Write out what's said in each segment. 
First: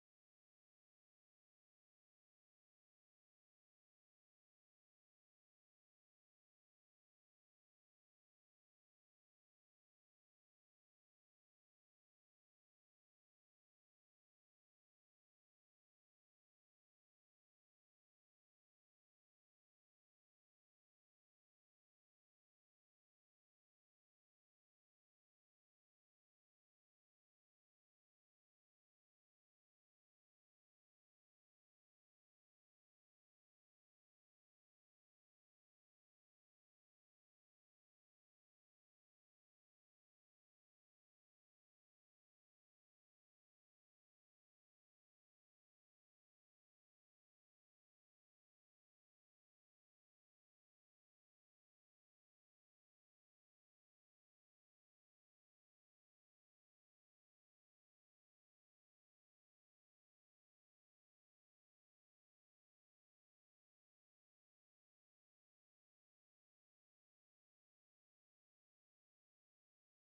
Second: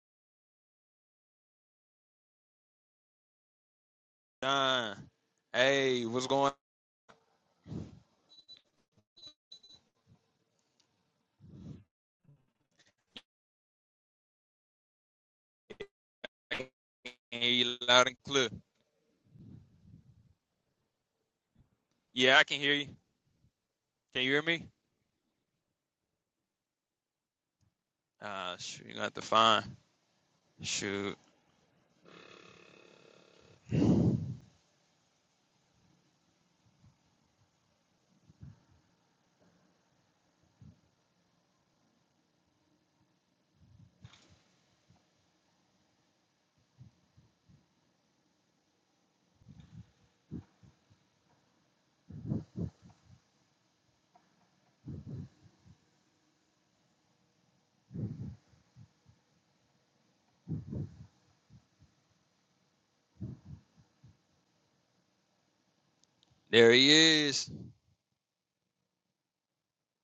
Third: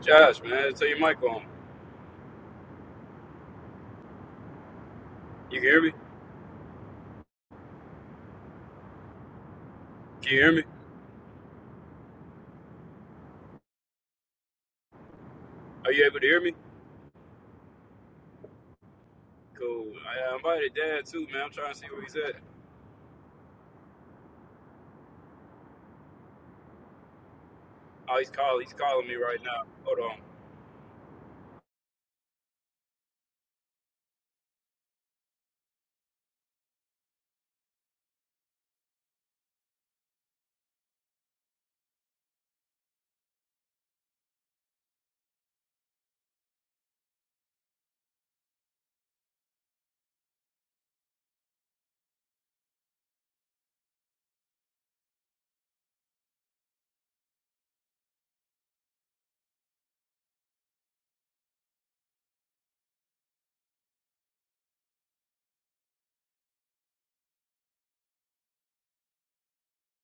Josh, man, tell your mic on. Don, You can hear me? hey, Can what's going on? you hear me? Are you able to hear me? I can hear you loud and clear. Cool. I I invited Dad too, man. I'm trying to see where he's at. Yeah, I can hear you. Can you hear me? Oh, he's Ah, calling. He's shoot, you got to calling have me to right find. now. Hold on. Shoot, there he is.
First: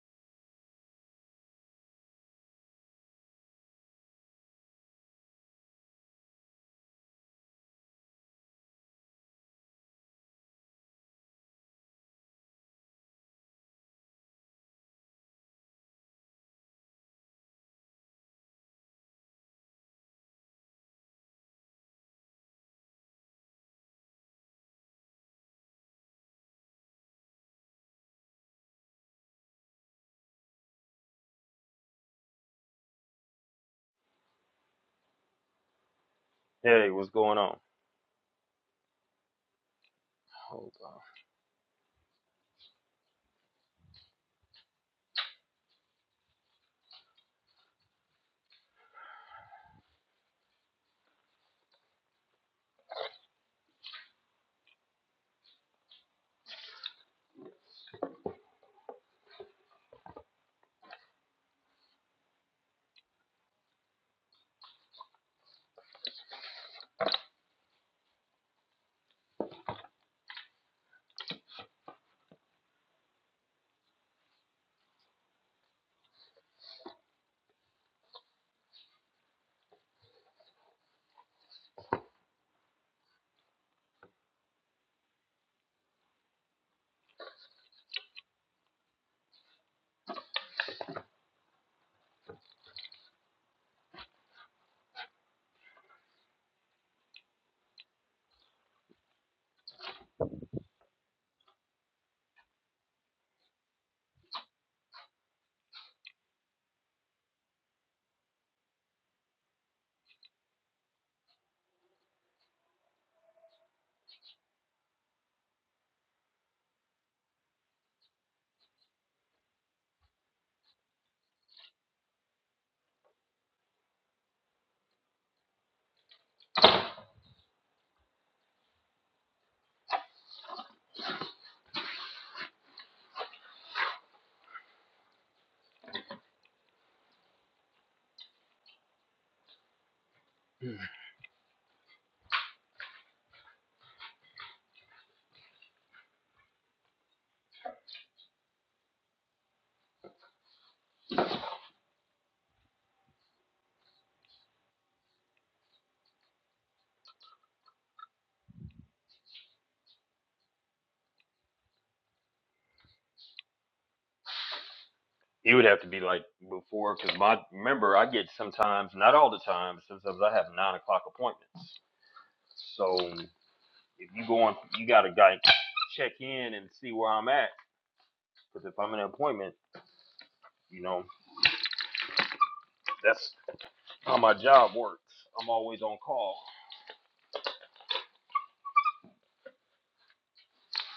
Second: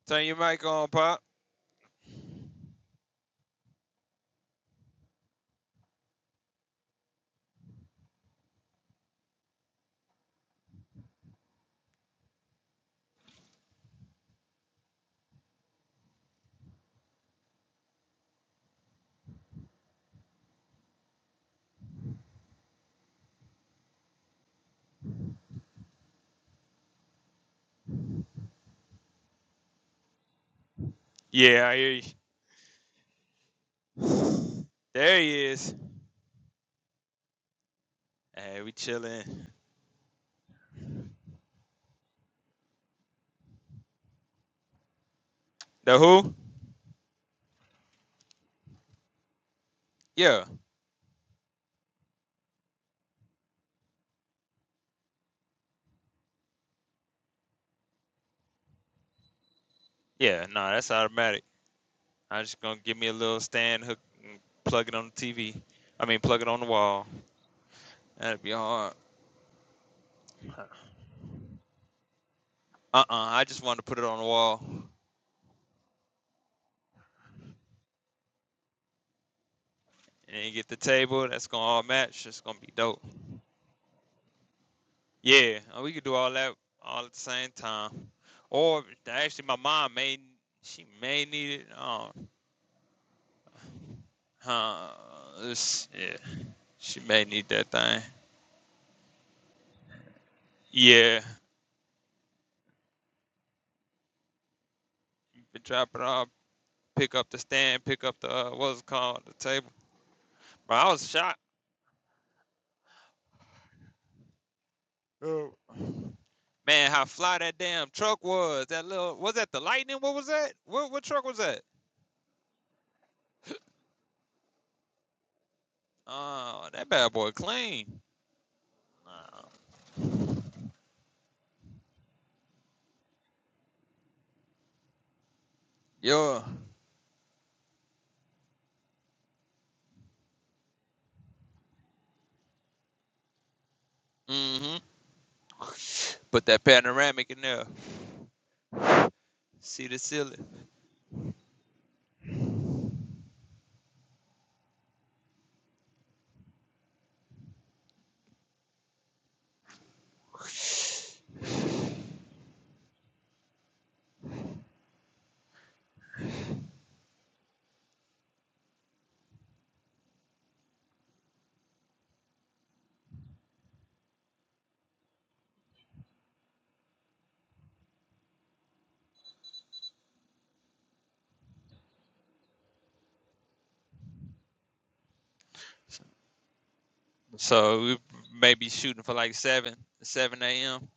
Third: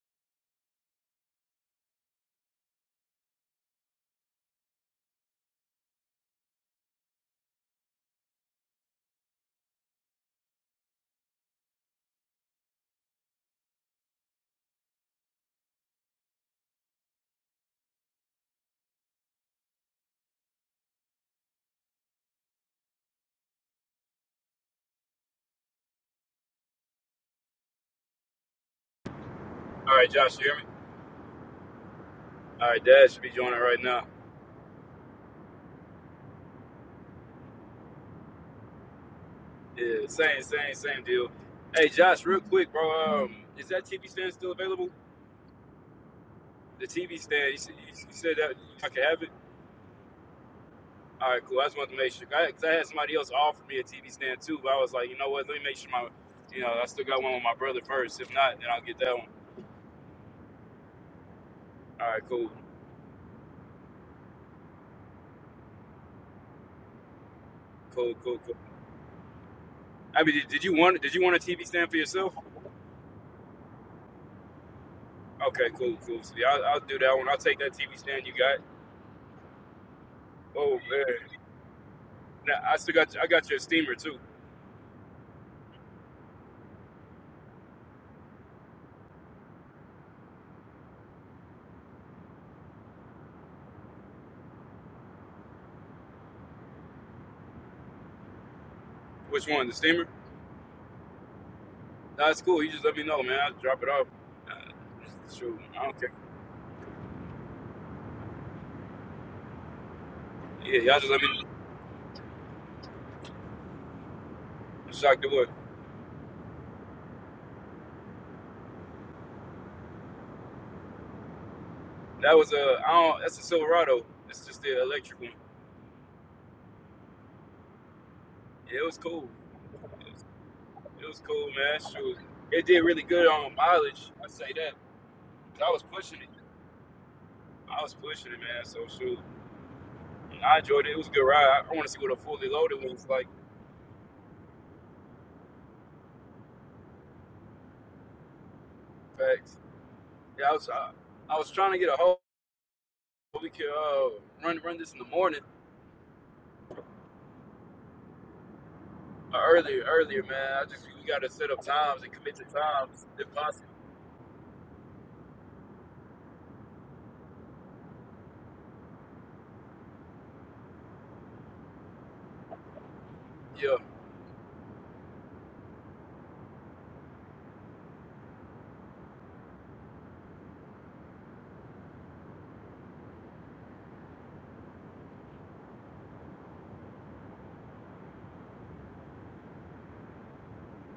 Turn your mic on, Pop. All right, Josh, you hear me? Yeah, I hear you. All right, Dad should be joining right now. There he is. Hey, what's going on? Hey, we chilling. Yeah, same, same, Hold same deal. Hey, Josh, real quick, bro. Um, is that TV stand still available? The who? The TV stand. You, s- you s- you said that I could have it. Yeah, All right, cool. I just wanted to make sure. I, Cause I had somebody else offer me a TV stand too, but I was like, you know what? Let me make sure my, you know, I still got one with my brother first. If not, then I'll get that one. yeah. No, nah, that's automatic. All right, I'm cool. just gonna give me a little stand hook, and plug it on the TV. I mean, plug it on the wall. Cool, cool, That'd be cool. hard. I mean, did, did you want did you want a TV stand for yourself? Uh-uh. I just wanted to put it on the wall. Okay, cool, cool. See, I'll, I'll do that one. I'll take that TV stand you got. and then you get the Oh man, table. That's gonna all match. It's now, gonna be I still dope. got I got your steamer too. Yeah, uh, we could do all that all at the same time. Or actually, my mom may she may need it. Um, huh? yeah, she may need that thing. Which one? The steamer? Yeah, Nah, That's cool. You just let me know, man. I'll drop it off. Uh, shoot, I drop don't it care. off. Pick up the stand. Pick up the uh, what's it called the table. Bro, Yeah, I y'all was just let me shocked. shock the wood. Oh. Man, how fly that damn truck was. That little was that the lightning? What was that? What what truck was that? That was a I don't. That's a Silverado. It's just the electric one. Oh, that bad boy clean. Yeah, it was cool. Uh, It was, it was cool, man. Shoot, it did really good on mileage. I say that. 'Cause I was pushing it. yeah. I was pushing it, man. So shoot. I on. enjoyed it. It was a good ride. I want to see what a fully loaded one's like. Mm-hmm. Put that panoramic in there. Facts. See the ceiling. Yeah, I was uh, I was trying to get a hold. We could uh, run run this in the morning or earlier earlier, man. I just we gotta set up times and commit to times if possible. It would have to be like before, because my remember I get sometimes, not all the time, sometimes I have nine o'clock appointments. So Yeah, if you go on, you gotta like check in and see where I'm at, because if I'm in an appointment, you know that's how my job works. I'm always on call. So we may be shooting for like seven, seven a.m.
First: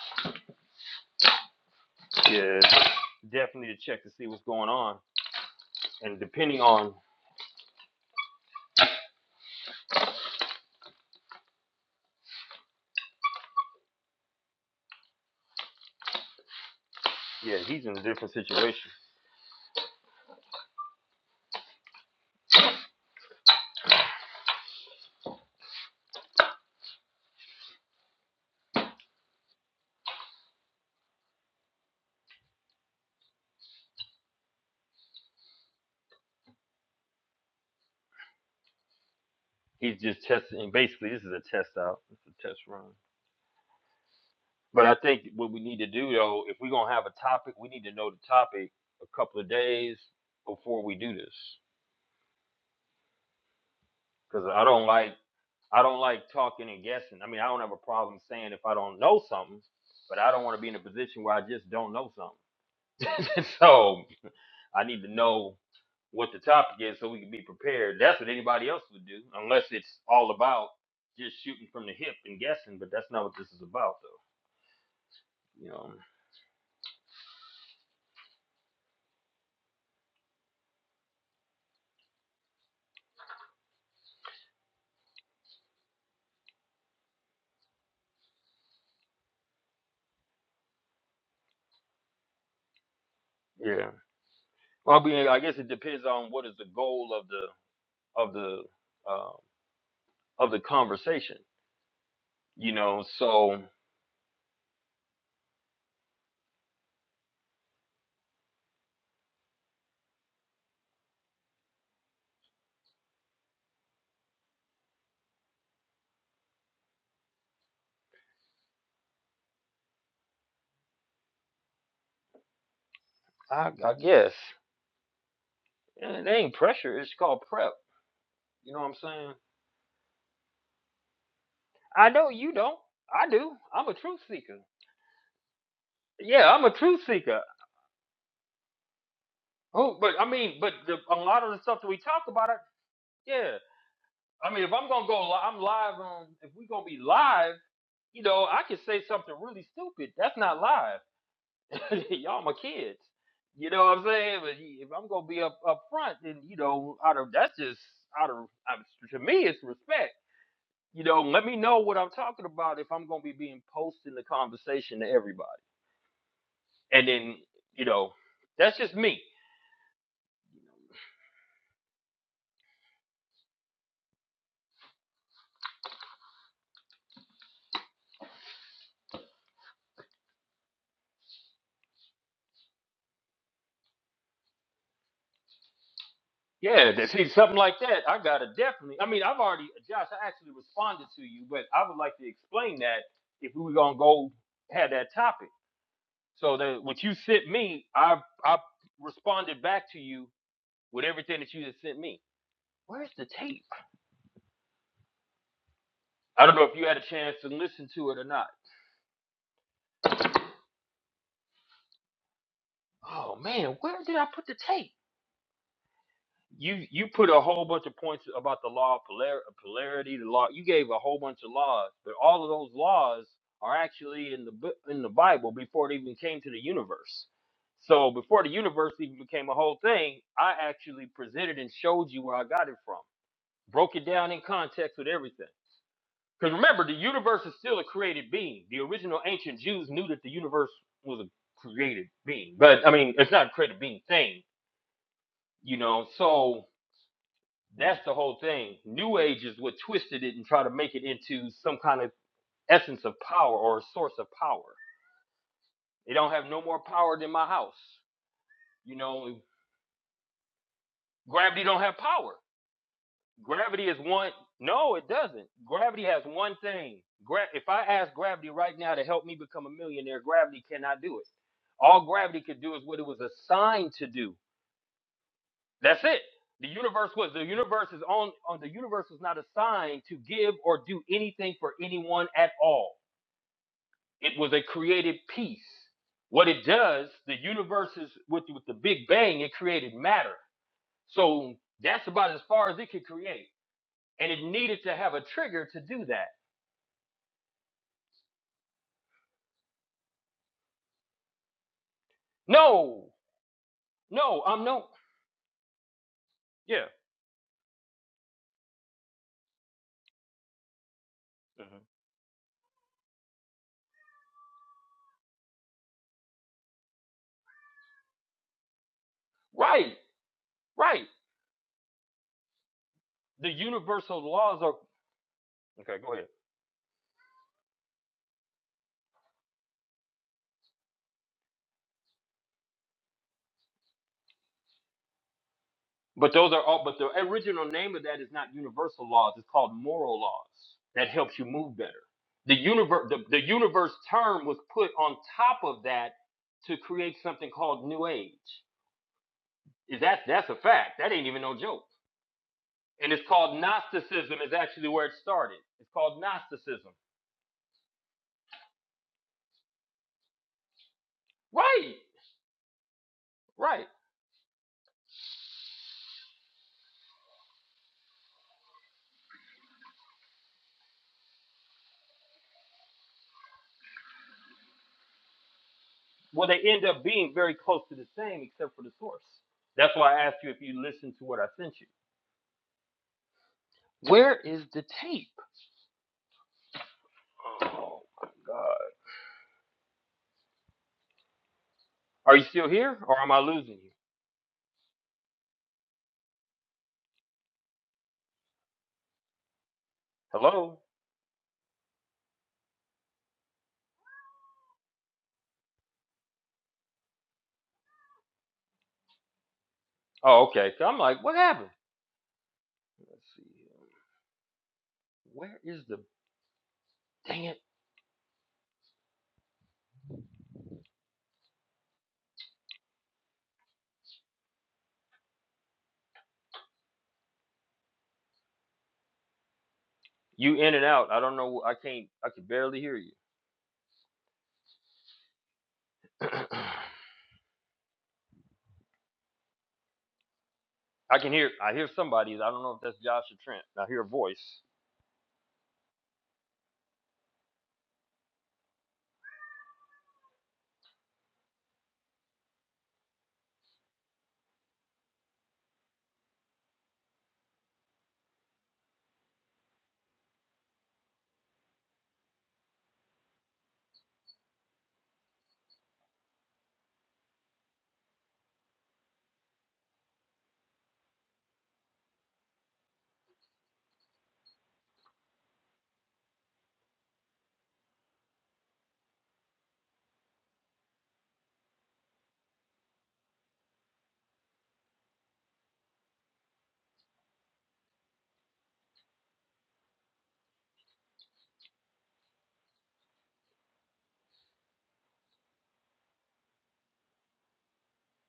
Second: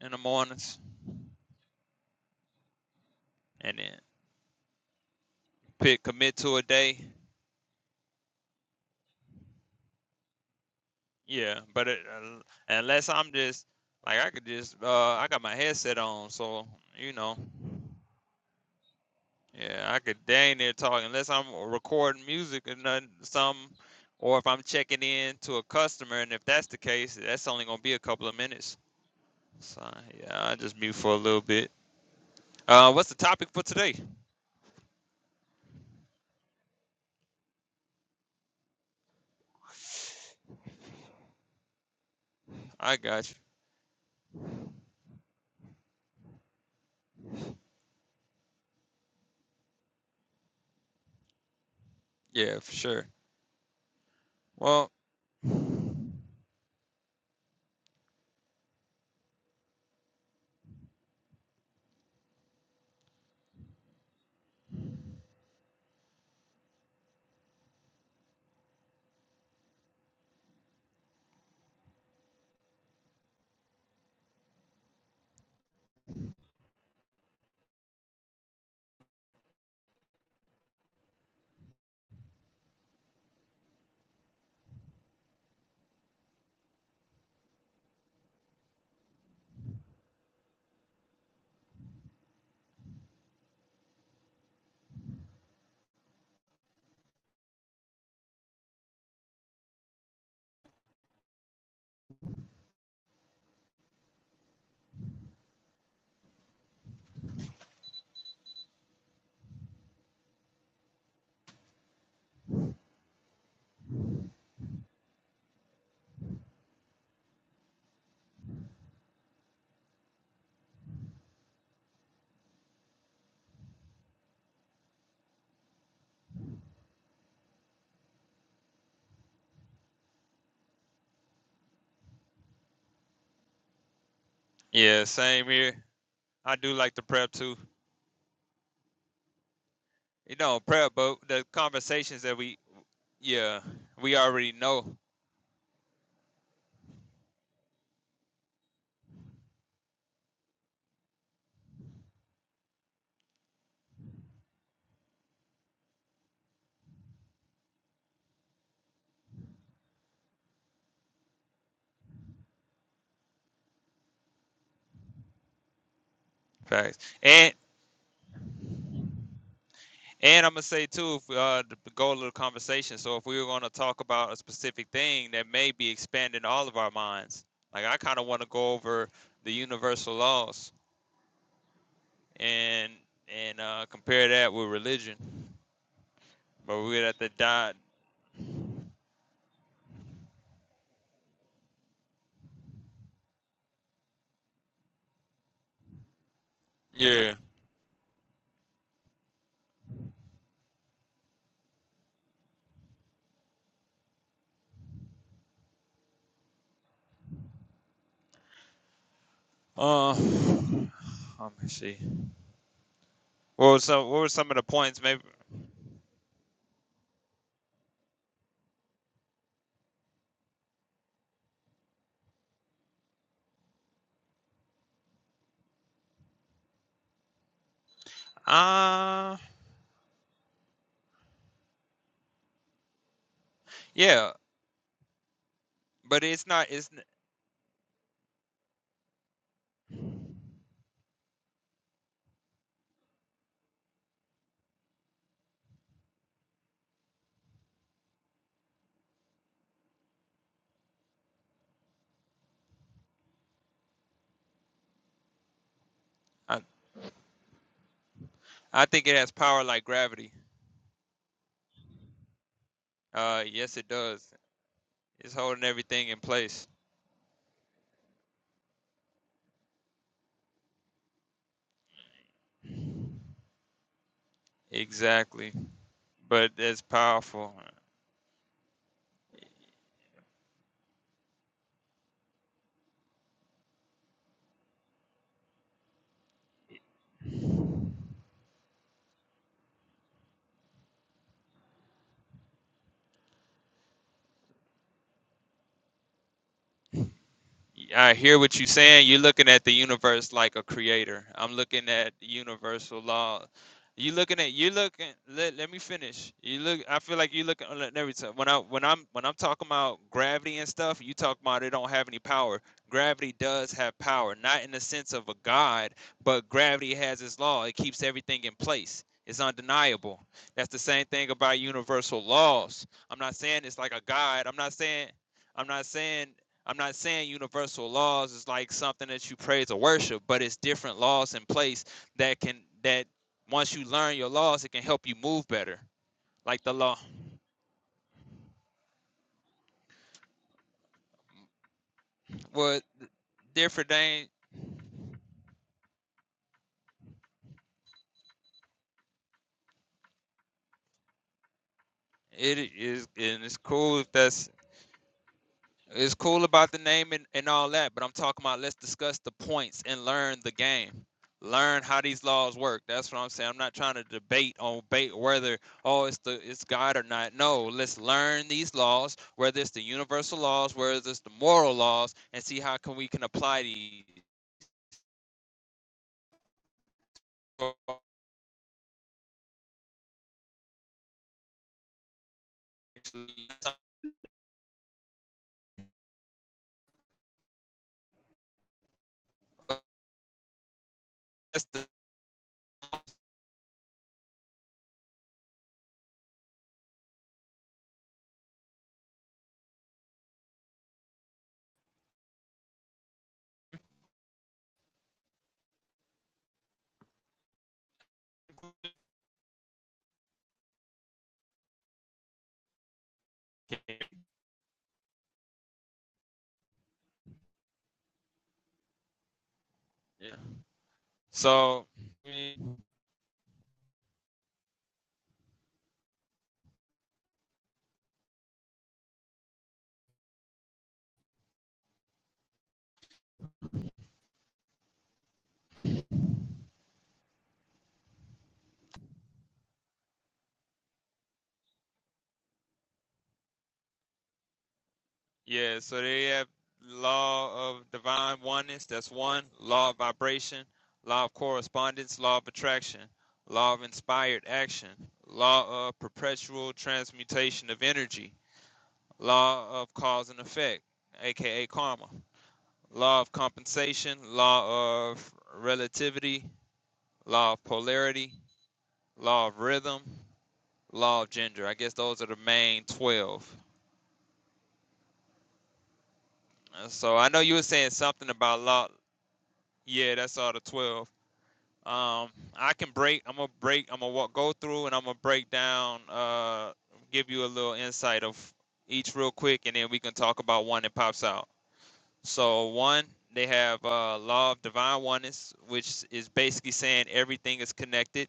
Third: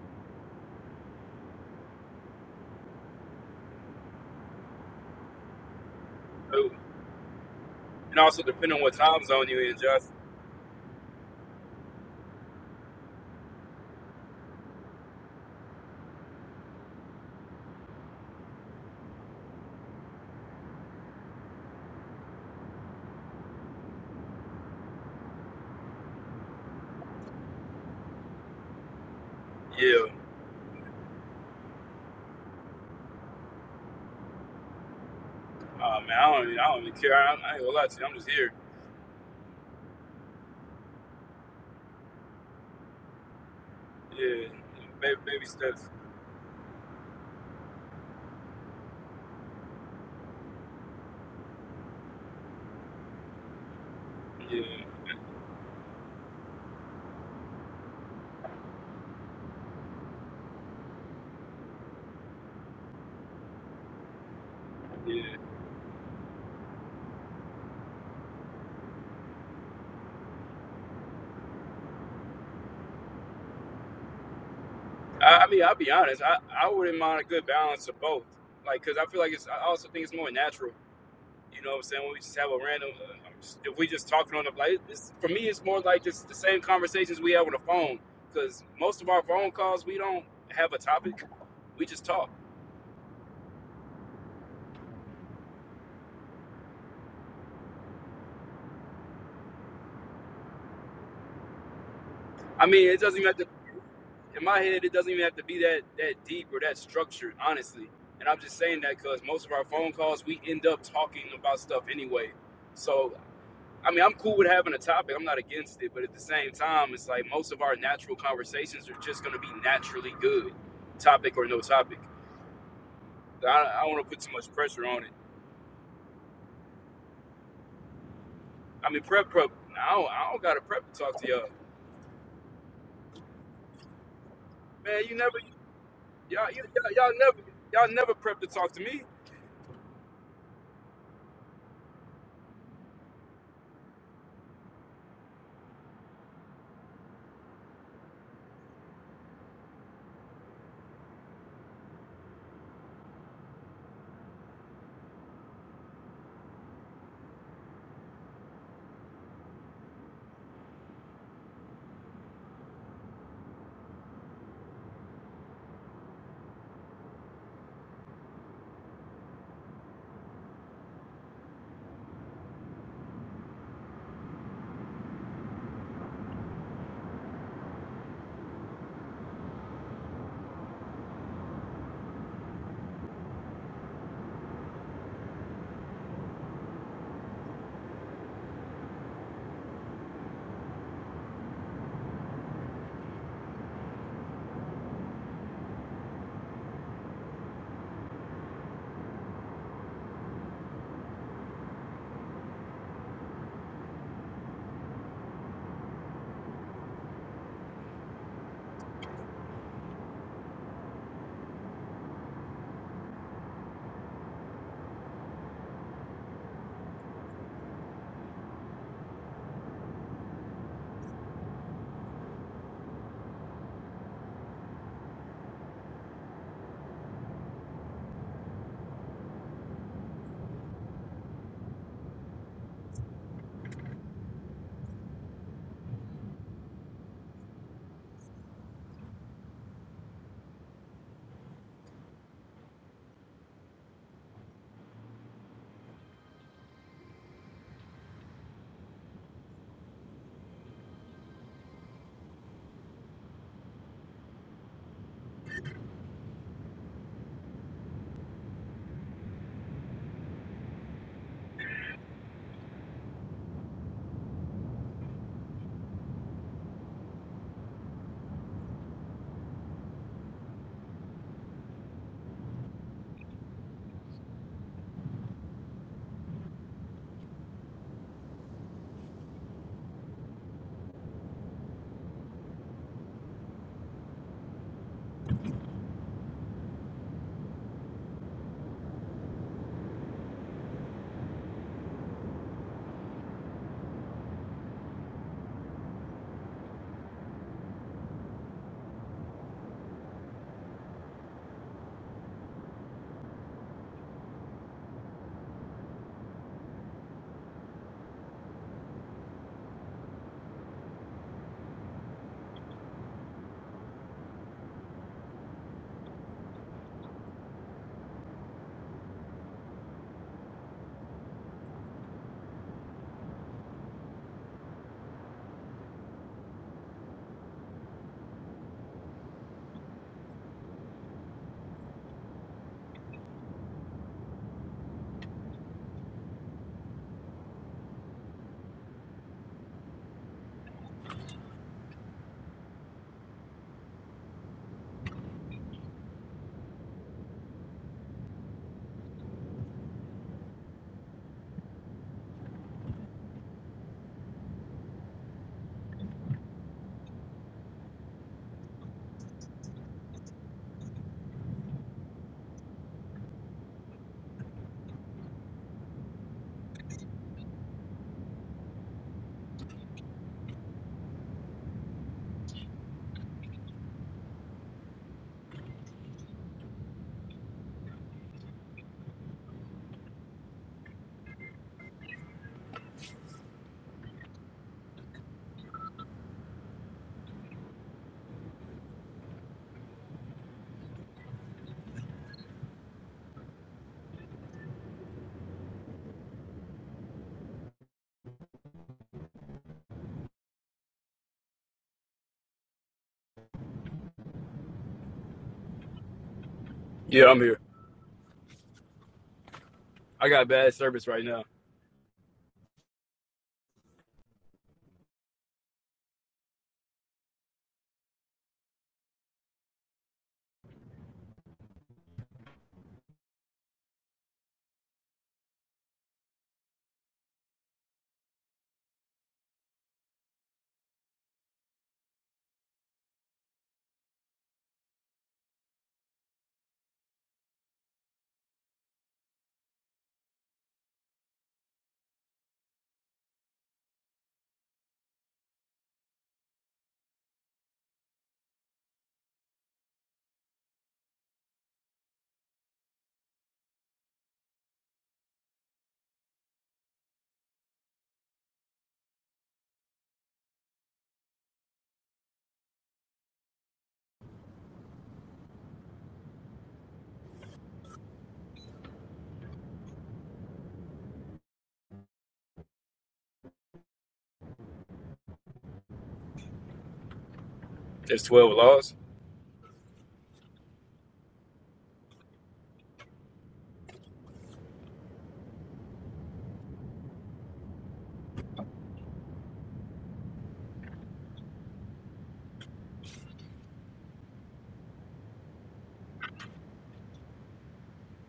in the mornings, Yeah, definitely to and then check to see what's going on, pick and commit to depending a so- on, day. and also depending on what time zone you in, Josh. Yeah, but it, uh, unless I'm just like I could just uh I got my headset on, so you know, yeah, he's in a different situation. yeah, I could dang there talking unless I'm recording music or nothing, some, or if I'm checking in to a customer, and if that's the case, that's only gonna be a couple of minutes. So Yeah, yeah, I just mute for a little bit. Uh, what's the topic for today? uh, man, I don't even, I don't even care. I, I ain't gonna lie to you. I'm just here. He's just testing. Basically, this is a test out. It's a test run. I got you. Yeah, But I baby, think baby what we need steps. to do though, if we're gonna have a topic, we need to know the topic a couple of days before we do this. Yeah, for sure. Because Yeah, I don't Well, like I don't like talking and guessing. I mean, I don't have a problem saying if I don't know something, but I don't want to be in a position where I just don't know something. so I need to yeah. know what the topic is so we can be prepared. That's what anybody else would do, unless it's all about just shooting from the hip and guessing. But that's not what this is about, though. I, I mean, You I'll be know? honest. I I wouldn't mind a good balance of both. Like, cause I feel like it's. I also think it's more natural You know what I'm saying? When we just have a random, uh, if we just talking on the like, this for me, it's more like just the same conversations we have on the phone. Because most of our phone calls, we don't have a topic. We just talk. Yeah. Well, I mean, I guess it depends on what is the goal of the of the um, of the conversation, I you mean, it know. doesn't even have to. So In my head, it doesn't even have to be that that deep or that structured, honestly. And I'm just saying that because most of our phone calls, we end up talking about stuff anyway. So, I mean, I'm cool with having a topic. I'm not against it, but at the same time, it's like most of our natural conversations are just going to be naturally good, topic or no topic. I, I, I don't I want to put too guess much pressure on it. it ain't pressure. It's called prep. You know what I I'm mean, prep, saying? prep. I don't, I don't got to prep to talk to y'all. I know you don't. I do. I'm a truth seeker. yeah, Man, you never, same here. Yeah, y'all, I you, I'm a do y'all, like truth to y'all prep never, seeker. too. y'all never prep to talk to me. Oh, but I You mean, know, but prep, the, but a the lot of the stuff that we conversations talk that about, I, we, yeah. yeah, we already I mean, if I'm know gonna go, li- I'm live on. If we gonna be live, you know, I could say something really stupid. That's not live. y'all my kids. You know what I'm saying? But if I'm gonna be up up front, then you know, out of that's just out of out of- to me, it's respect. You know, let me know what I'm talking about if I'm gonna be being posting the conversation to everybody. facts. And then And you know, that's just me. and I'm gonna say too, if, uh, the goal of the conversation. So if we were gonna talk about a specific thing that may be expanding all of our minds, like I kind of want to go over the universal laws and and uh, compare that with religion, but Yeah, we'd to have to see something dive. like that, I gotta definitely. I mean, I've already, Josh, I actually responded to you, but I would like to explain that if we were gonna go have that topic. So that what you Yeah. sent me, I I responded back to you with everything that you just sent me. Where's the tape? I don't know if you had a chance to listen to it or not. Uh, let me see. Oh man, Well, where so did what I were put some the of the tape? points? Maybe. You you put a whole bunch of points about the law of polar, polarity, the law. You gave a whole bunch of laws, but all of those laws are actually in the Bu- in the Bible before it even came to the universe. So before the universe even Uh, became a whole thing, I actually presented and showed you where I got it from, broke it yeah, down in context with everything. but it's Because not. remember, It's. the universe is still a created being. The original ancient Jews knew that the universe was a created being. But I mean, it's not a created being thing, you know. So that's the whole thing. New Ages would twisted it and try to make it into some kind of essence of power or a source of power. It don't have I. I no more power than my house. You think it has know, power like gravity. gravity don't have power. Uh, yes, Gravity it is does. one. No, it It's doesn't. holding Gravity everything in has one place. thing. Gra- if I ask gravity right now to help me become a millionaire, gravity cannot do it. All gravity could do is what it was assigned to do. Exactly. That's it. But The it's universe was the powerful. universe is on, on the universe was not assigned to give or do anything for anyone at all. It was a created piece. What it does, the universe is with, with the Big Bang, it created matter. So that's about as far as it could create. and it needed to have a trigger to do that. I hear what you're saying. You're looking at the universe like a creator. I'm looking at universal No, law. You looking no, at I'm you no. looking. Let, let me finish. You look. Yeah, I feel like you looking at every time when I when I'm when I'm talking about gravity and stuff. You talk about it mhm. don't have any power. Gravity does have power, not in the sense of a god, but gravity has its law. It keeps everything in place. It's right, undeniable. That's the same right. thing about universal laws. I'm not The saying it's like a universal god. I'm laws not are saying I'm not okay. Go ahead. saying I'm not saying universal laws is like something that you praise or worship, but it's different laws in place that can that once you learn your laws, it can help you move better. But those are Like the all. law, But the original name of that is not universal laws. It's called moral laws. That helps you move better. The well, universe, the, the different universe thing. term was put on top of that to create something called New Age. Is that that's a fact? That ain't even no joke. It is, And it's and it's called cool if Gnosticism. that's Is actually where it started. It's It's called cool about the Gnosticism. name and, and all that, but I'm talking about let's discuss the points and learn the game. Learn Right. how these laws work. That's what I'm saying. I'm not Right. trying to debate on bait whether oh it's the it's God or not. No, let's learn these laws, whether it's the universal laws, whether it's the moral laws, and see how can we can apply these. Well, they end up being very close to the same, except for the source. That's why I asked you if you listened to what I sent you. Where is the tape? Oh my God! Are you still here, or am I losing you? Hello? Yeah, I'm here. I got Oh, okay. bad So I'm service right like, what now. happened? Let's see. Where is the dang it? Yeah. So You in and out. I don't know. I can't. I can barely hear you. I can hear. I hear somebody. I don't know if that's Josh or Trent. I hear a voice. Yeah, so they have law of divine oneness, that's one, law of vibration, law of correspondence, law of attraction, law of inspired action, law of perpetual transmutation of energy, law of cause and effect, aka karma, law of compensation, law of relativity, law of polarity, law of rhythm, law of gender. I guess those are the main 12. Uh, So I know you were saying There's something 12 about law. laws. Yeah, that's all the 12. Um, I can break. I'm gonna break. I'm gonna walk, go through, and I'm gonna break down. Uh, give you a little insight of each real quick, and then we can talk about one that pops out. So one, they have uh, law of divine oneness, which is basically saying everything is connected.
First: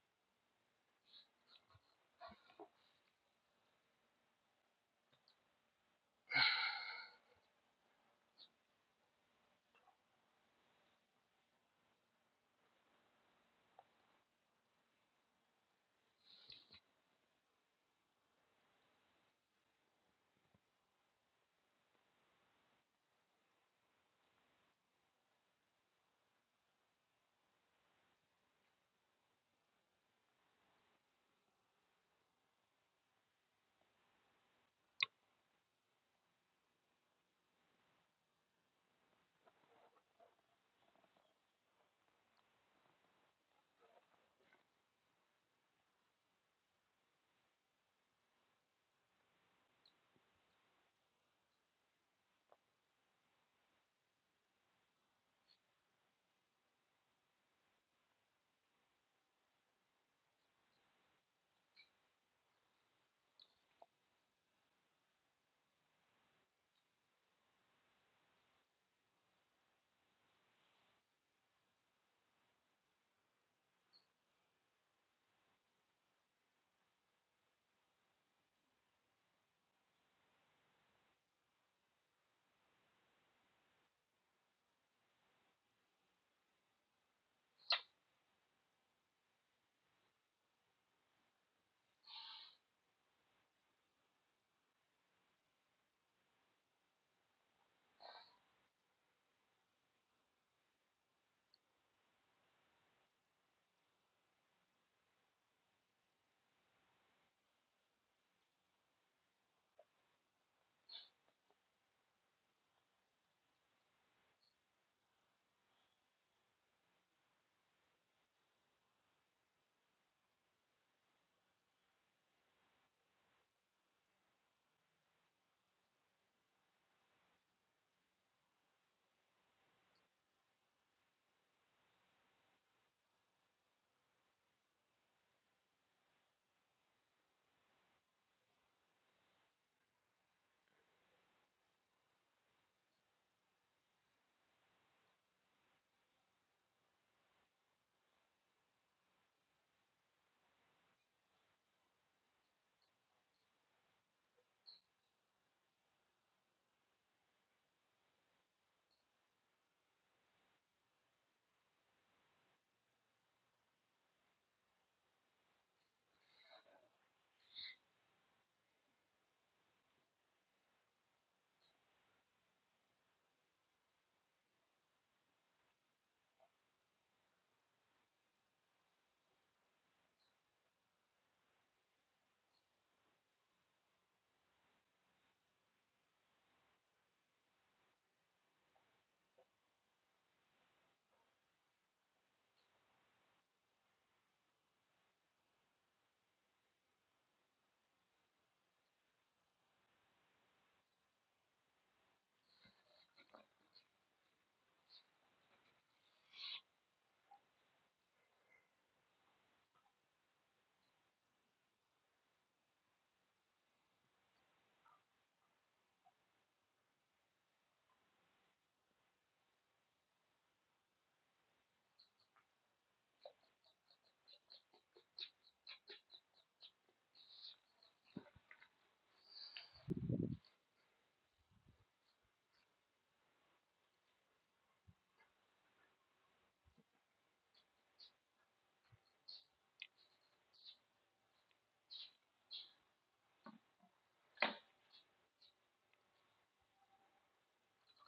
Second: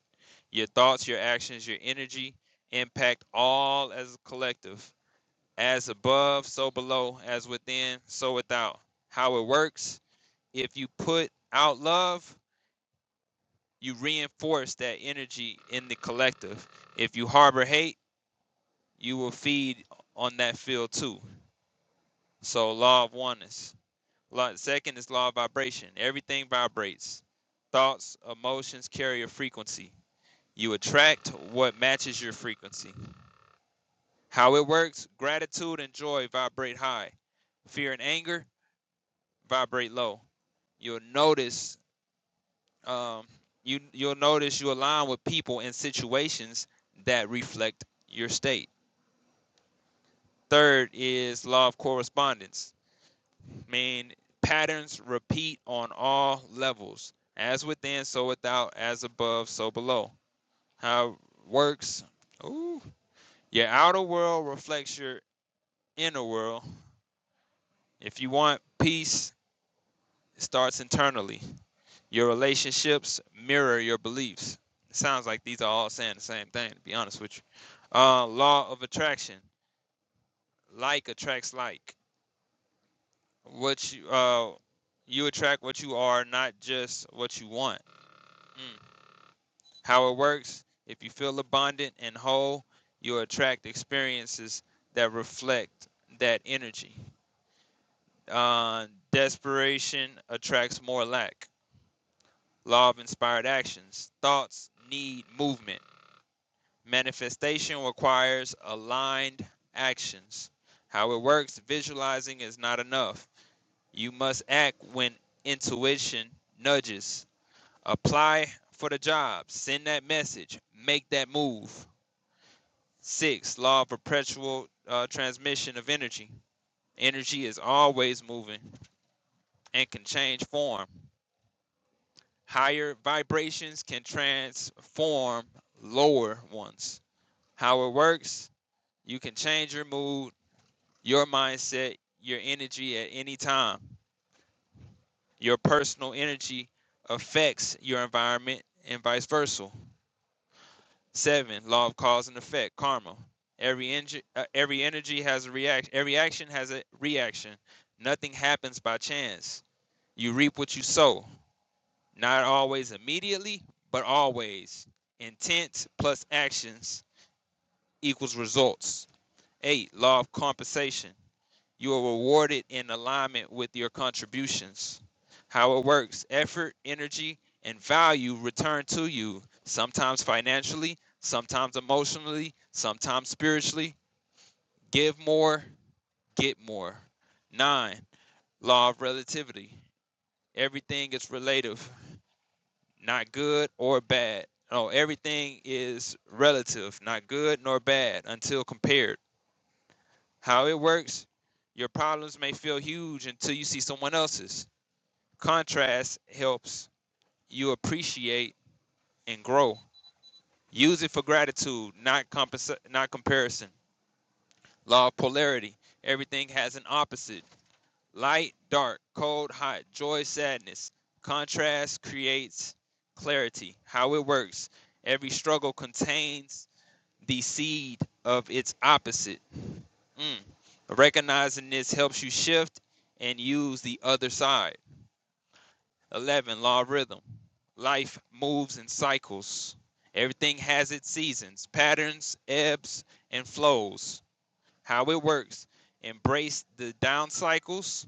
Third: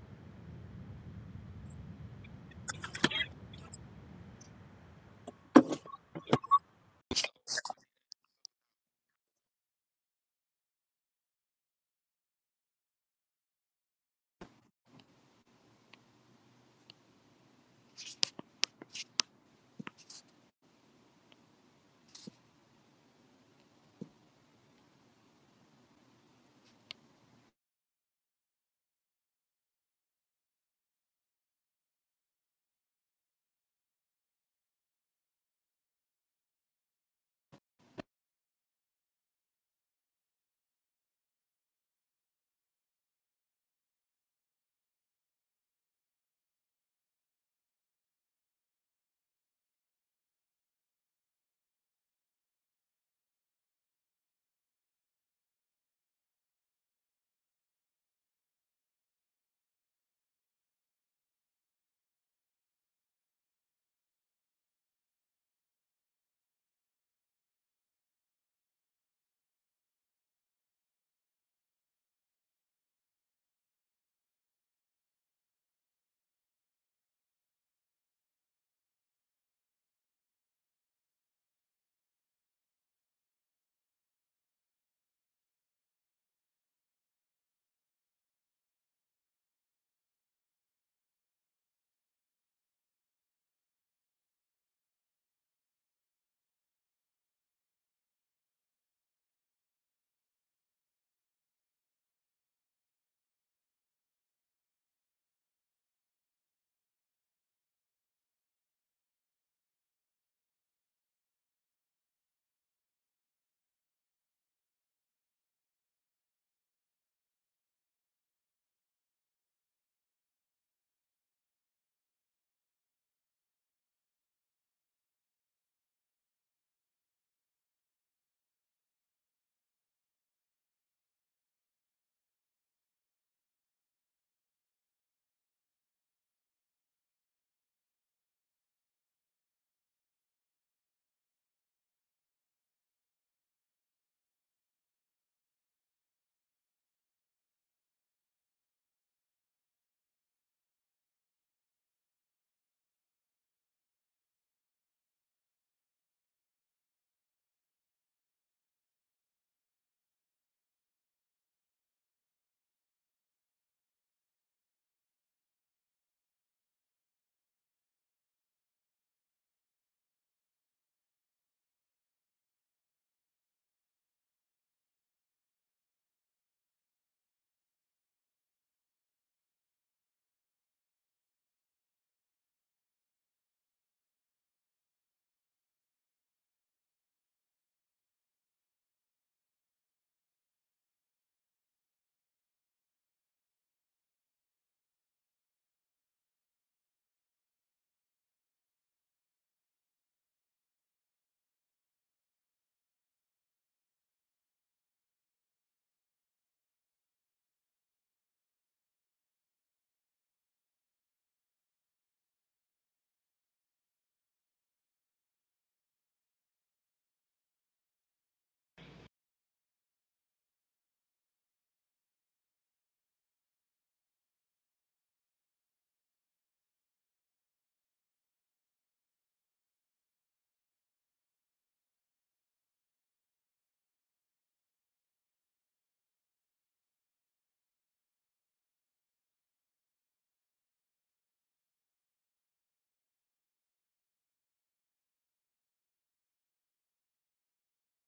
Your thoughts, your actions, your energy impact all as a collective. As above, so below. As within, so without. How it works: if you put out love, you reinforce that energy in the collective. If you harbor hate, you will feed on that field too. So law of oneness. Law, second is law of vibration. Everything vibrates. Thoughts, emotions carry a frequency. You attract what matches your frequency. How it works: gratitude and joy vibrate high. Fear and anger vibrate low. You'll notice um, you you'll notice you align with people and situations that reflect your state Third is law of correspondence, mean patterns repeat on all levels, as within, so without, as above, so below. How it works? Ooh, your outer world reflects your inner world. If you want peace, it starts internally. Your relationships mirror your beliefs. It sounds like these are all saying the same thing, to be honest with you. Uh, law of attraction: like attracts like. what you uh you attract what you are, not just what you want. Mm. How it works, if you feel abundant and whole, you attract experiences that reflect that energy. Uh, desperation attracts more lack. Law of inspired actions. Thoughts need movement. Manifestation requires aligned actions. How it works, visualizing is not enough. You must act when intuition nudges. apply for the job, send that message, make that move. Six, law of perpetual uh, transmission of energy. Energy is always moving and can change form. Higher vibrations can transform lower ones. How it works, you can change your mood, your mindset, your energy at any time. Your personal energy affects your environment and vice versa. Seven, law of cause and effect, karma. Every engi- uh, every energy has a react. Every action has a reaction. Nothing happens by chance. You reap what you sow. Not always immediately, but always. Intent plus actions equals results. Eight, law of compensation. You are rewarded in alignment with your contributions. How it works effort, energy, and value return to you, sometimes financially, sometimes emotionally, sometimes spiritually. Give more, get more. Nine, law of relativity. Everything is relative, not good or bad. No, everything is relative, not good nor bad until compared. How it works, your problems may feel huge until you see someone else's. Contrast helps you appreciate and grow. Use it for gratitude, not compensa- not comparison. Law of polarity. Everything has an opposite. Light, dark, cold, hot, joy, sadness. Contrast creates clarity. How it works. Every struggle contains the seed of its opposite. Mm. Recognizing this helps you shift and use the other side. 11. Law of rhythm. Life moves in cycles. Everything has its seasons, patterns, ebbs, and flows. How it works embrace the down cycles,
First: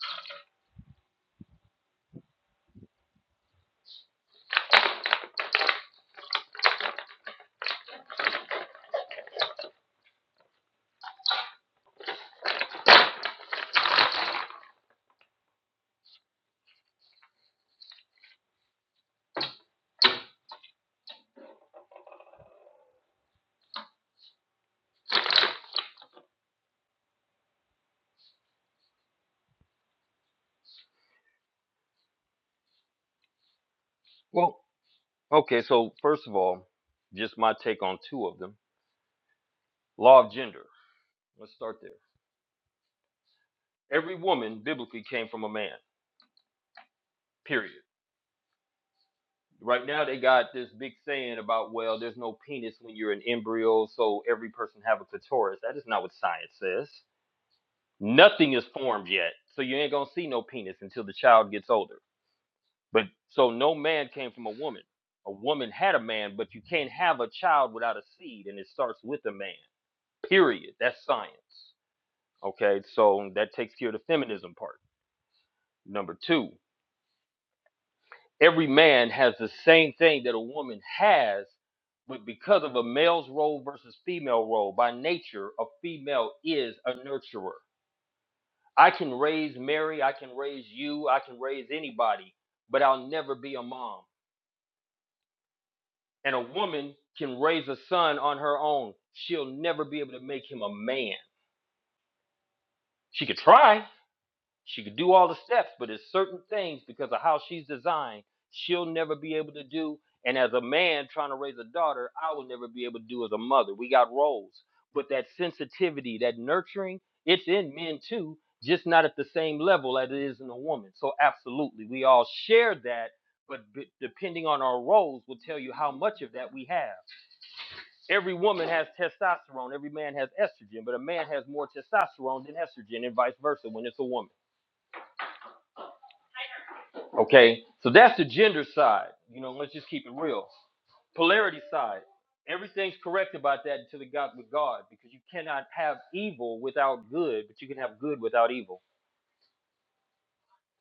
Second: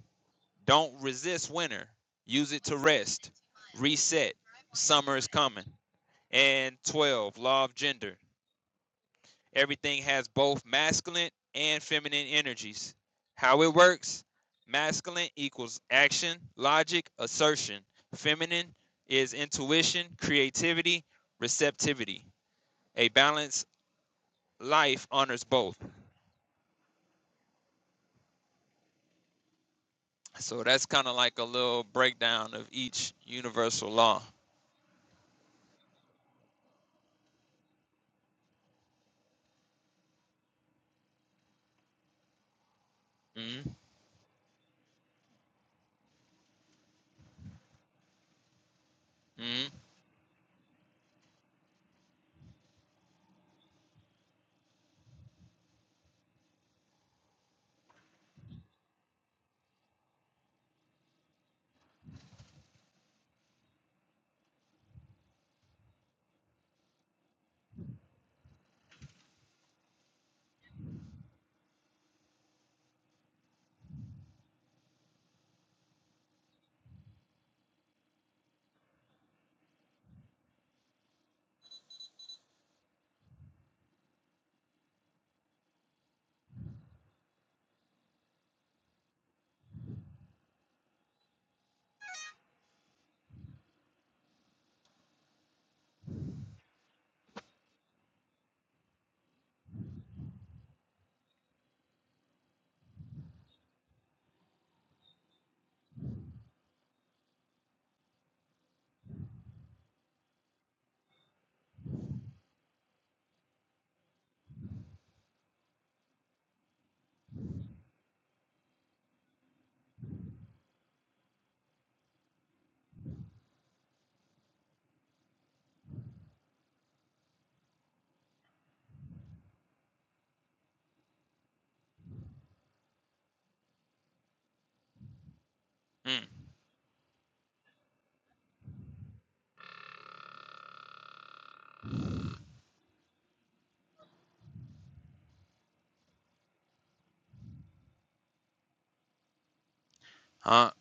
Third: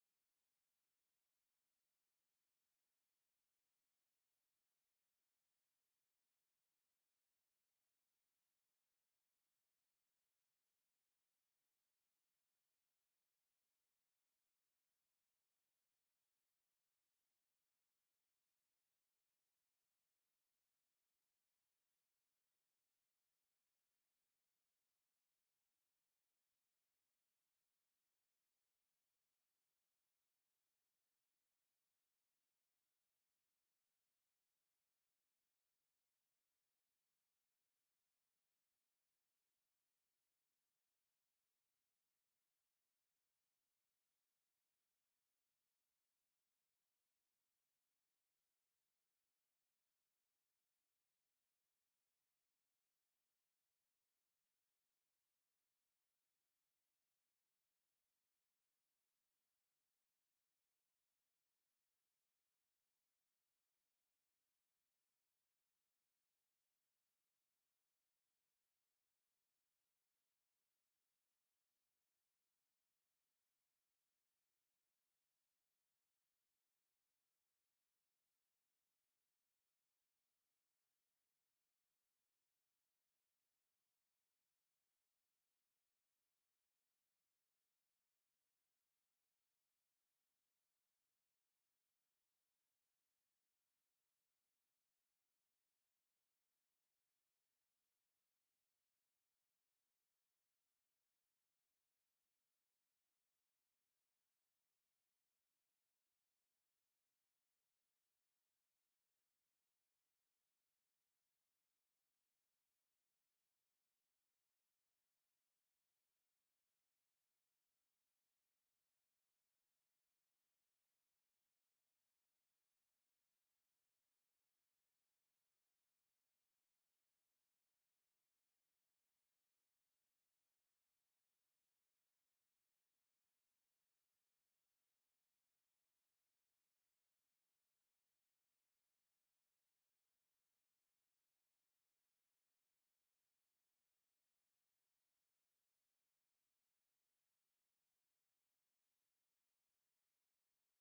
don't resist winter, use it to rest, reset. Summer is coming. And 12. Law of gender. Everything has both masculine and feminine energies. How it works masculine equals action, logic, assertion. Feminine is intuition, creativity, receptivity. A balanced life honors both. So that's kind of like a little breakdown of each universal law. Well, okay. So first of all, just my take on two of them. Law of gender. Let's start there. Mm, Every woman biblically came from a man, period. mm, Right now they got this big saying about, well, there's no penis when you're an embryo, so every person have a clitoris. That is not what science says. Nothing is formed yet, so you ain't gonna see no penis until the child gets older. But so no man came from a woman. A woman had a man, but you can't have a child without a seed, and it starts with a man. Period. That's science. Okay, so that takes care of the feminism part. Number two, Every man has the same thing that a woman has, but because of a male's role versus female role, by nature, a female is a nurturer. I can raise Mary, I can raise you, I can raise anybody, but I'll never be a mom. And a woman can raise a son on her own. She'll never be able to make him a man. She could try, She could do all the steps, but there's certain things because of how she's designed, she'll never be able to do. And as a man trying to raise a daughter, I will never be able to do as a mother. We got roles. But that sensitivity, that nurturing, it's in men too, just not at the same level as it is in a woman. So absolutely, we all share that, but b- depending on our roles will tell you how much of that we have. Every woman has testosterone, every man has estrogen, but a man has more testosterone than estrogen and vice versa when it's a woman. mm. Okay, so that's the gender side. You know, let's just keep it real. Polarity side. Everything's correct about that until it got with God, because you cannot have evil without good, but you can have good without evil. Huh?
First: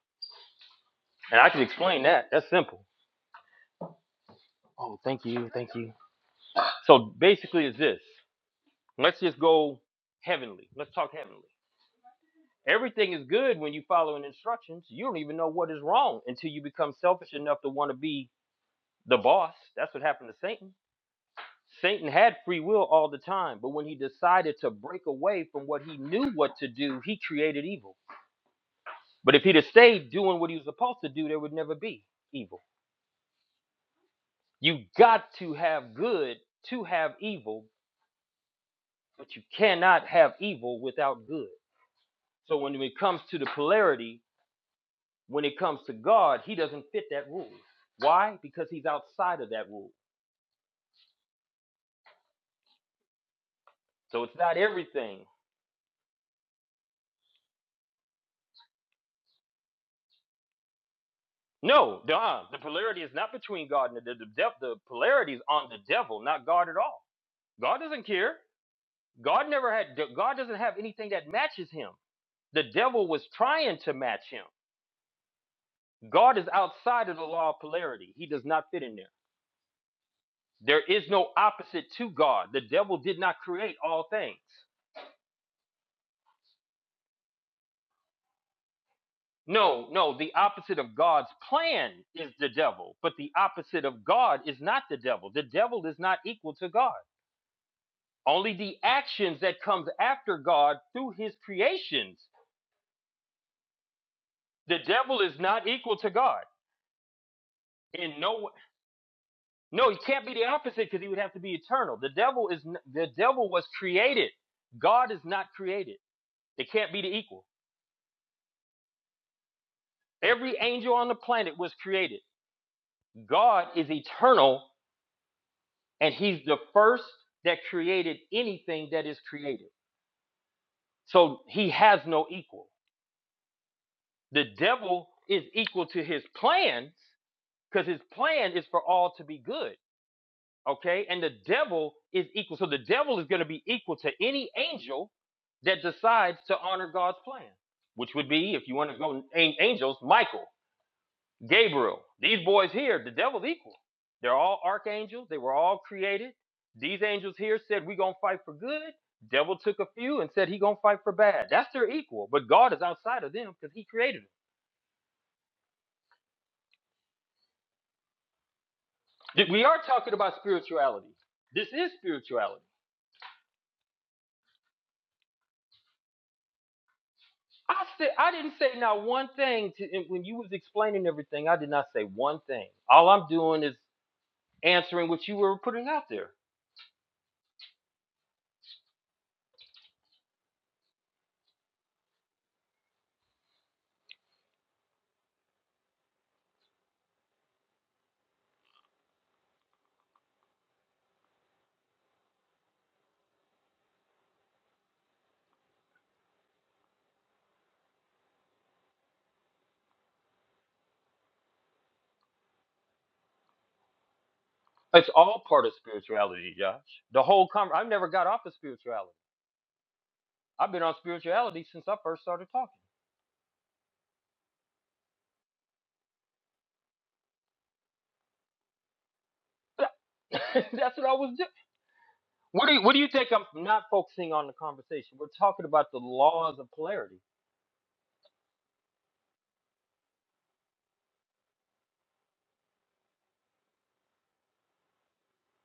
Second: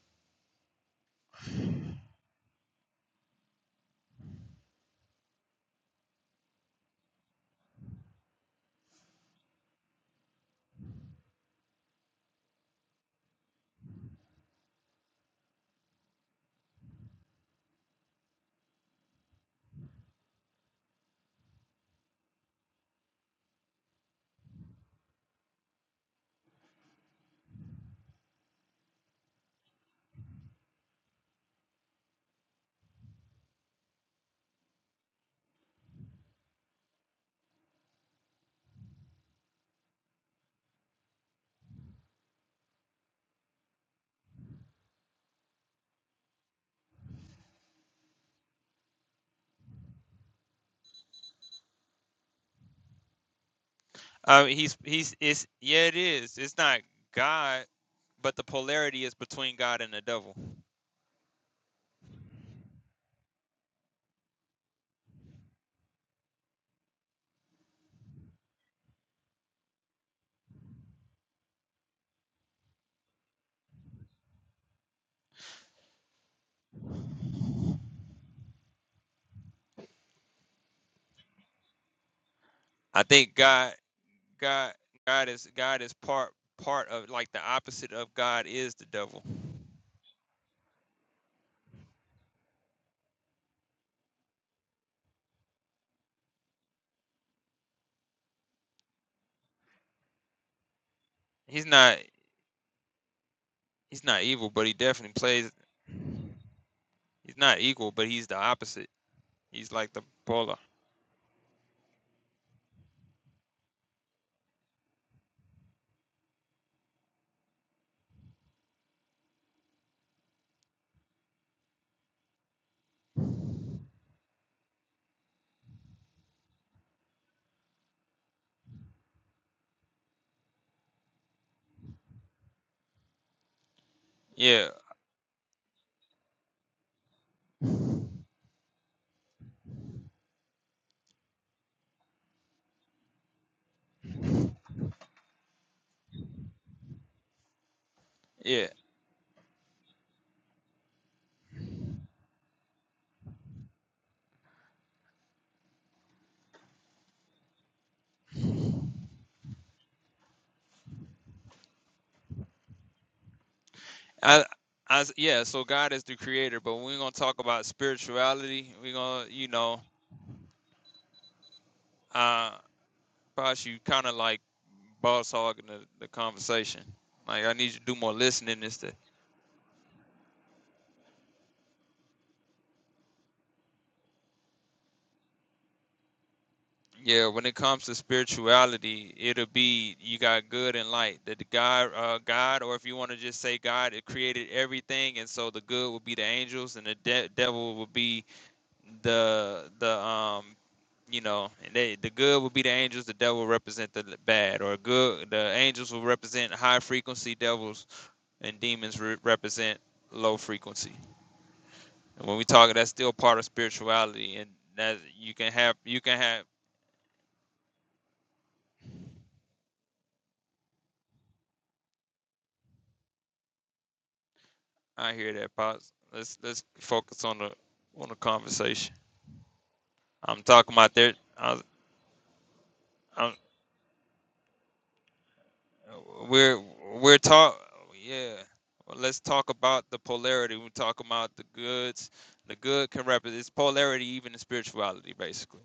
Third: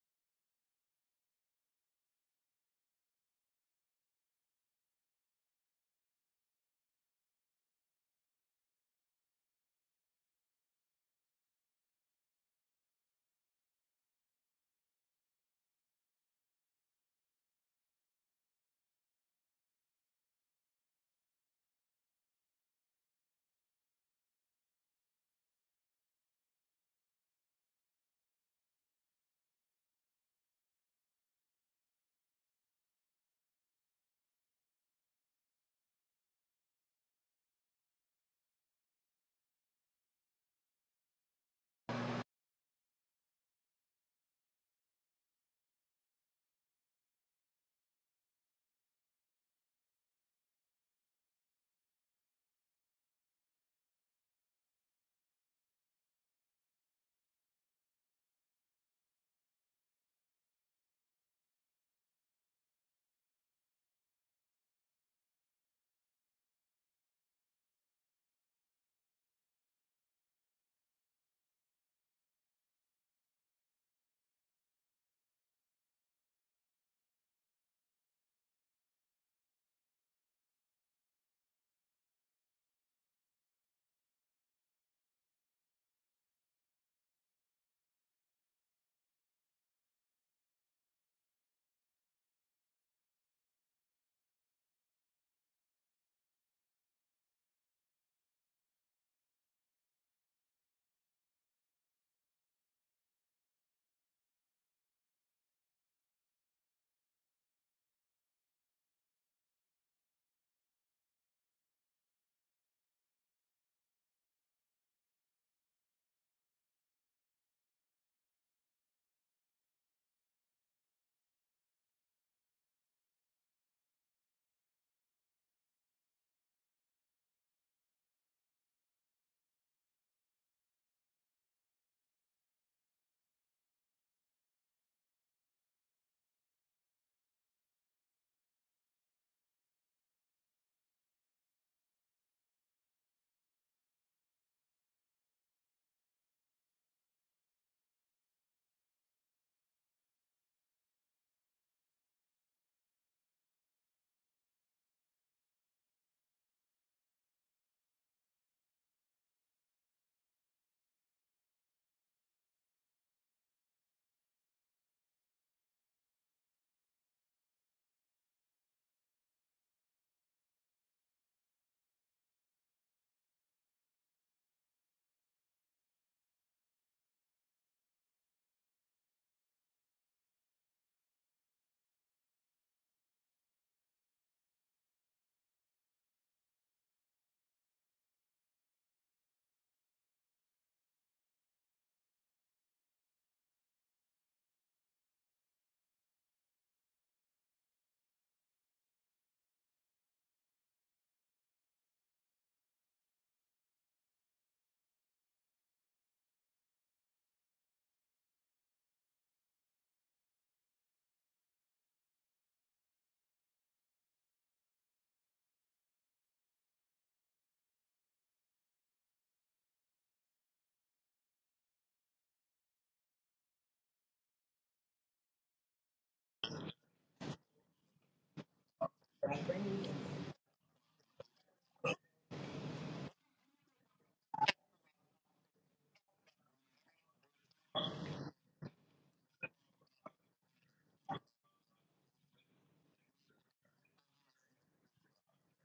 And I can explain that. That's simple. Oh, thank you, thank you. So basically, is this? Let's just go heavenly. Let's talk heavenly. Everything is good when you follow in instructions. You don't even know what is wrong until you become selfish enough to want to be the boss. That's what happened to Satan Satan had free will all the time, but when he decided to break away from what he knew what to do, he created evil. But if he'd have stayed doing what he was supposed to do, there would never be evil. You got to have good to have evil, but you cannot have evil without good. So when it comes to the polarity, when it comes to God, he doesn't fit that rule. Why? Because he's outside of that rule. So it's Uh, not he's he's everything. it's yeah it is. It's not God, but the polarity is between God and the devil. No, Don, the polarity is not between God and the, the, the devil. The polarity is on the devil, not God at all. God doesn't care. God never had. God doesn't have anything that matches him. The devil was trying to match him. God is outside of the law of polarity. He does not fit in there. There is no opposite to God. The devil I did think not God create all things. God God is God is part part of like the opposite of God is the devil. No, no, the opposite of God's plan is the devil, but the opposite of God is not the devil. The devil is not equal to God. Only the actions that comes after God through his He's not creations. he's not evil, but he The definitely devil is plays not equal to God. he's not equal, but In he's the no opposite. He's no, like he the can't be the polar. opposite because he would have to be eternal. The devil is the devil was created. God is not created. They can't be the equal. Every angel on the planet was created. God is eternal and he's the first that created anything that is created. So he has no equal. The Yeah, devil is equal to his plans because his plan is for all to be good. Okay, and the devil is equal. So the devil is going to be equal to any angel that decides to honor God's plan, which would be, if yeah. you want to go angels, Michael, Gabriel, these boys here, the devil's equal. They're all archangels. They were all created. These angels here said, we going to fight for good. Devil took a few and said he going to fight for bad. That's their equal. But God is outside of them because he created them. I, I, yeah, so God is the creator, but when we're gonna talk about spirituality, we're gonna you We are know, talking about spirituality. This is uh spirituality. Bosh, you kinda like boss hogging the, the conversation. Like I need you to I do said more I didn't listening say instead. not one thing to and when you was explaining everything. I did not say one thing. All I'm doing is answering what you were putting out there. Yeah, when it comes to spirituality, it'll be you got good and light. That the God, uh, God, or if you want to just say God, it created everything, and so the good would be the angels, and the de- devil would be the the um you know and they the good would be the angels, the devil represent the bad, or good the angels will represent high frequency, devils and demons re- represent low frequency. And when we talk, that's still part of spirituality, and that It's you all can part of have you can have spirituality, Josh. The whole com I've never got off of spirituality. I've been on spirituality since I first started talking. I hear that, pops. Let's let's focus on the on the conversation. I'm talking about That's what I there. was doing. I, What do you, what do you think? I'm, I'm not focusing on the conversation. We're talking about the we're laws of polarity. we're talk. Yeah. Well, let's talk about the polarity. We're talking about the goods. The good can represent it's polarity, even in spirituality, basically.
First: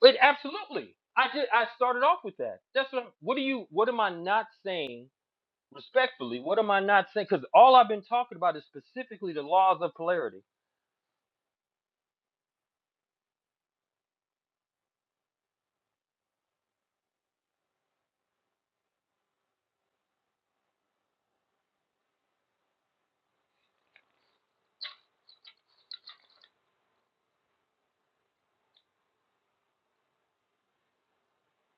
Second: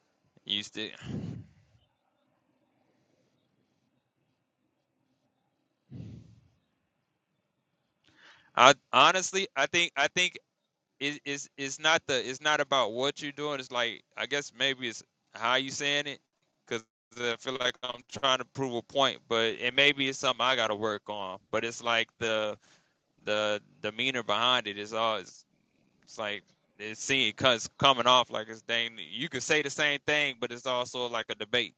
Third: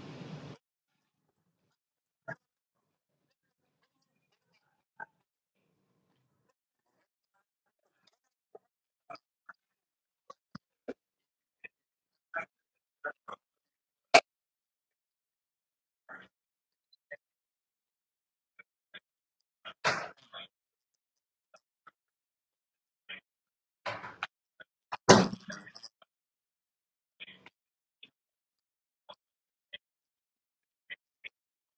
But Used it. absolutely, I did. I started off with that. That's what. I'm, what do you? What am I not saying respectfully, what am I not saying? Because all I've been talking about is I specifically the honestly, I laws think of I think polarity. is is is not the it's not about what you're doing. It's like I guess maybe it's how you saying it, because I feel like I'm trying to prove a point, but and maybe it's something I got to work on. But it's like the the demeanor behind it is always it's like it seems cause coming off like it's dang. You could say the same thing, but it's also like a debate.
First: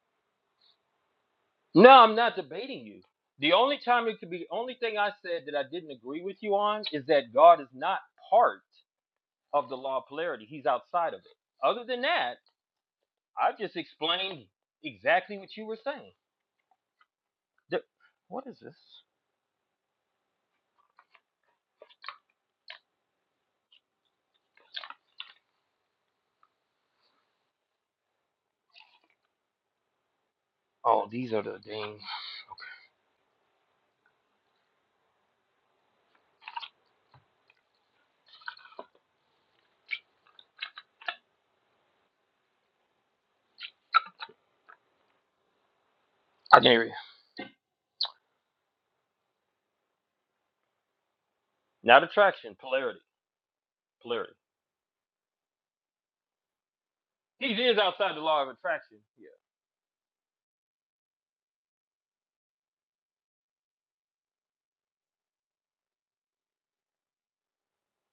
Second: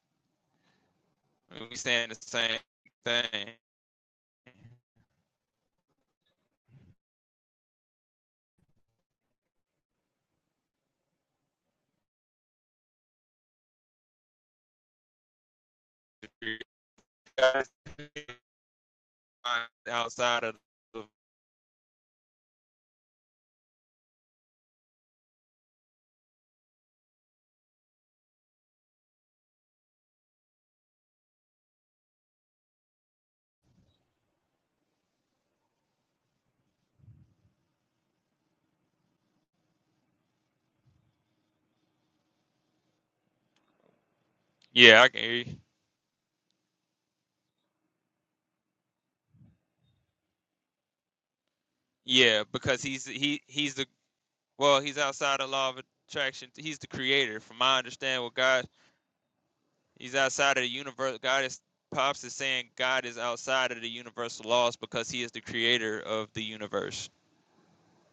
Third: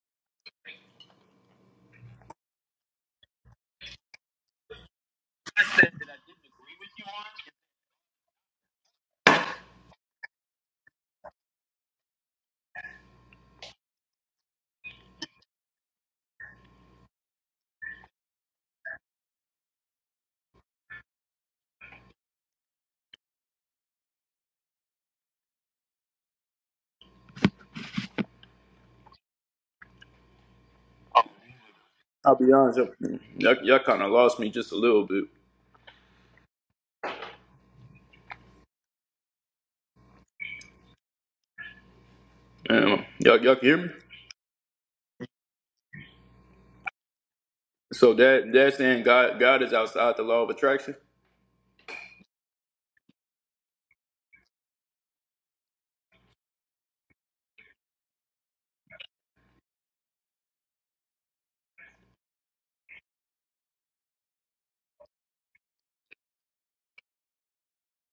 We No, saying I'm the not same debating you. thing. The only time it could be, only thing I said that I didn't agree with you on is that God is not part of the law of polarity. He's outside of it. Other than that, I just explained exactly what you were saying. You guys The- what is this? Outside of the, Oh, these are the things. I'll be honest. Y'all, y'all, y'all kind of lost me just a little bit. Um, y'all, y'all can hear me? yeah, I can hear you. I can't read. So that that's saying God God is outside the law of attraction. Not Yeah, attraction, because polarity. he's he he's the Polarity. Well, he's outside of law of attraction. He's the creator. He From is my outside the understanding, with law of God, attraction. Yeah. he's outside of the universe. God is pops is saying God is outside of the universal laws because he is the creator of the universe.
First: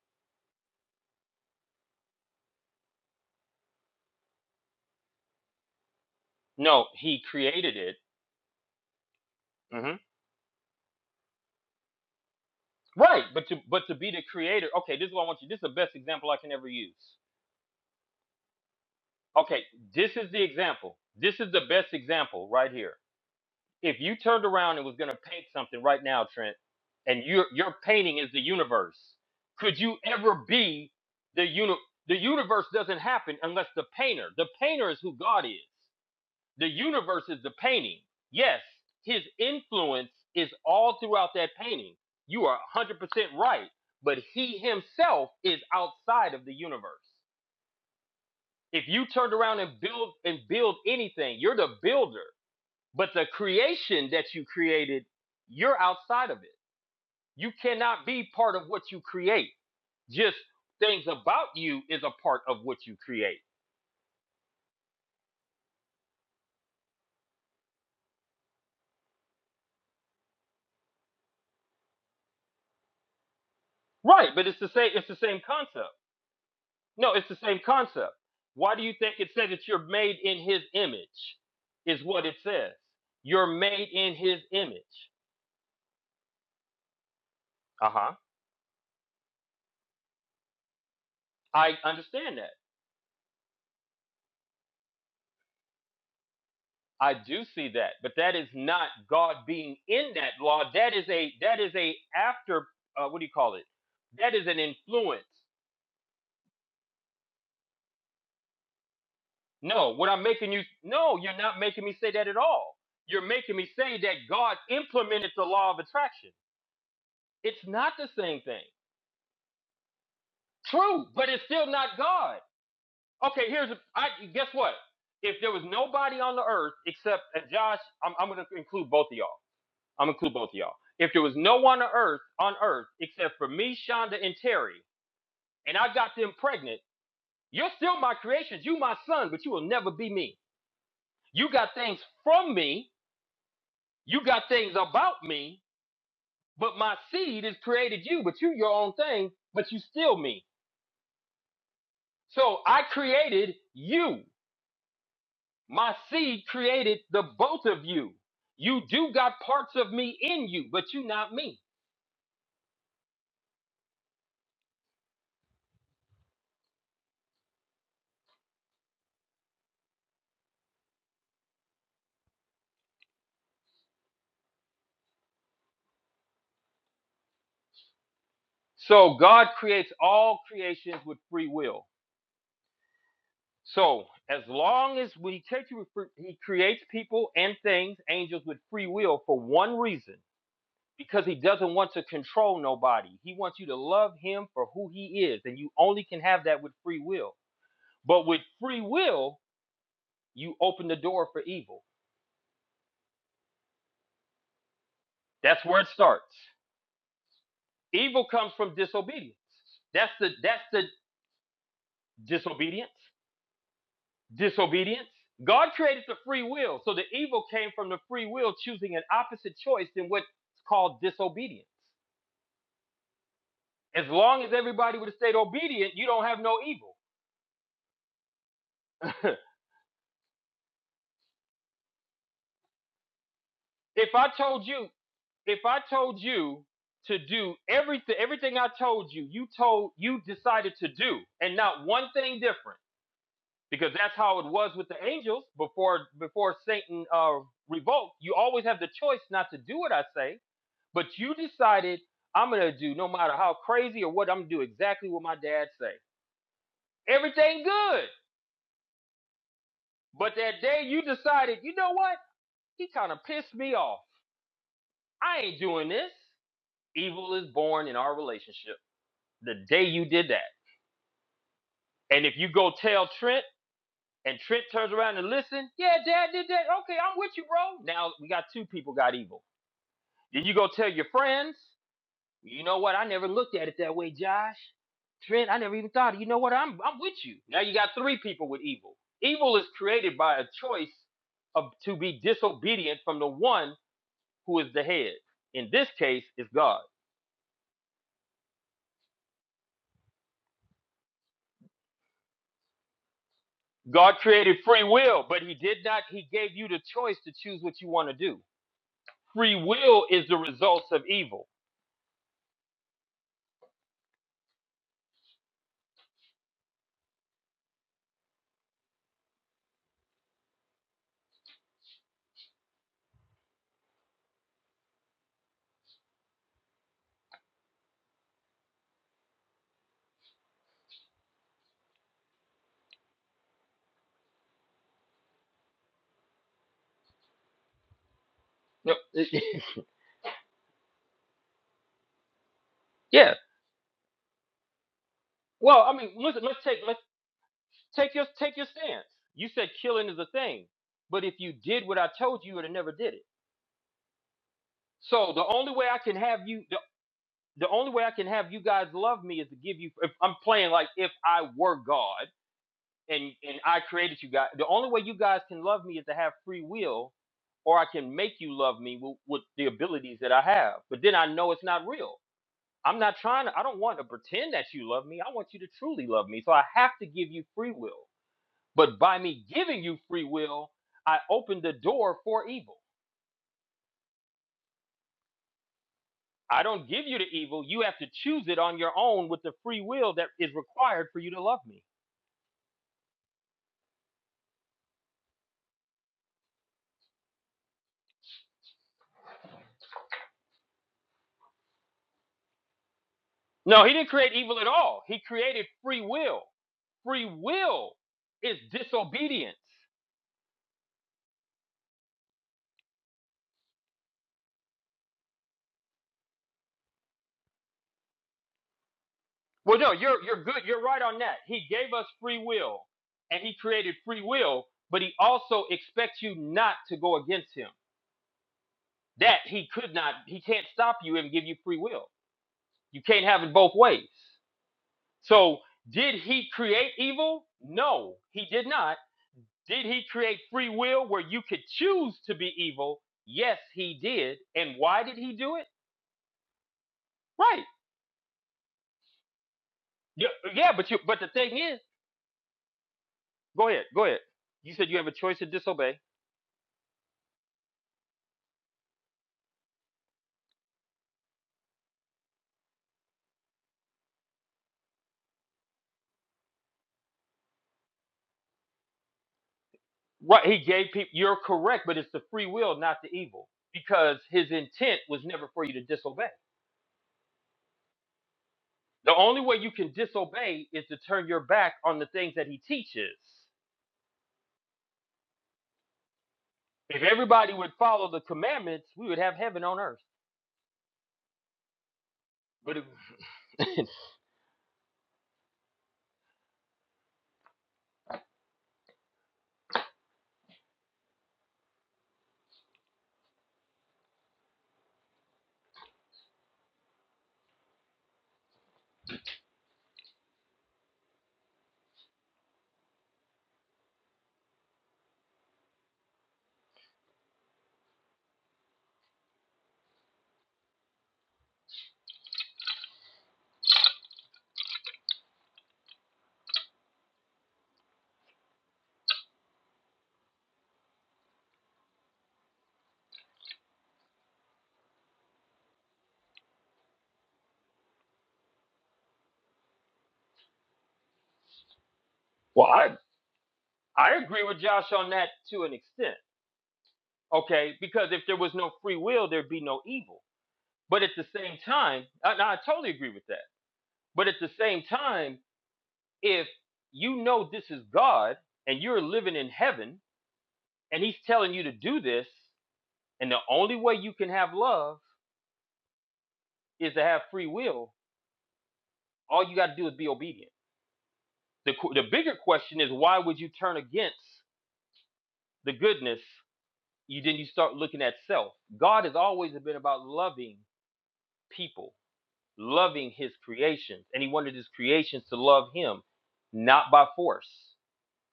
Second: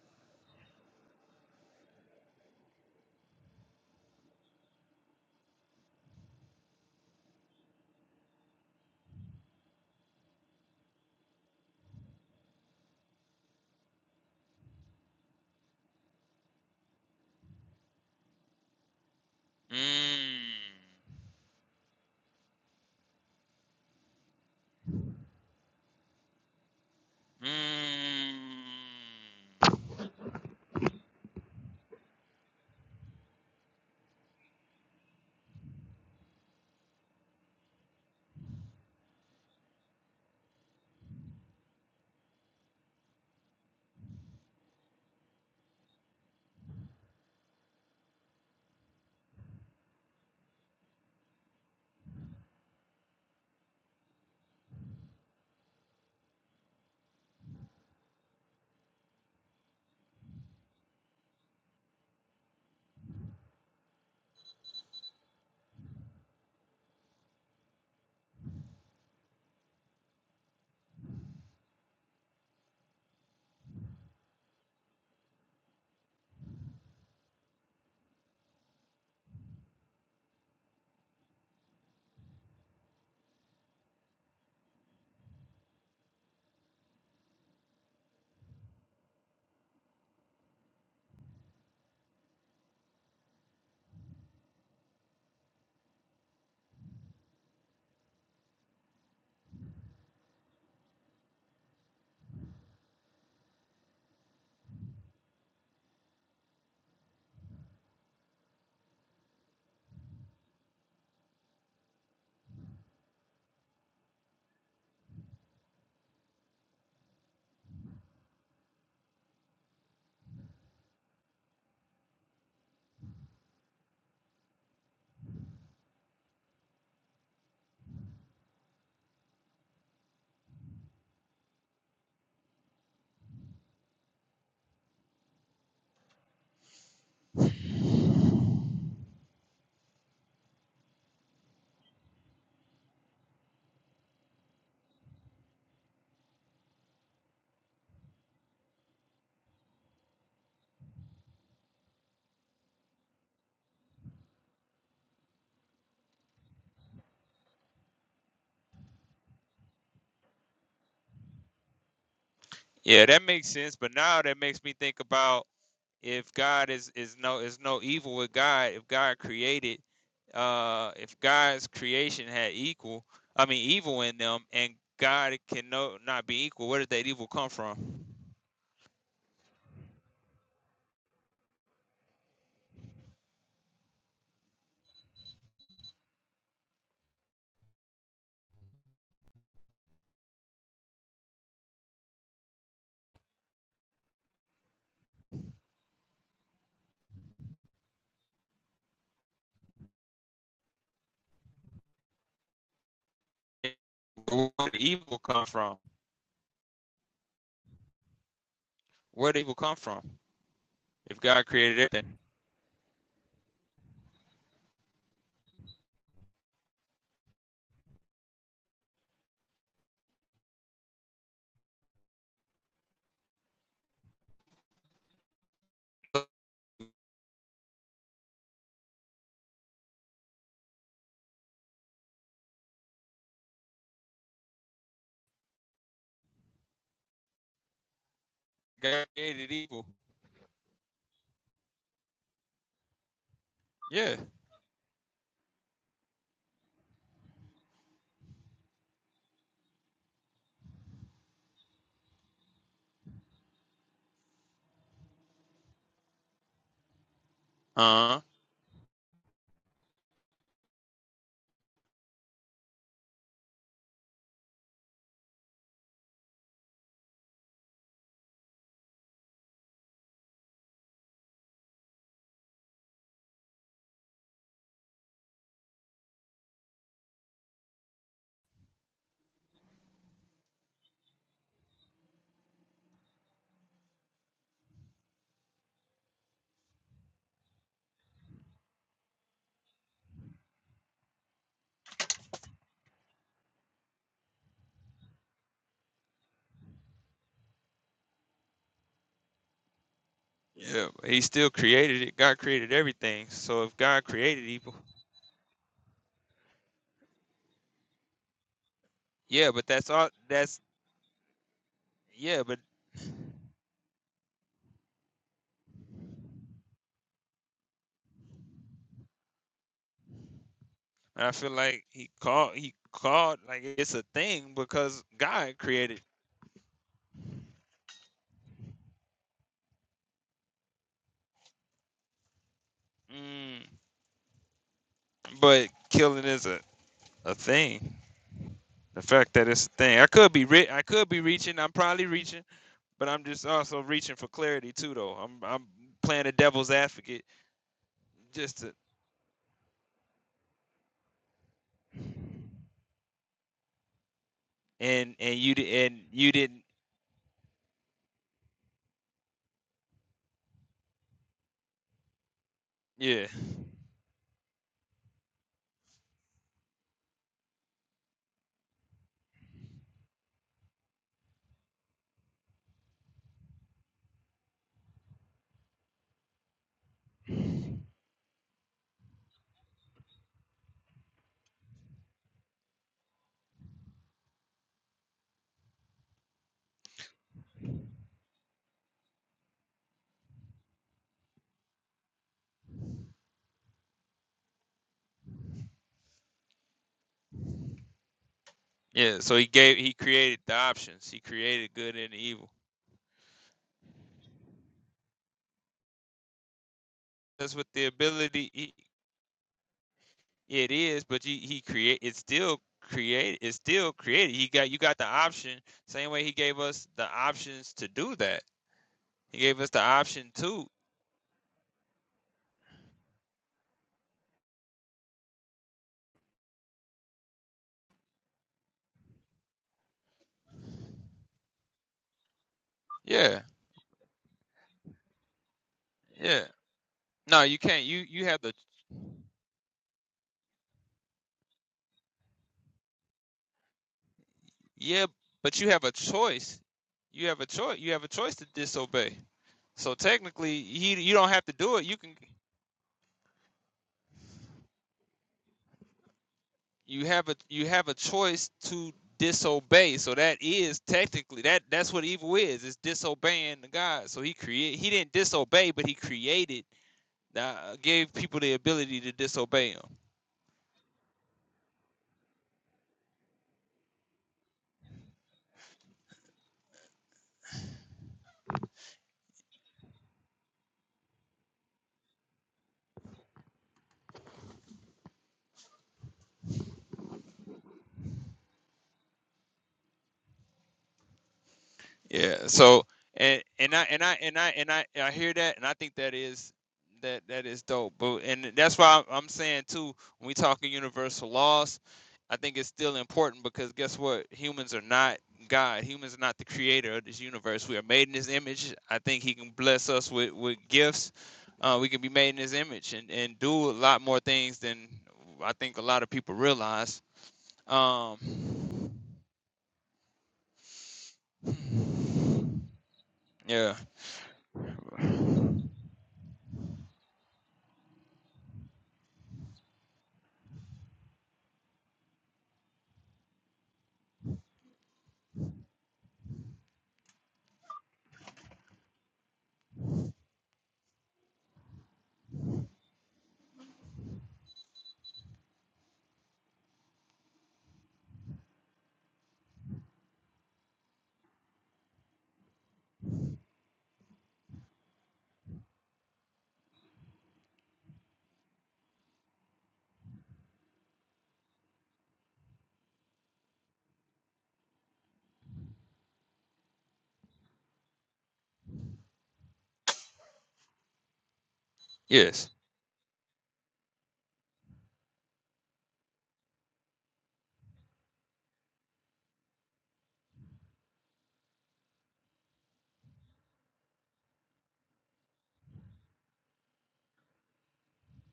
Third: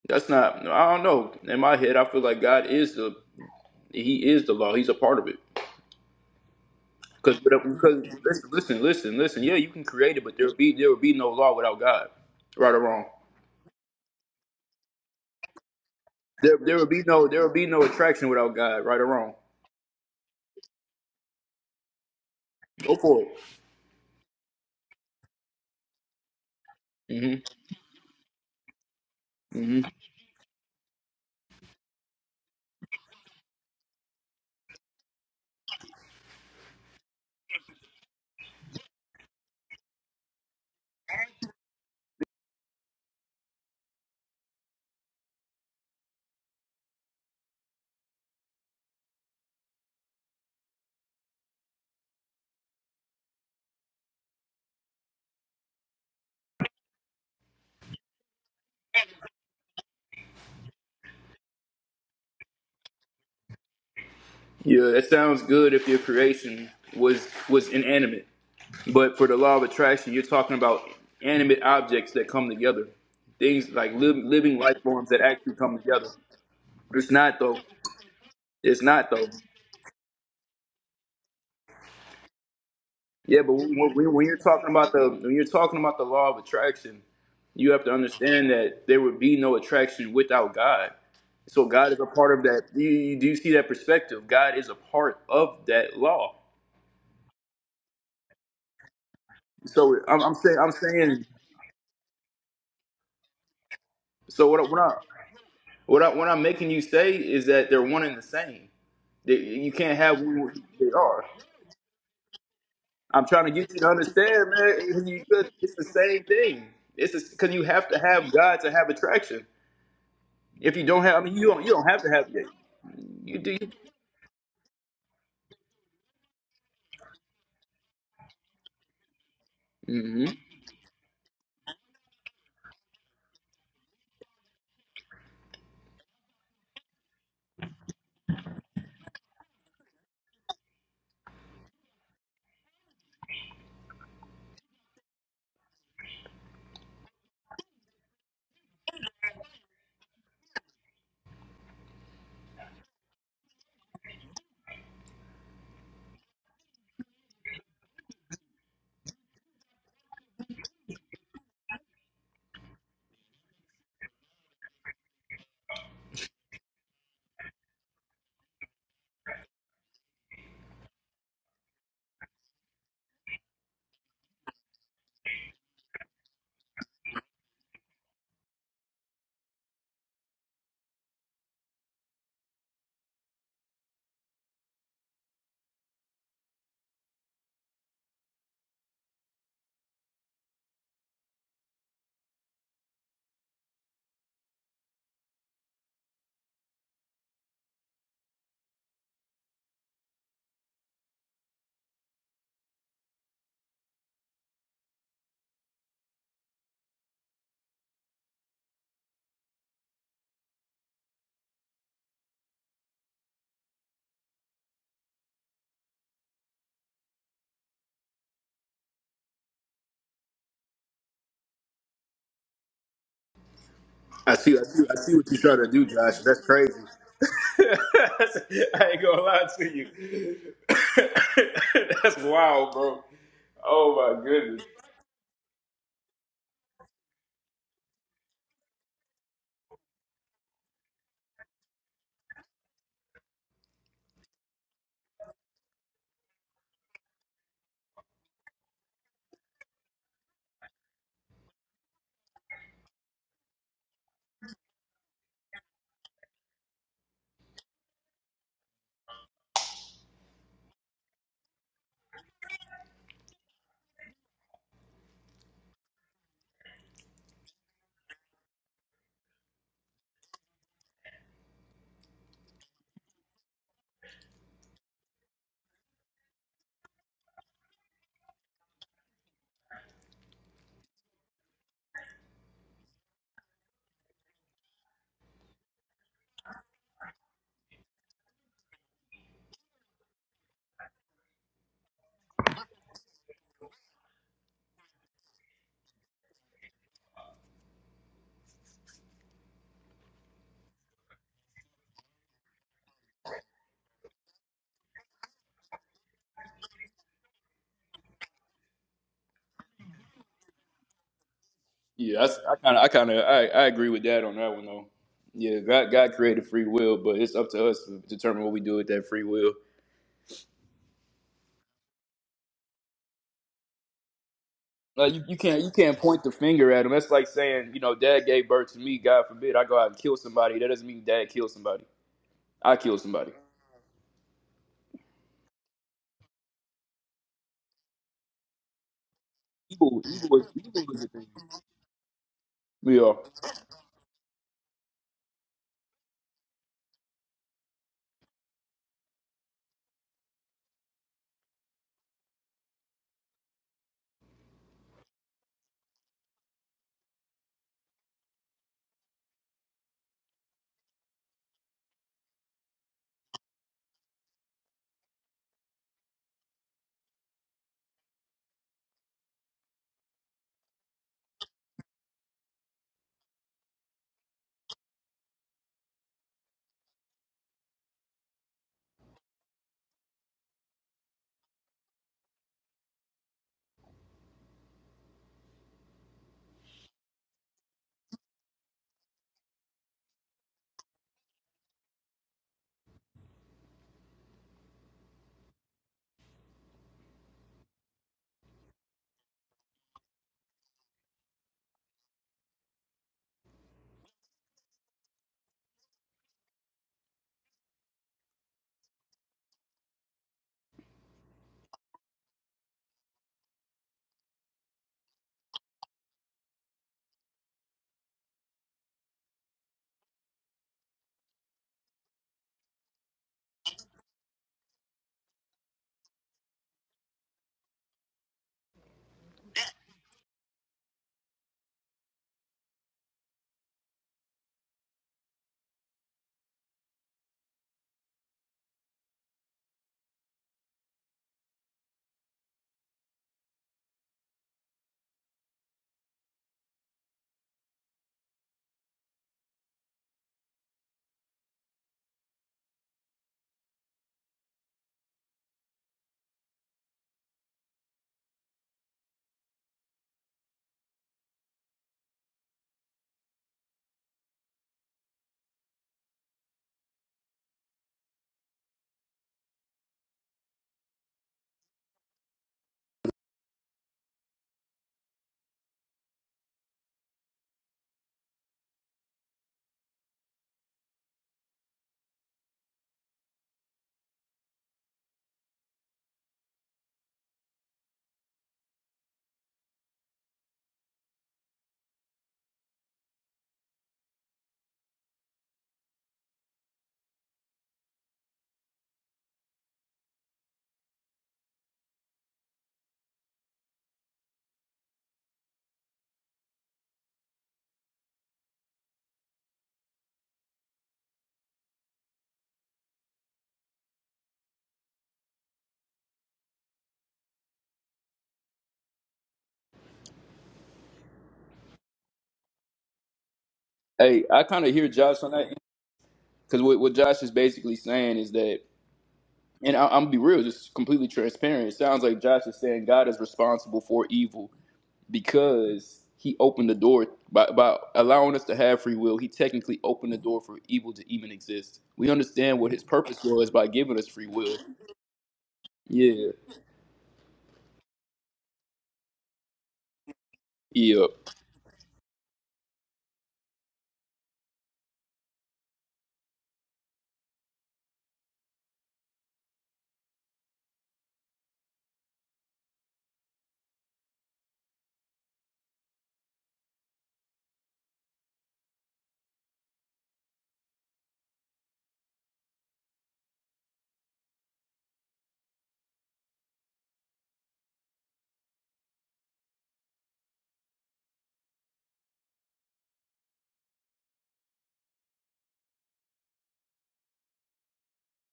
That's not. I don't know. In my head, I feel like God is the He is the law. He's a part of it. No, he Because created it. because listen, listen, listen, listen. Yeah, you can hmm create it, but there would be there would be no law without God, right or wrong. Right, but to but to be the creator, okay, this is what I want you. This is the best example I can There ever there would use. be no there would be no attraction without God, right or wrong. Okay, this is the Mm. example. This is the best example right here. Go for If you turned around and was gonna paint something right now, Trent, and it. your your painting is Mm. the universe, hmm could hmm you ever be the uni? The universe doesn't happen unless the painter. The painter is who God is. The universe is the painting. Yes, his influence is all throughout that painting. You are 100% right. But he himself is outside of the universe. If you turned around and build and build anything, you're the builder. But the creation that you created, you're outside of it. You cannot be part of what you create. Just things about you is a part of what you create. Yeah, that sounds good if your creation was was inanimate, but for the law of attraction, you're talking about animate objects that come together, things like liv- Right, but living it's the life same forms it's the that same actually come concept together. It's No, it's the not though. same concept. Why It's do you not think though. it says that you're made in his image? Is what it says. Yeah, You're but when, made when in when you're his talking image. about the when you're talking about the law of attraction, you have Uh to huh. understand that there would be no attraction without God. So I God is a part understand of that. that. Do you, do you see that perspective? God is a part of that law. I do see that, but that is not God being So in I'm, I'm that saying law. I'm That is saying. a that is a after uh, what do you call it? That is So an what I- what I influence. what I what I'm making you say is that they're one and the same. They, you No, can't what have I'm one. making where you They no, are. you're not making me say that at all. You're I'm trying to making me get you to say that understand, God man. You- implemented the law It's of the same attraction. thing. It's because you It's have not to the have same God thing. to have attraction. If you don't True, have, I but mean, it's you don't still you don't not have to have God. that. You Okay, do. here's a, I guess what? If there was nobody on the earth except and Josh, I'm, I'm gonna include both of y'all. I'm gonna hmm include both of y'all. If there was no one on earth on earth except for me, Shonda, and Terry, and I got them pregnant, you're still my creations. You my son, but you will never be me. You got things from me. You got things about me. But my seed has created you. But you your own thing. But you still me. So I created you. My seed created the both of you. You do got parts of me in you, but you not me. Yeah, that makes sense. But now that makes me think about if God is is no is no evil with God, if God created, uh, if God's creation had equal, I mean evil in them, and God can no not be equal. Where did that evil come from? So God creates all creations with free will. So as long as we take you, He creates people and things, angels with free will for one reason, because He doesn't want to control nobody. He wants you to love Him for who He is, and you only can have that with free will. But with free will, you open the door for evil. Where did evil come That's from? where it starts. Evil comes from Where disobedience. did evil come from? That's the that's the If God created everything, disobedience. Disobedience. God created the free will, so the evil came from the free will choosing an opposite choice than what's called disobedience. As I long as see, I see, I everybody would see have what stayed you're trying to do, obedient, you Josh. So, don't have That's no crazy. evil. I ain't gonna lie to you. that's wild, bro. Oh if my. I told you, if I told you to do everything, everything I God told you, you created evil. told you decided to do, and not one thing different. because Yeah. that's how it was with the angels before before Satan uh, revolt. You always have the choice not to do what I say, but you decided I'm gonna do no matter how crazy or what I'm gonna do exactly what my dad say. Everything good, Uh. huh but that day you decided, you know what? He kind of pissed me off. I ain't doing this. Evil is born in our relationship. The day you did that, and if you go tell Trent. And Trent turns around and listen. Yeah, Dad did that. Okay, I'm with you, bro. Now we got two people got evil Then you go tell your friends, you know what? I never looked at it that way, Josh. Trent, I never even thought of You know what? I'm I'm with you. Now you got three people with evil. Evil is created by a choice of to be disobedient from the one who is the head. In this case, it's God. Yeah. He still created it. God created everything. So if God God created created evil, free will, but he did not he gave you the choice to choose what you want to do. yeah, Free but that's will all. is the That's results of evil. Yeah, that's, yeah, I but kind of, I kind of, I, I agree with Dad on that one though. Yeah, God, God created free will, but it's up to us to determine what we do with that free will. And I feel like he called he called like it's a thing because Like you, you God can't, you can't created. point the finger at him. That's like saying, you know, Dad gave birth to me. God forbid I go out and kill somebody. That doesn't mean Dad killed somebody. I killed somebody. Mm, but killing is a, a thing. No, The fact that it's a thing. Evil, I could evil, be is, re- I evil is a could be thing. reaching. I'm probably reaching, but Yeah. I'm Yeah. just also reaching for clarity too though. I'm I'm Well, I mean, playing the let's, let's devil's take let's advocate Take your take just your to stance. You said killing is a thing, but if you did what I told you, you would have never did it. and So and the you only di- way I and can you have didn't you the, the only way I can have you guys love me is to give you if I'm playing like if I were God yeah. and and I created you guys. The only way you guys can love me is to have free will or I can make you love me with, with the abilities that I have. But then I know it's not real. I'm not trying to I don't want to pretend that you love me. I want you to truly love me. So I have to give you free will. But by me giving you free will, I open the door for evil. I don't give you the evil. You have to choose it on your own with the free will that is required for you to love me. Yeah, so he gave he created the options. He created good and evil. No, he didn't create evil at all. He created free will. Free That's what the will ability is he, disobedience. It is, but you, he create. It's still create. It's still created. He got you got the option. Same way he gave us the options to do that. He gave us Well, the no, you're option you're good. to. You're right on that. He gave us free will and he created free will, but he also expects you not to go against him. That he could not, he can't stop you and give you free will. You can't Yeah, have it both ways. So, did yeah. he create No, evil? you can't. You No, you have he the did not. Did he create free will where you could choose to be evil? Yes, he did. And why yeah, did he do but it? you have a choice. You have a Right. choice. You have a choice to disobey. So Yeah, technically, yeah but you he you but the don't have to thing do is, it. You can. go ahead, go ahead. You said you have a choice to disobey. you have a you have a choice to disobey so that is technically that that's what evil is it's disobeying the god so he create he didn't disobey but he created uh, gave people the ability to disobey him Right, he gave people you're correct, but it's the free will, not the evil, because his intent was never for you to disobey. The only way you can disobey is to turn your back on the things that he teaches. If everybody would follow the commandments, we would have heaven on earth. Yeah. But So if, and and I and I and I and I I hear that, and I think that is that that is dope. But and that's why I'm saying too, when we talking universal laws, I think it's still important because guess what? Humans are not God. Humans are not the creator of this universe. We are made in His image. I think He can bless us with with gifts. Uh, we can be made in His image and and do a lot more things than I think a lot of people realize. Um. Yeah. Hey, I kind of hear Josh on that because what, what Josh is basically saying is that, and I, I'm gonna be real, just completely transparent. It sounds like Josh is saying God is responsible for evil because He opened the door by by allowing us to have free will. He technically opened the door for evil to even exist. We understand well, what His I purpose was by giving us I free agree will. with Josh on that to an extent. Yeah. Okay, because if there was no free will, there'd be no evil. But Yeah. at the same time, I, I totally agree with that. But at the same time, if you know this is God and you're living in heaven and He's telling you to do this, and the only way you can have love is to have free will, all you got to do is be obedient. The, the bigger Yes. question is why would you turn against the goodness you then you start looking at self. God has always been about loving people, loving his creations, and he wanted his creations to love him, not by force.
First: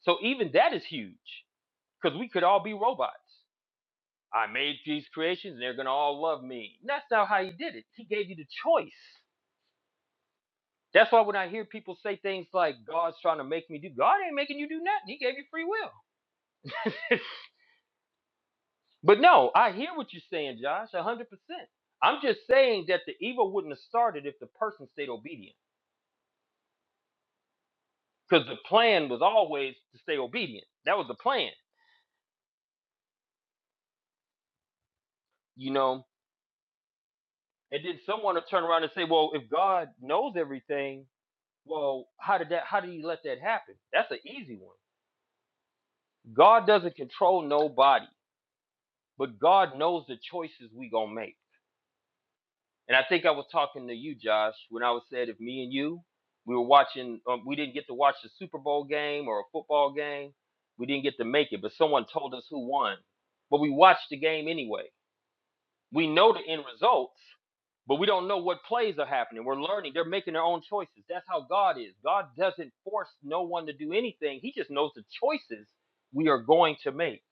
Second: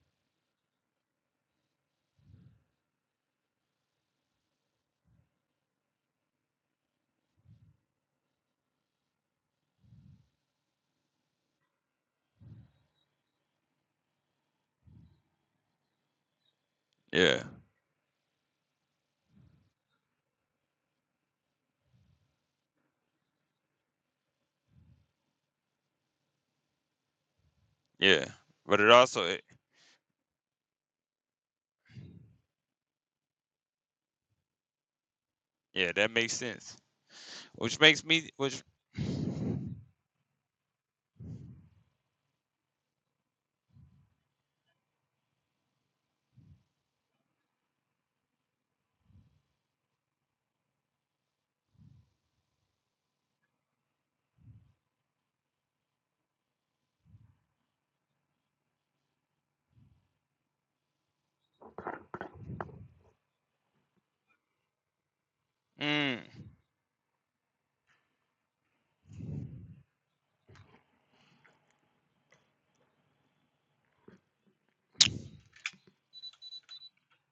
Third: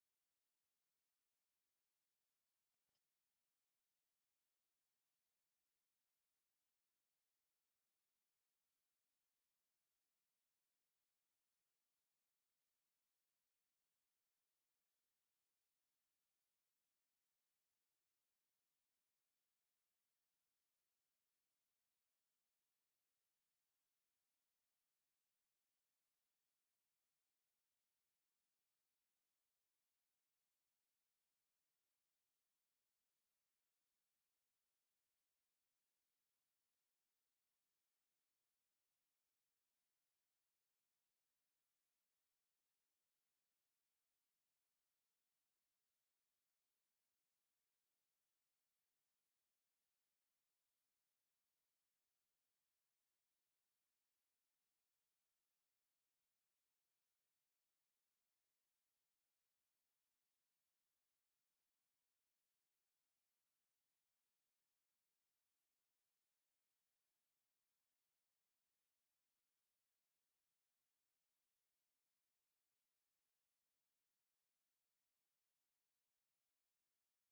So even that is huge because we could all be robots. I made these creations and they're going to all love me. And that's not how he did it. He gave you the choice. That's why when I hear people say things like God's trying to make me do, God ain't making you do nothing. He gave you free will. Yeah. But no, I hear what you're saying, Josh, 100%. I'm just saying that the evil wouldn't have started if the person stayed obedient Yeah, because the but it plan was also it, always to stay obedient. That was the plan, you yeah know? that makes sense, which And then makes me someone will which. turn around and say, well, if God knows everything, well, how did that, how did he let that happen? That's an easy one. God doesn't control nobody, but God knows the choices we gonna make. And I think I was talking to you, Josh, when I was said if me and you, we were watching, um, we didn't get to watch the Super Bowl game or a football game. We didn't get to make it, but someone told us who won. But we watched the game anyway. We Mm. know the end results, but we don't know what plays are happening. We're learning. They're making their own choices. That's how God is. God doesn't force no one to do anything, He just knows the choices we are going to make,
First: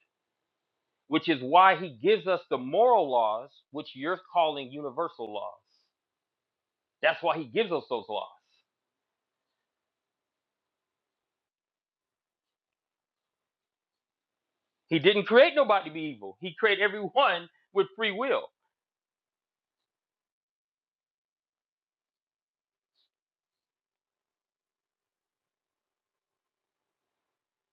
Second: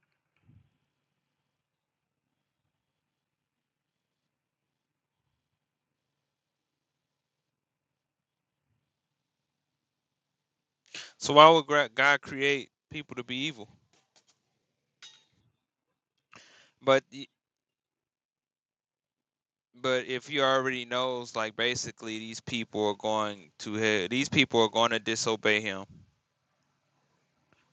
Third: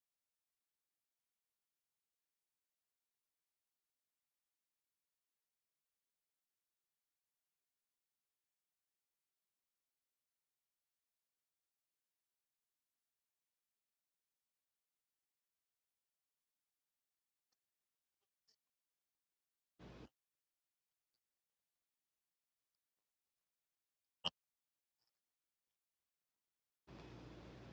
which is why He gives us the moral laws, which you're calling universal laws. That's why he gives us those laws. So why would gra- God create people to be evil? He didn't create nobody to be evil. He created But y- everyone with free will. but if He already knows, like basically these people are going to hell. These people are going to disobey Him.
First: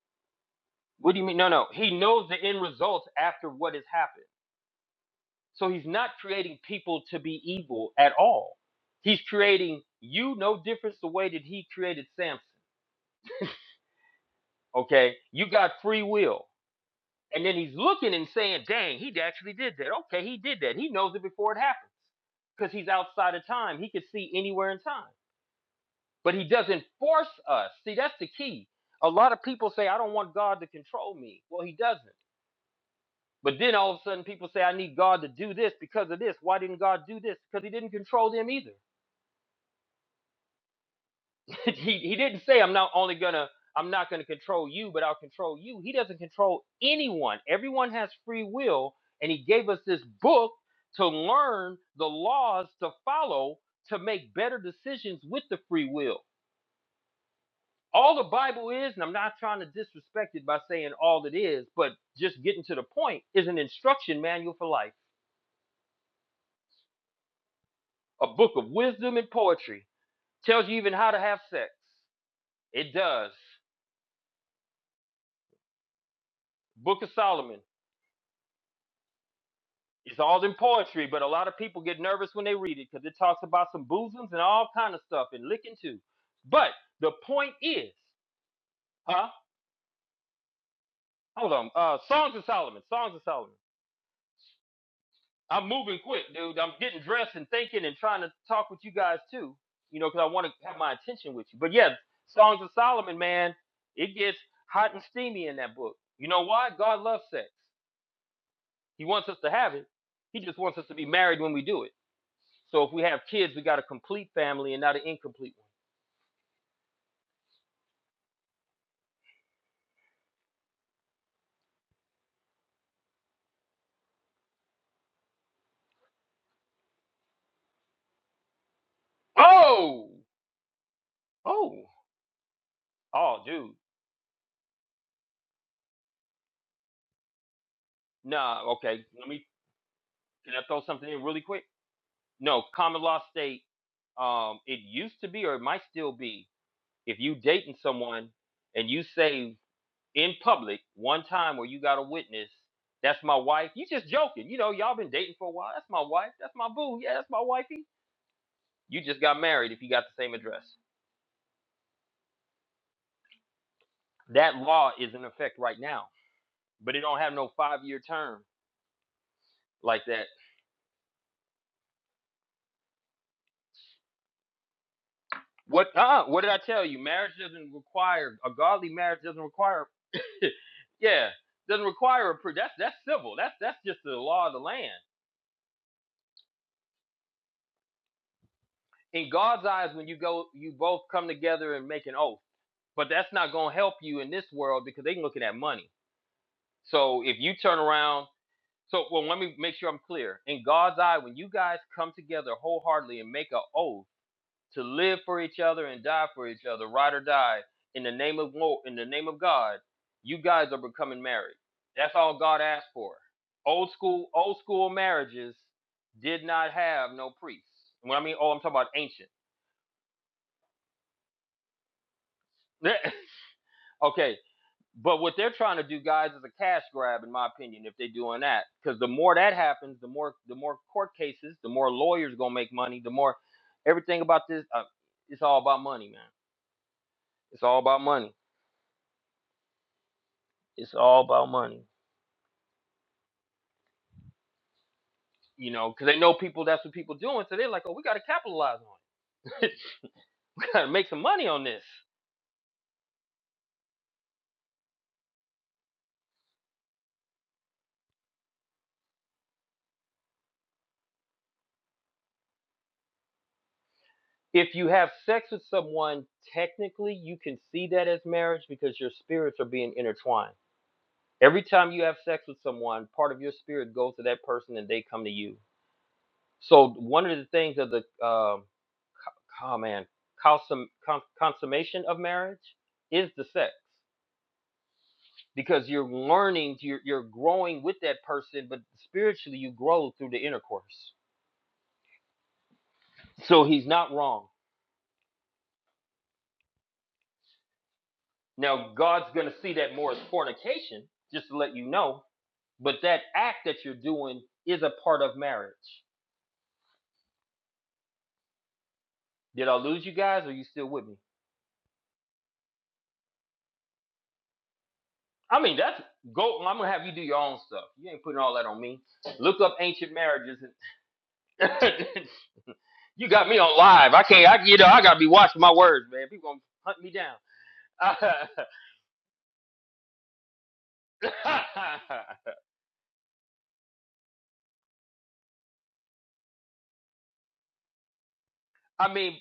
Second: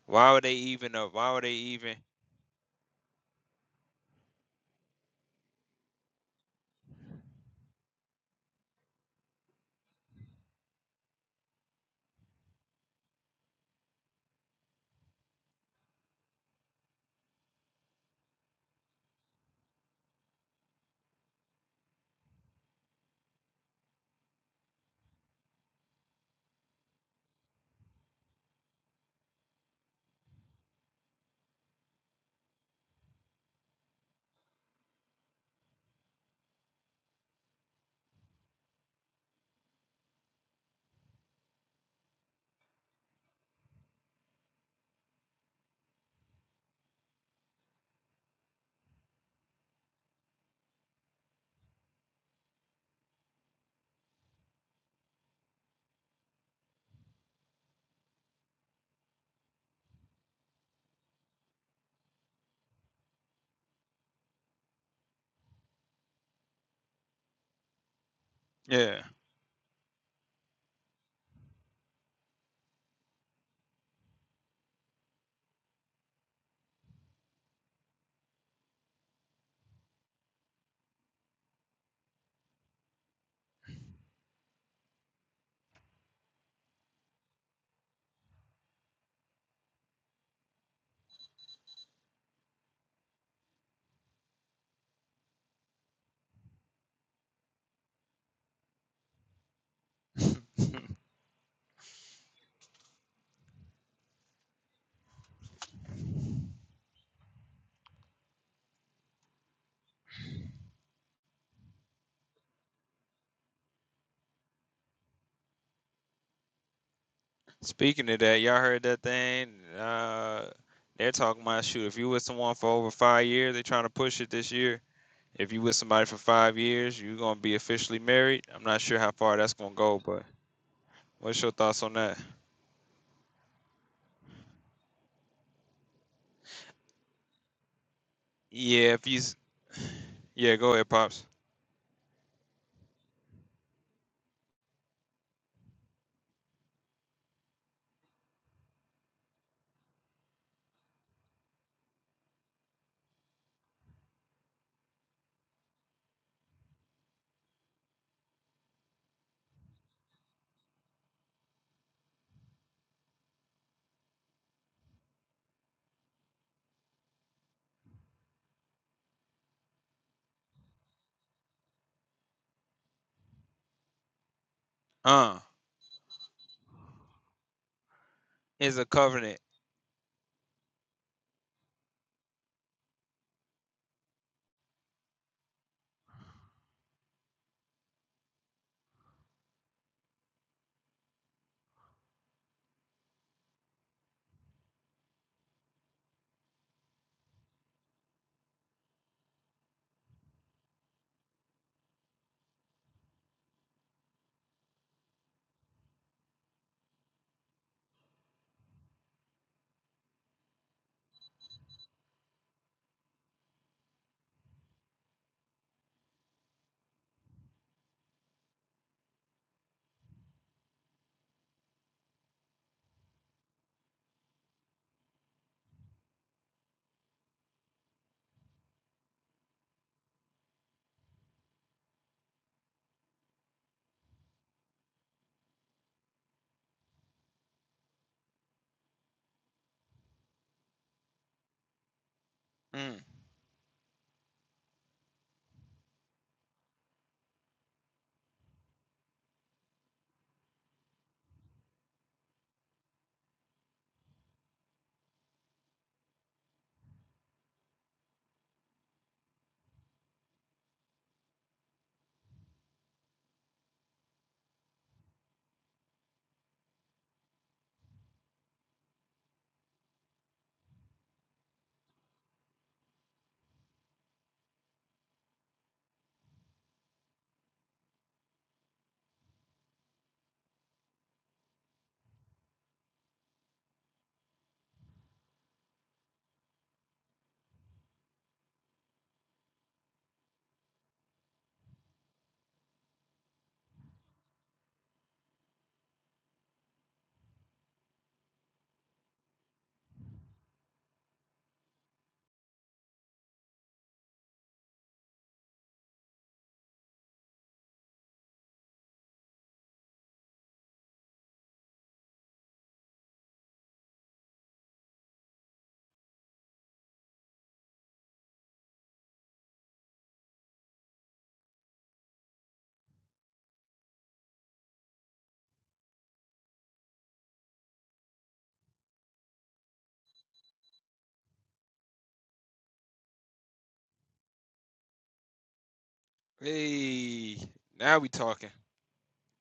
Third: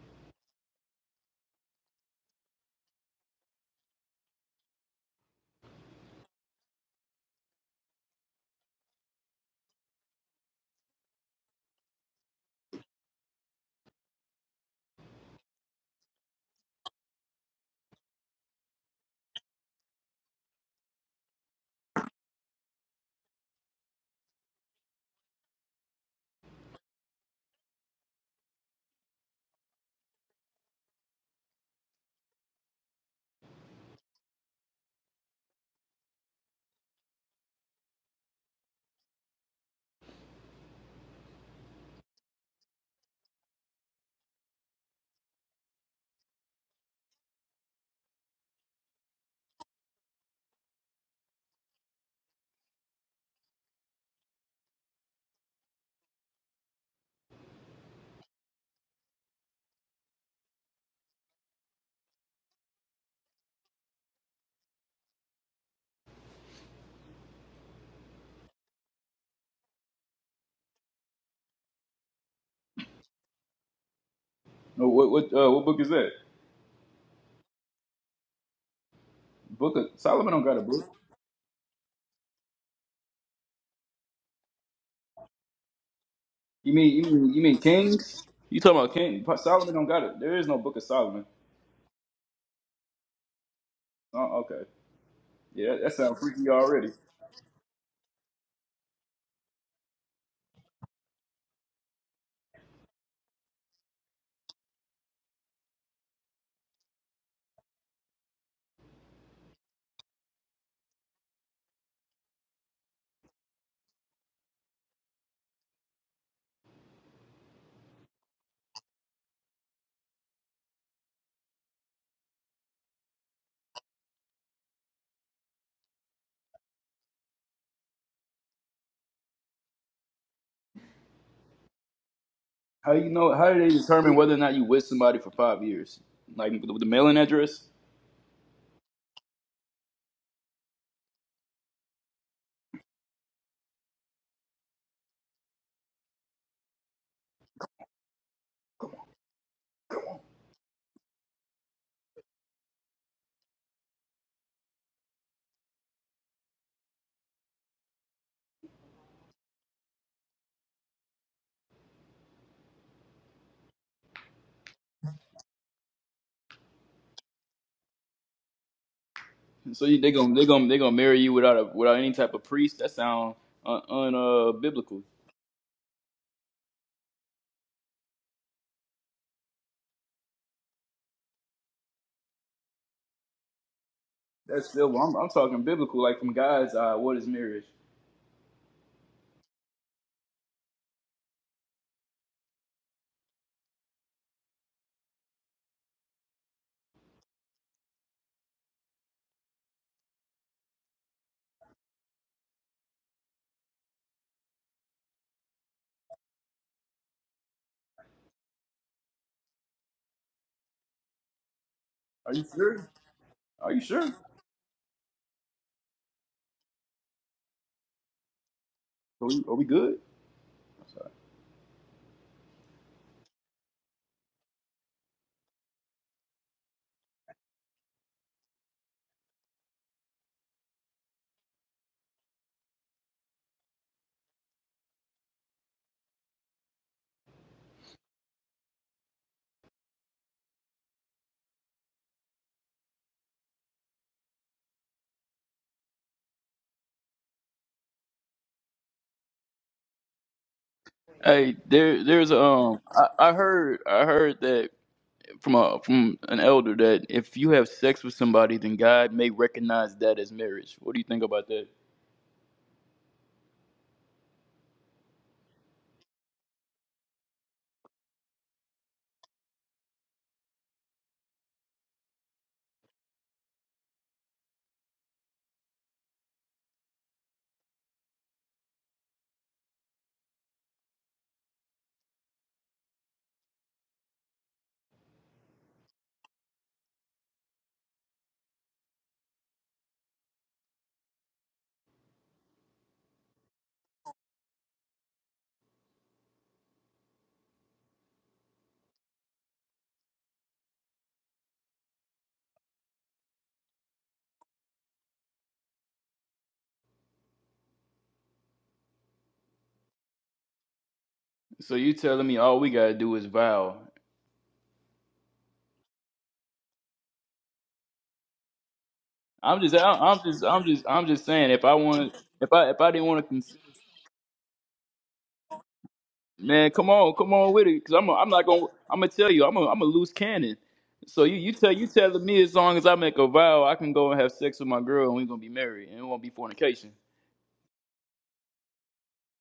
Why would they even? Uh, What do you why mean? would No, they no. He even? knows the end results after what has happened. So he's not creating people to be evil at all. He's creating you no difference the way that he created Samson. Okay? You got free will. And then he's looking and saying, dang, he actually did that. Okay, he did that. He knows it before it happens because he's outside of time. He could see anywhere in time. but he doesn't force us. See, that's the key. A lot of people say, I don't want God to control me. Well, he doesn't. But then all of a sudden, people say, I need God to do this because of this. Why didn't God do this? Because he didn't control them either. he, he didn't say, I'm not only going to. I'm not going to control you, but I'll control you. He doesn't control anyone. Everyone has free will, and He gave us this book to learn the laws to follow to make better decisions with the free will. all the Bible is, and I'm not trying to disrespect it by saying all it is, but just getting to the point, is an instruction manual for life. A book of Yeah. wisdom and poetry. Tells you even how to have sex. It does. No, what what uh, what book is that? Book of Solomon. Book of It's Solomon all don't in got a book. poetry, but a lot of people get nervous when they read it because it talks about some bosoms and all kind of stuff and licking too. But You mean you the mean you point mean is, Kings? You talking about King huh? Solomon? Don't got it. There is no Book of Solomon. Hold on. Uh, Songs of Solomon. Songs of Solomon. Oh, okay. I'm Yeah, that, that moving sounds quick, freaky dude. I'm already. getting dressed and thinking and trying to talk with you guys too, you know, because I want to have my attention with you. But yeah, Songs of Solomon, man, it gets hot and steamy in that book. You know why? God loves sex. He wants us to have it. He just wants us to be married when we do it. So if we have kids, we got a complete family and not an incomplete Speaking of that, y'all heard that thing? Uh, they're talking about shoot. If you with someone for over five years, they're trying to push it this year. If you with somebody for five years, you're gonna be officially married. I'm not sure how far one. that's gonna go, Oh, but what's your oh, thoughts on that? How you know? oh, How do they dude. determine whether or not you with somebody for five years? Like with the mailing address? Nah, Yeah, okay. if Let he's me. yeah, Can I go throw ahead, something in pops. really quick? No, common law state. Um, it used to be, or it might still be. If you dating someone and you say in public one time where you got a witness, that's my wife, you just joking. You know, y'all been dating for a while. That's my wife. That's my boo. Yeah, that's my wifey. You just got married if you got the same address. That law is in effect right now, but it don't have no five year term So you, like they that. gonna they gonna they gonna marry you without a without any type of priest? That sound un, un uh, biblical. Uh, What uh what did I tell you? Marriage doesn't require a it's a godly marriage covenant. doesn't require yeah, doesn't require a pre that's that's civil. That's that's just the law of the That's land. still I'm, I'm talking biblical. Like from God's eye, what is marriage? in God's eyes when you go you both come together and make an oath. But that's not gonna help you in this world because they can look at that money. So if you turn around so well let me make sure I'm clear. In God's eye, when you guys come together wholeheartedly and make an oath to live for each other and die for each other, ride or die, in the name of in the name of God, you guys are becoming married. That's Are all you God asked sure? for. Are you Old sure? school old school marriages did not have no priests. When I mean oh I'm talking about Are ancient. we, are we good? Okay, but what they're trying to do, guys, is a cash grab, in my opinion, if they're doing that. Because the more that happens, the more the more court cases, the more lawyers gonna make money, the more everything about this. Uh, it's all about money, man. It's all about money. It's all about money. Mm. You know, because they know people. That's what people doing. So they're like, oh, we gotta capitalize on it. gotta make some money Hey, on this. there there's um I, I heard I heard that from a from an elder that if you have sex with somebody, then God may recognize that as marriage. What do you think about that? If you have sex with someone, technically you can see that as marriage because your spirits are being intertwined Every time you have sex with someone, part of your spirit goes to that person and they come to you. So one of the things of the um oh man consum, con, consummation of marriage is the sex because you're learning you're, you're growing with that person, but spiritually you grow through the intercourse. So he's not wrong. Now God's gonna see that more as fornication, just to let you know. But that act that you're doing is a part of marriage. Did I lose you guys? Or are you still with me? So you telling me all we gotta do is vow? I mean, that's go. I'm gonna have you do your own stuff. You ain't putting all that on me. I'm Look just up I- ancient I'm just marriages. I'm just I'm just saying if And I want if I if I didn't want you to got cons- me on live. I can't. I you know I gotta be watching my words, man. People man gonna come hunt me on come down. on with it because I'm a, I'm not gonna I'm gonna tell you I'm a I'm a loose cannon. So you you tell you telling me as long as I make a vow I can go and have sex with my girl and we're gonna be married and it won't be fornication. Hey, now we talking. I mean,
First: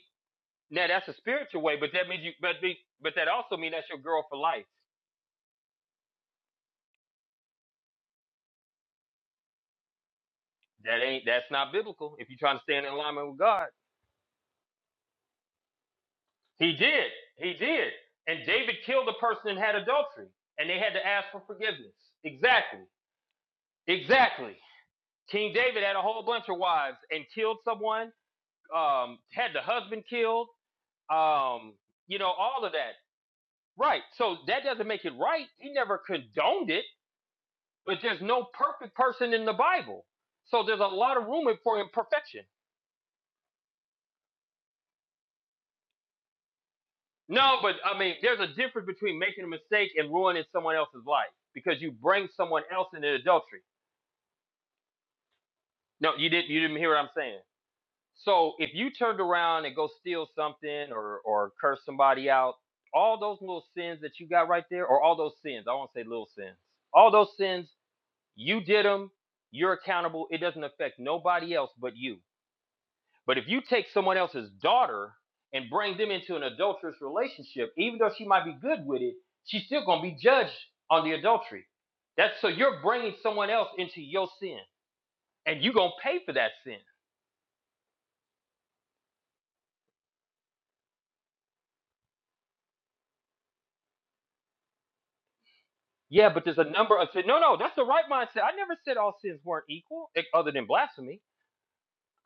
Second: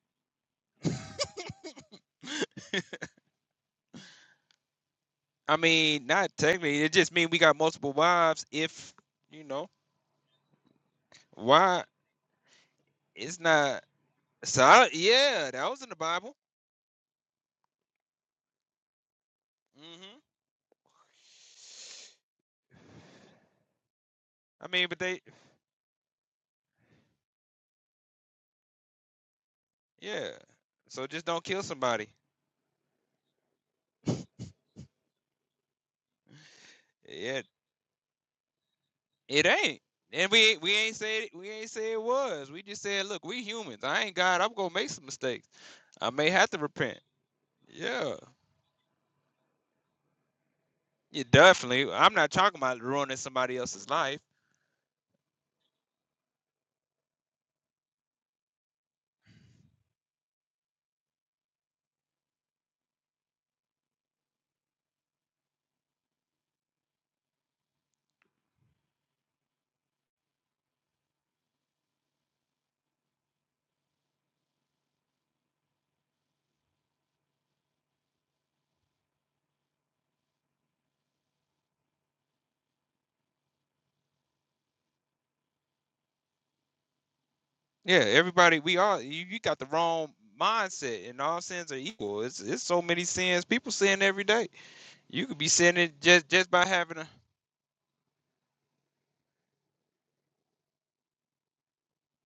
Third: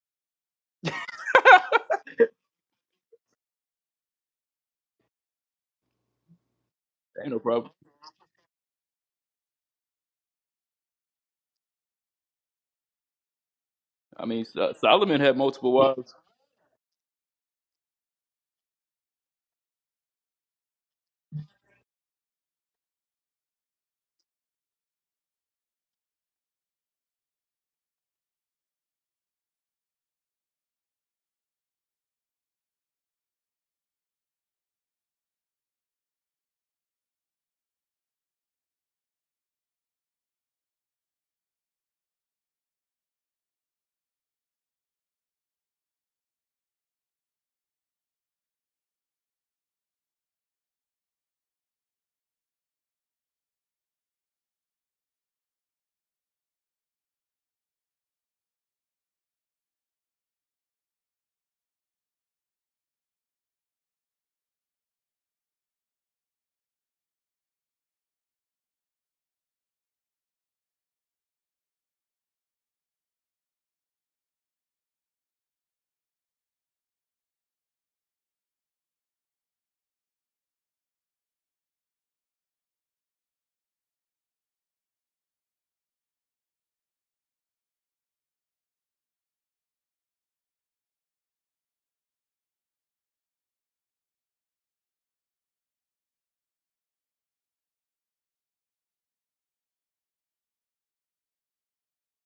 now that's a spiritual way, but that means you. But be, but that also means that's your girl for life. I mean, not technically. It just means Ain't we no got problem. multiple wives. If you know That ain't. That's not why, biblical. If you're trying to stand in alignment with it's God, not. I mean So Sol- I- Solomon had yeah, that multiple was in the wives. Bible. he did. He did. And David killed a person and had hmm adultery, and they had to ask for forgiveness. Exactly. Exactly. I mean, but they King David had a whole bunch of wives and killed someone, um, had the husband yeah. killed, So just don't kill um, somebody. you know, all of that. Right. So that doesn't make it right. He never condoned it, Yeah, but there's no perfect person in It the ain't. Bible. And we So we there's a ain't lot of say room we ain't for say it imperfection. was. We just said, look, we humans. I ain't God. I'm gonna make some mistakes. I may have to repent. No, but I mean, Yeah. there's a difference between making a mistake and ruining someone else's Yeah, life because definitely. you I'm bring not talking someone about else into ruining somebody adultery. else's life. No, you didn't. You didn't hear what I'm saying. So if you turned around and go steal something or or curse somebody out, all those little sins that you got right there, or all those sins, I won't say little sins, all those sins, you did them, you're accountable. It doesn't affect nobody else but you. But if you take someone else's daughter and bring them into an adulterous relationship, even though she might be good with it, she's still gonna be judged on the adultery. That's so you're bringing someone else into your sin, and you're gonna pay for that sin. Yeah, everybody we all you, you got the wrong mindset and all sins are equal. It's it's so many sins. People sin every day. You could be sinning just Yeah, but just there's a by number having a of sins. No, no, that's the right mindset. I never said all sins weren't equal, e- other than blasphemy.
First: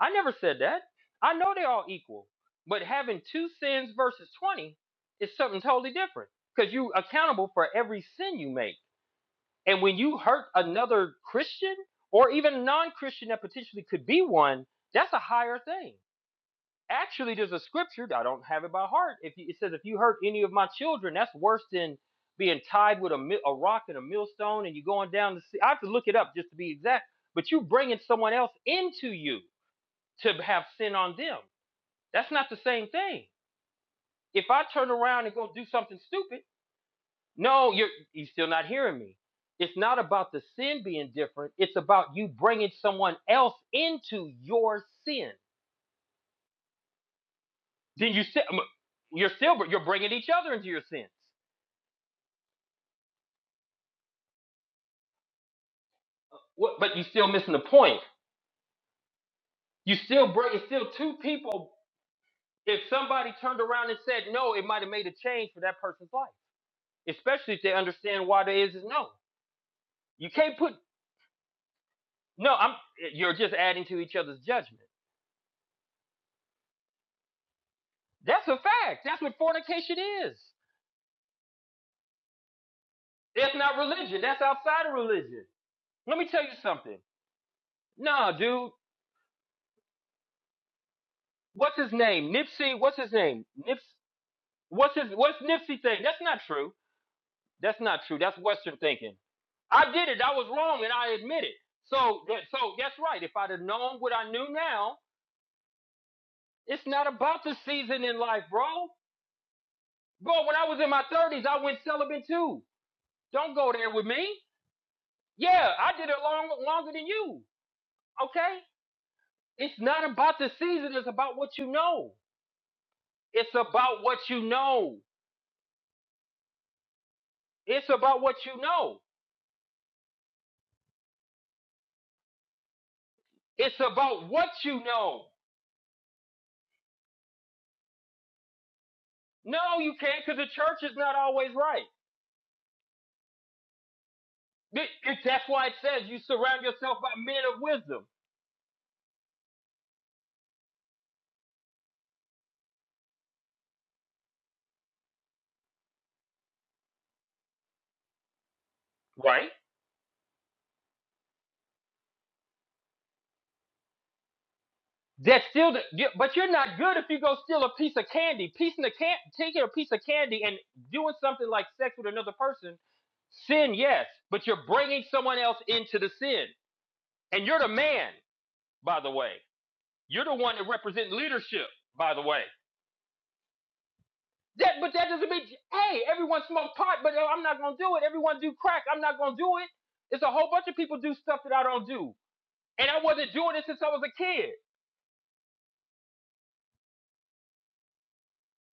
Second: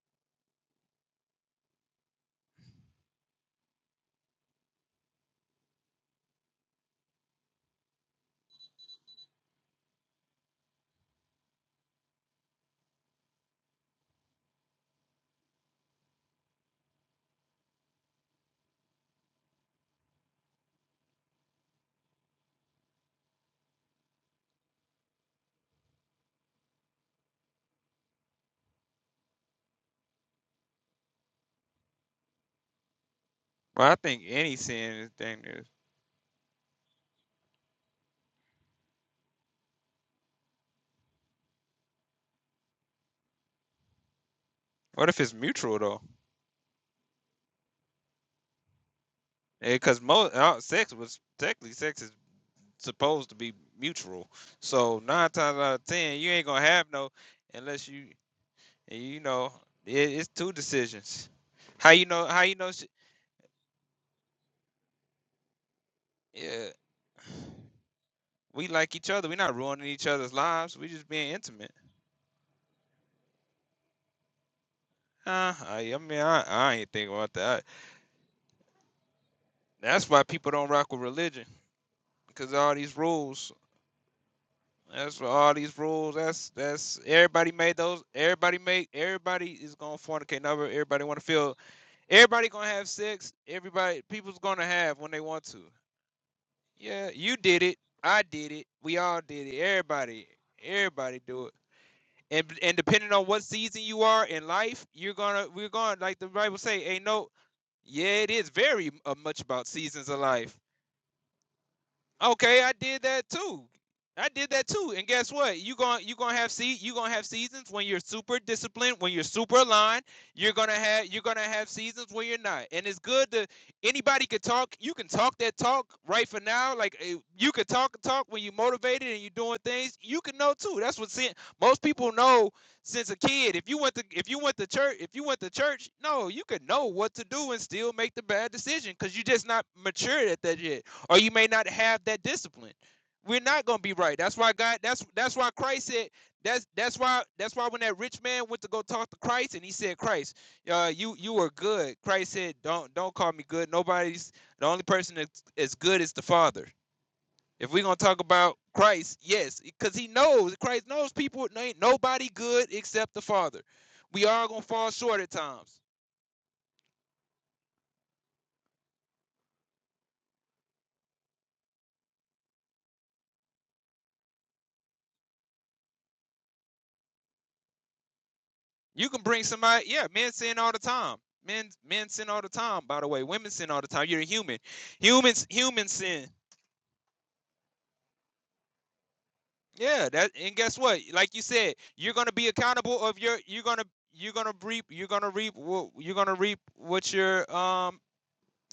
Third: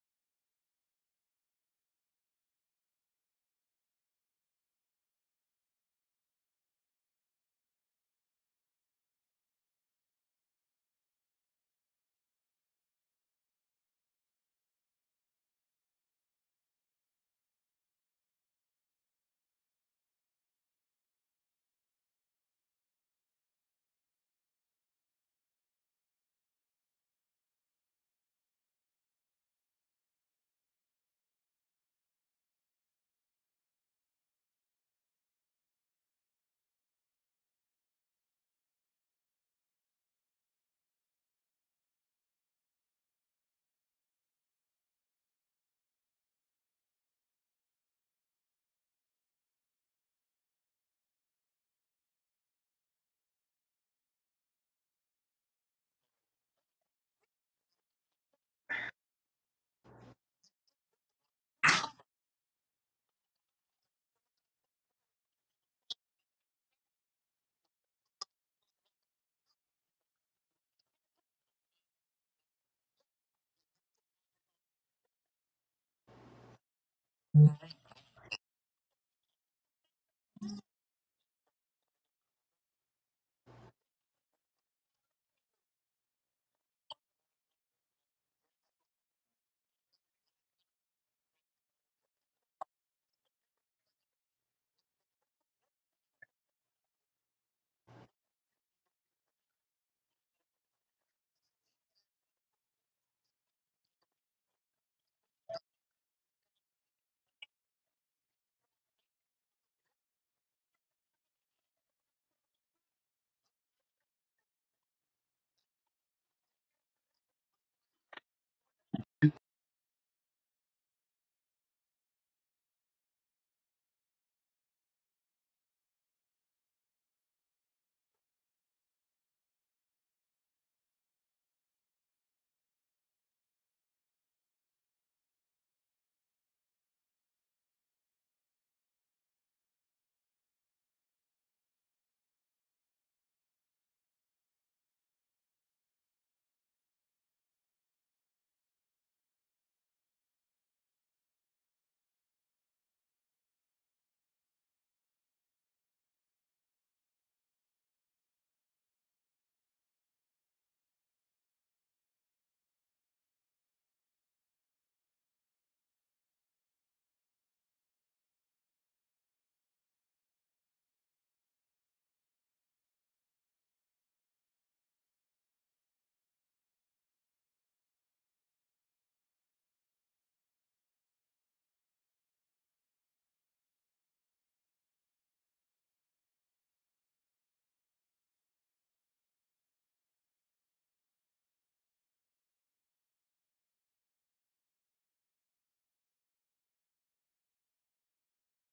I never said that. I know they're all equal, but having two sins versus 20 is something totally different because you're accountable for every sin you make. And when you hurt another Christian or even non Christian that potentially could be one, that's a higher thing actually there's a scripture i don't have it by heart if you, it says if you hurt any of my children that's worse than being tied with a, a rock and a millstone and you going down the sea i have to look it up just to be exact but you bringing someone else into you to have sin on them that's not the same thing well, I think if any i turn sin is around and go do dangerous. something stupid no you're you're still not hearing me it's not about the sin being different it's about you bringing someone else into your What if sin it's mutual though? Then you still um, you're still you're Because bringing each most other uh, into your sex sins. was technically sex is supposed to be mutual. So nine times out of ten, you ain't gonna have but you are no still missing the unless point. you you know it, You it's still bring two it's still two decisions. people. How you know? How you know? If She, somebody turned around and said no, it might have made a change for that person's life, yeah, especially if they understand why there we is is like no. each other. We're not ruining each You other's can't put lives. We just being intimate. no. I'm you're just adding to each other's judgment. Uh, I, I mean, I, I ain't thinking about that. That's a fact. That's what fornication That's why is. people don't rock with religion because all these rules. That's not religion. That's outside of That's for religion. all these rules. Let me tell That's you something. that's everybody made those. Nah, Everybody dude. made. Everybody is gonna fornicate. Never. Everybody want to feel What's his name? Everybody gonna Nipsey. have What's his sex. name? Nips. Everybody, people's gonna What's have when his they What's want to. Nipsey thing? That's not true. Yeah, you did it. That's not true. I That's did it. Western We thinking. all did it. I did it. Everybody, I was wrong, and I everybody admit do it. it. So, that, And so and that's depending right. on If what I'd have season known you what are I in knew life, now, you're gonna we're gonna like the Bible say, it's ain't not no. about the season in Yeah, it life, is bro. very uh, much about seasons of Bro, life. when I was in my thirties, I went celibate too. Okay, I did that Don't too. go there with me. I did that too. And guess what? Yeah, You I going did it you going to long, have see you longer than going to have you. seasons when you're super Okay. disciplined, when you're super It's aligned. not about the You're going to season. have It's you're going about to what have you seasons know. when you're not. And it's good to It's about what anybody you could talk. You know. can talk that talk right for now. Like eh, you could It's talk and about talk what when you're you know. motivated and you're doing things. You can know too. That's what sin, most people know since a kid. If you It's went to if about you what went to you church, if you know. went to church, no, you could know what to do and still make the bad decision cuz you're just not No, you can't, matured because at the that yet church is not or you may always not right. have that discipline. We're not going to be right. That's why God. Th- That's it- that's That's why why it Christ says said. you surround That's that's yourself by why men that's of why when that wisdom. rich man went to go talk to Christ and he said, Christ, uh, you you are good. Christ said, don't don't call me good. Nobody's the only person that's as good is the Father. If we're gonna talk about Christ, Right? yes, because he knows Christ knows people ain't nobody good except the Father. We are gonna fall short at That's still, times the, yeah, but you're not good if you go steal a piece of candy, piece in the can, taking a piece of candy and doing something like sex with another person. Sin, yes, but you're bringing someone else into the sin, and you're the man, by You the can way. bring somebody, yeah, You're men the one sin that all the represents time. leadership, Men men by the sin all way. the time, by the way. Women sin all the time. You're a human. That, but that doesn't mean, Humans humans hey, sin. everyone smoke pot, but uh, I'm not gonna do it. Everyone do crack, I'm not gonna do it. Yeah, It's a that whole and bunch of guess what? people do Like stuff you that I said, don't do. you're gonna be And I accountable of wasn't your doing you're it since gonna I was a you're kid. gonna reap you're gonna reap you're gonna reap what your um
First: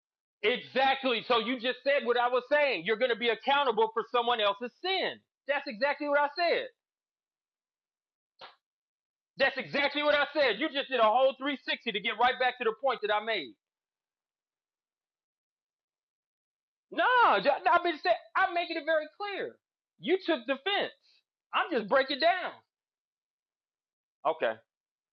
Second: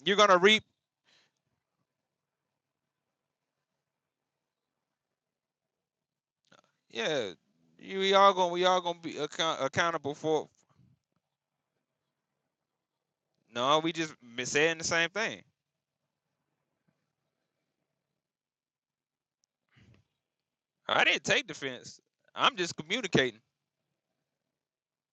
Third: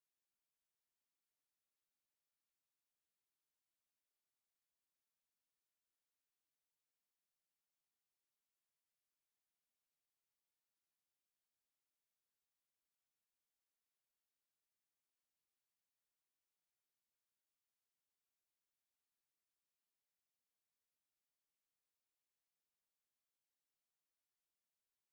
you're gonna reap Exactly. So you just said what I was saying. You're going to be accountable for someone else's sin. That's exactly what I said. yeah you we all gonna we all gonna be That's account, exactly accountable what I for said. You just did a whole 360 to get right back to the point that I made. no we just been saying the same thing No, I've been saying, I'm making it very clear. You took defense. i didn't take I'm just defense breaking down. i'm just communicating Okay.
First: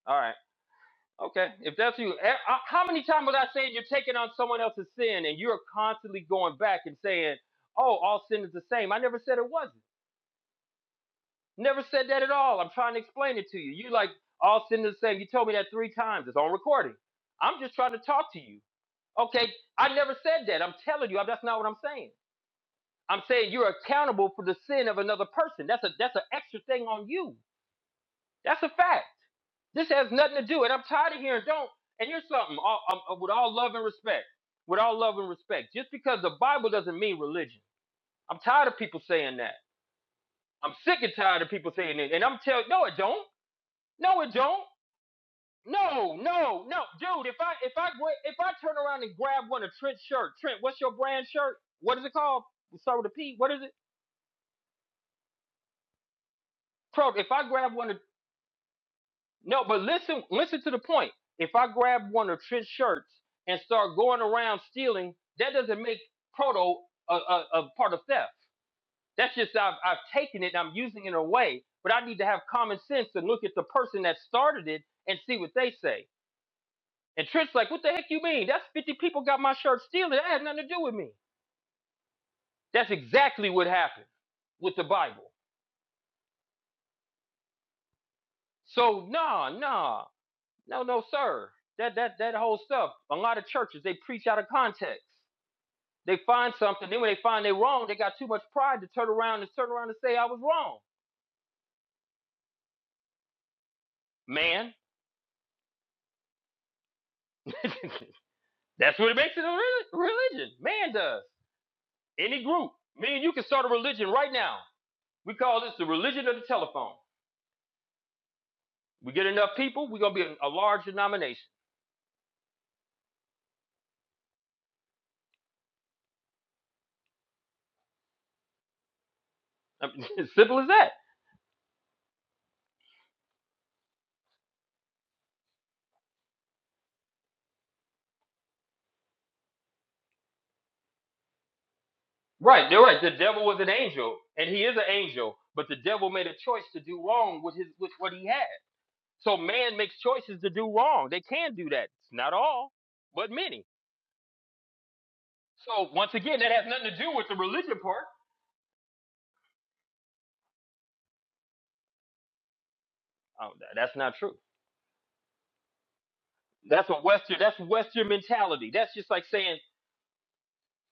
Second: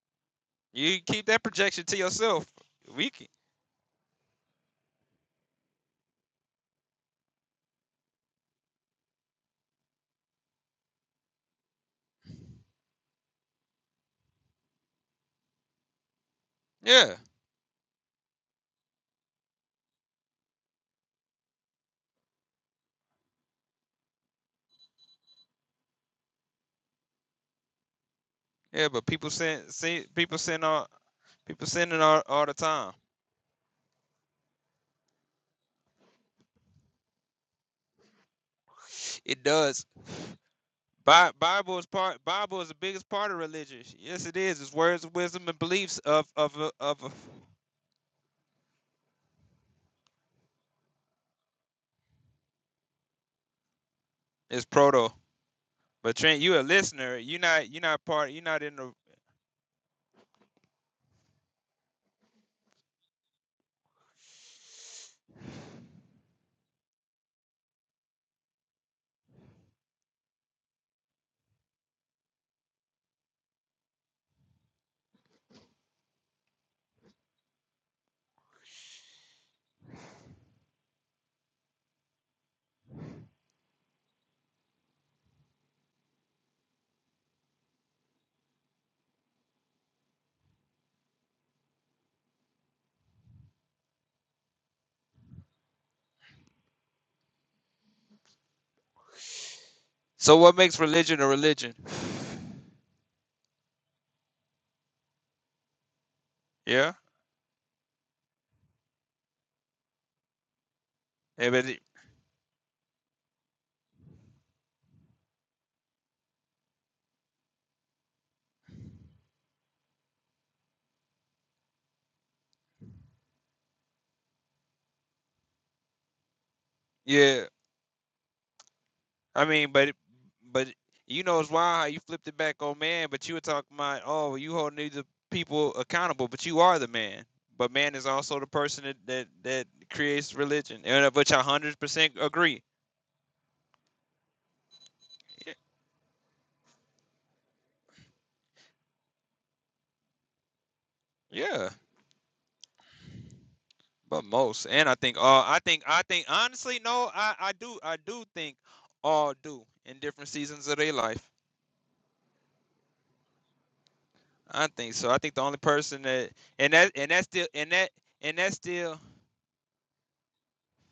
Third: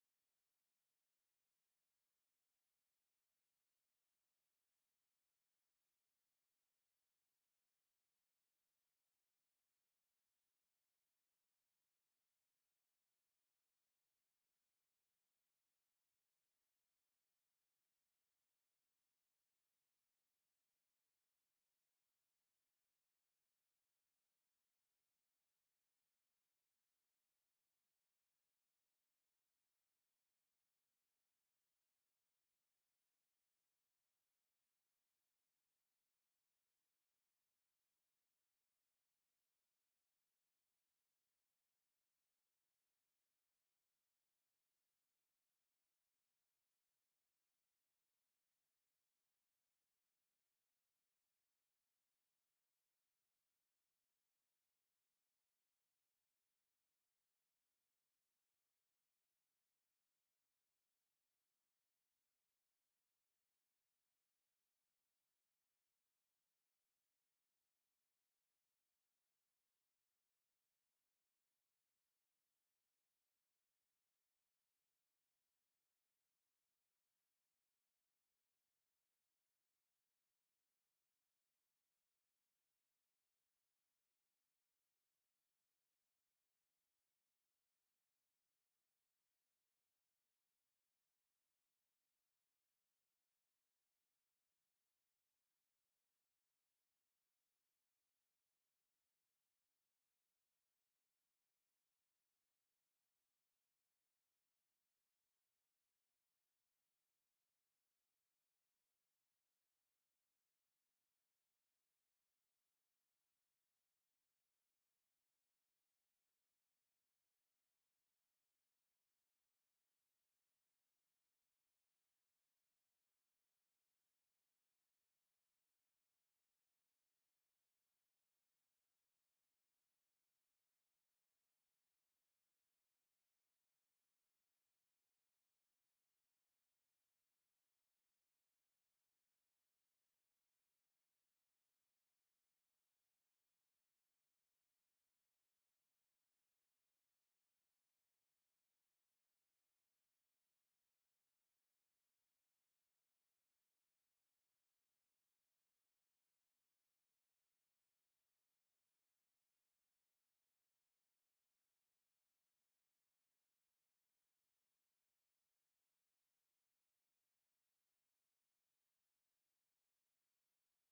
All right. you keep that Okay. If projection to that's you, eh, yourself uh, how many we times can was I saying you're taking on someone else's sin and you're constantly going back and saying, oh, all sin is the same? I never said it wasn't. Never said that at all. I'm trying to explain it to you. You like all sitting the same. You told me that three times. It's on recording. yeah I'm just trying to talk to you. Okay, I never said that. I'm telling you, that's not what I'm saying. I'm saying you're accountable for the sin of another person. That's a that's an extra thing on you. That's a Yeah, but fact. people send This see has people nothing to send do. And I'm all tired of hearing people don't. sending And all here's all the something. All, time. um, uh, with all love and respect. With all love and respect. Just because the Bible doesn't mean religion. I'm tired of people saying It that. does. I'm sick and Bi- tired of people Bible is saying it. part. And I'm Bible telling is the no, it biggest don't. part of religion. No, Yes, it it is. don't. It's words of wisdom and beliefs No, of of no, a- no, of. a- dude. If I if I if I turn around and grab one of Trent's shirt, Trent, what's your brand shirt? What is it called? Start with a P. What is it? It's proto. But Trent, you a Pro. listener. If You I not grab you one of not part. You not in the. no, but listen, listen to the point. If I grab one of Trent's shirts and start going around stealing, that doesn't make proto a, a, a part of theft. That's just I've I've taken it and I'm using it in a way. But I need to have common sense and look at the person that started it and see what they say. And Trent's like, what the heck you mean? That's 50 people got my shirt stealing. That had nothing to do with me. That's exactly what happened with the Bible. So nah, nah, no, no, sir. That that that whole stuff. A lot of churches they preach out of context. They find something, then when they find they are wrong, they got too much pride to turn around and turn around and say I So was what wrong. makes religion a religion? Man, Yeah. that's what it makes it a reli- religion. Man does. Yeah. But it- Any group. Me and you can start a religion right now. We call this the religion of the telephone. We get enough people, we're gonna be a large denomination. yeah. I mean, I but mean, as Simple but as that. you know it's wild how you flipped it back on man. But you were talking about oh, you holding these people accountable, but you are the man. But man is also the person that that, that creates religion, and of which I hundred percent agree. Right, they're right. The devil was an angel, and he is an angel, but the devil made a choice to do wrong with his with what he had. So man makes choices to do wrong. They can Yeah, do that. It's not all, but many. but most, and I think all, uh, I think So I once think again, that has honestly, nothing to do no, with I the I religion do I part. do think all do in different seasons of their life. Oh, tha- that's not true. I think so. I think the only person that and That's that a and that's Western. still That's and that Western and that's mentality. That's still just like saying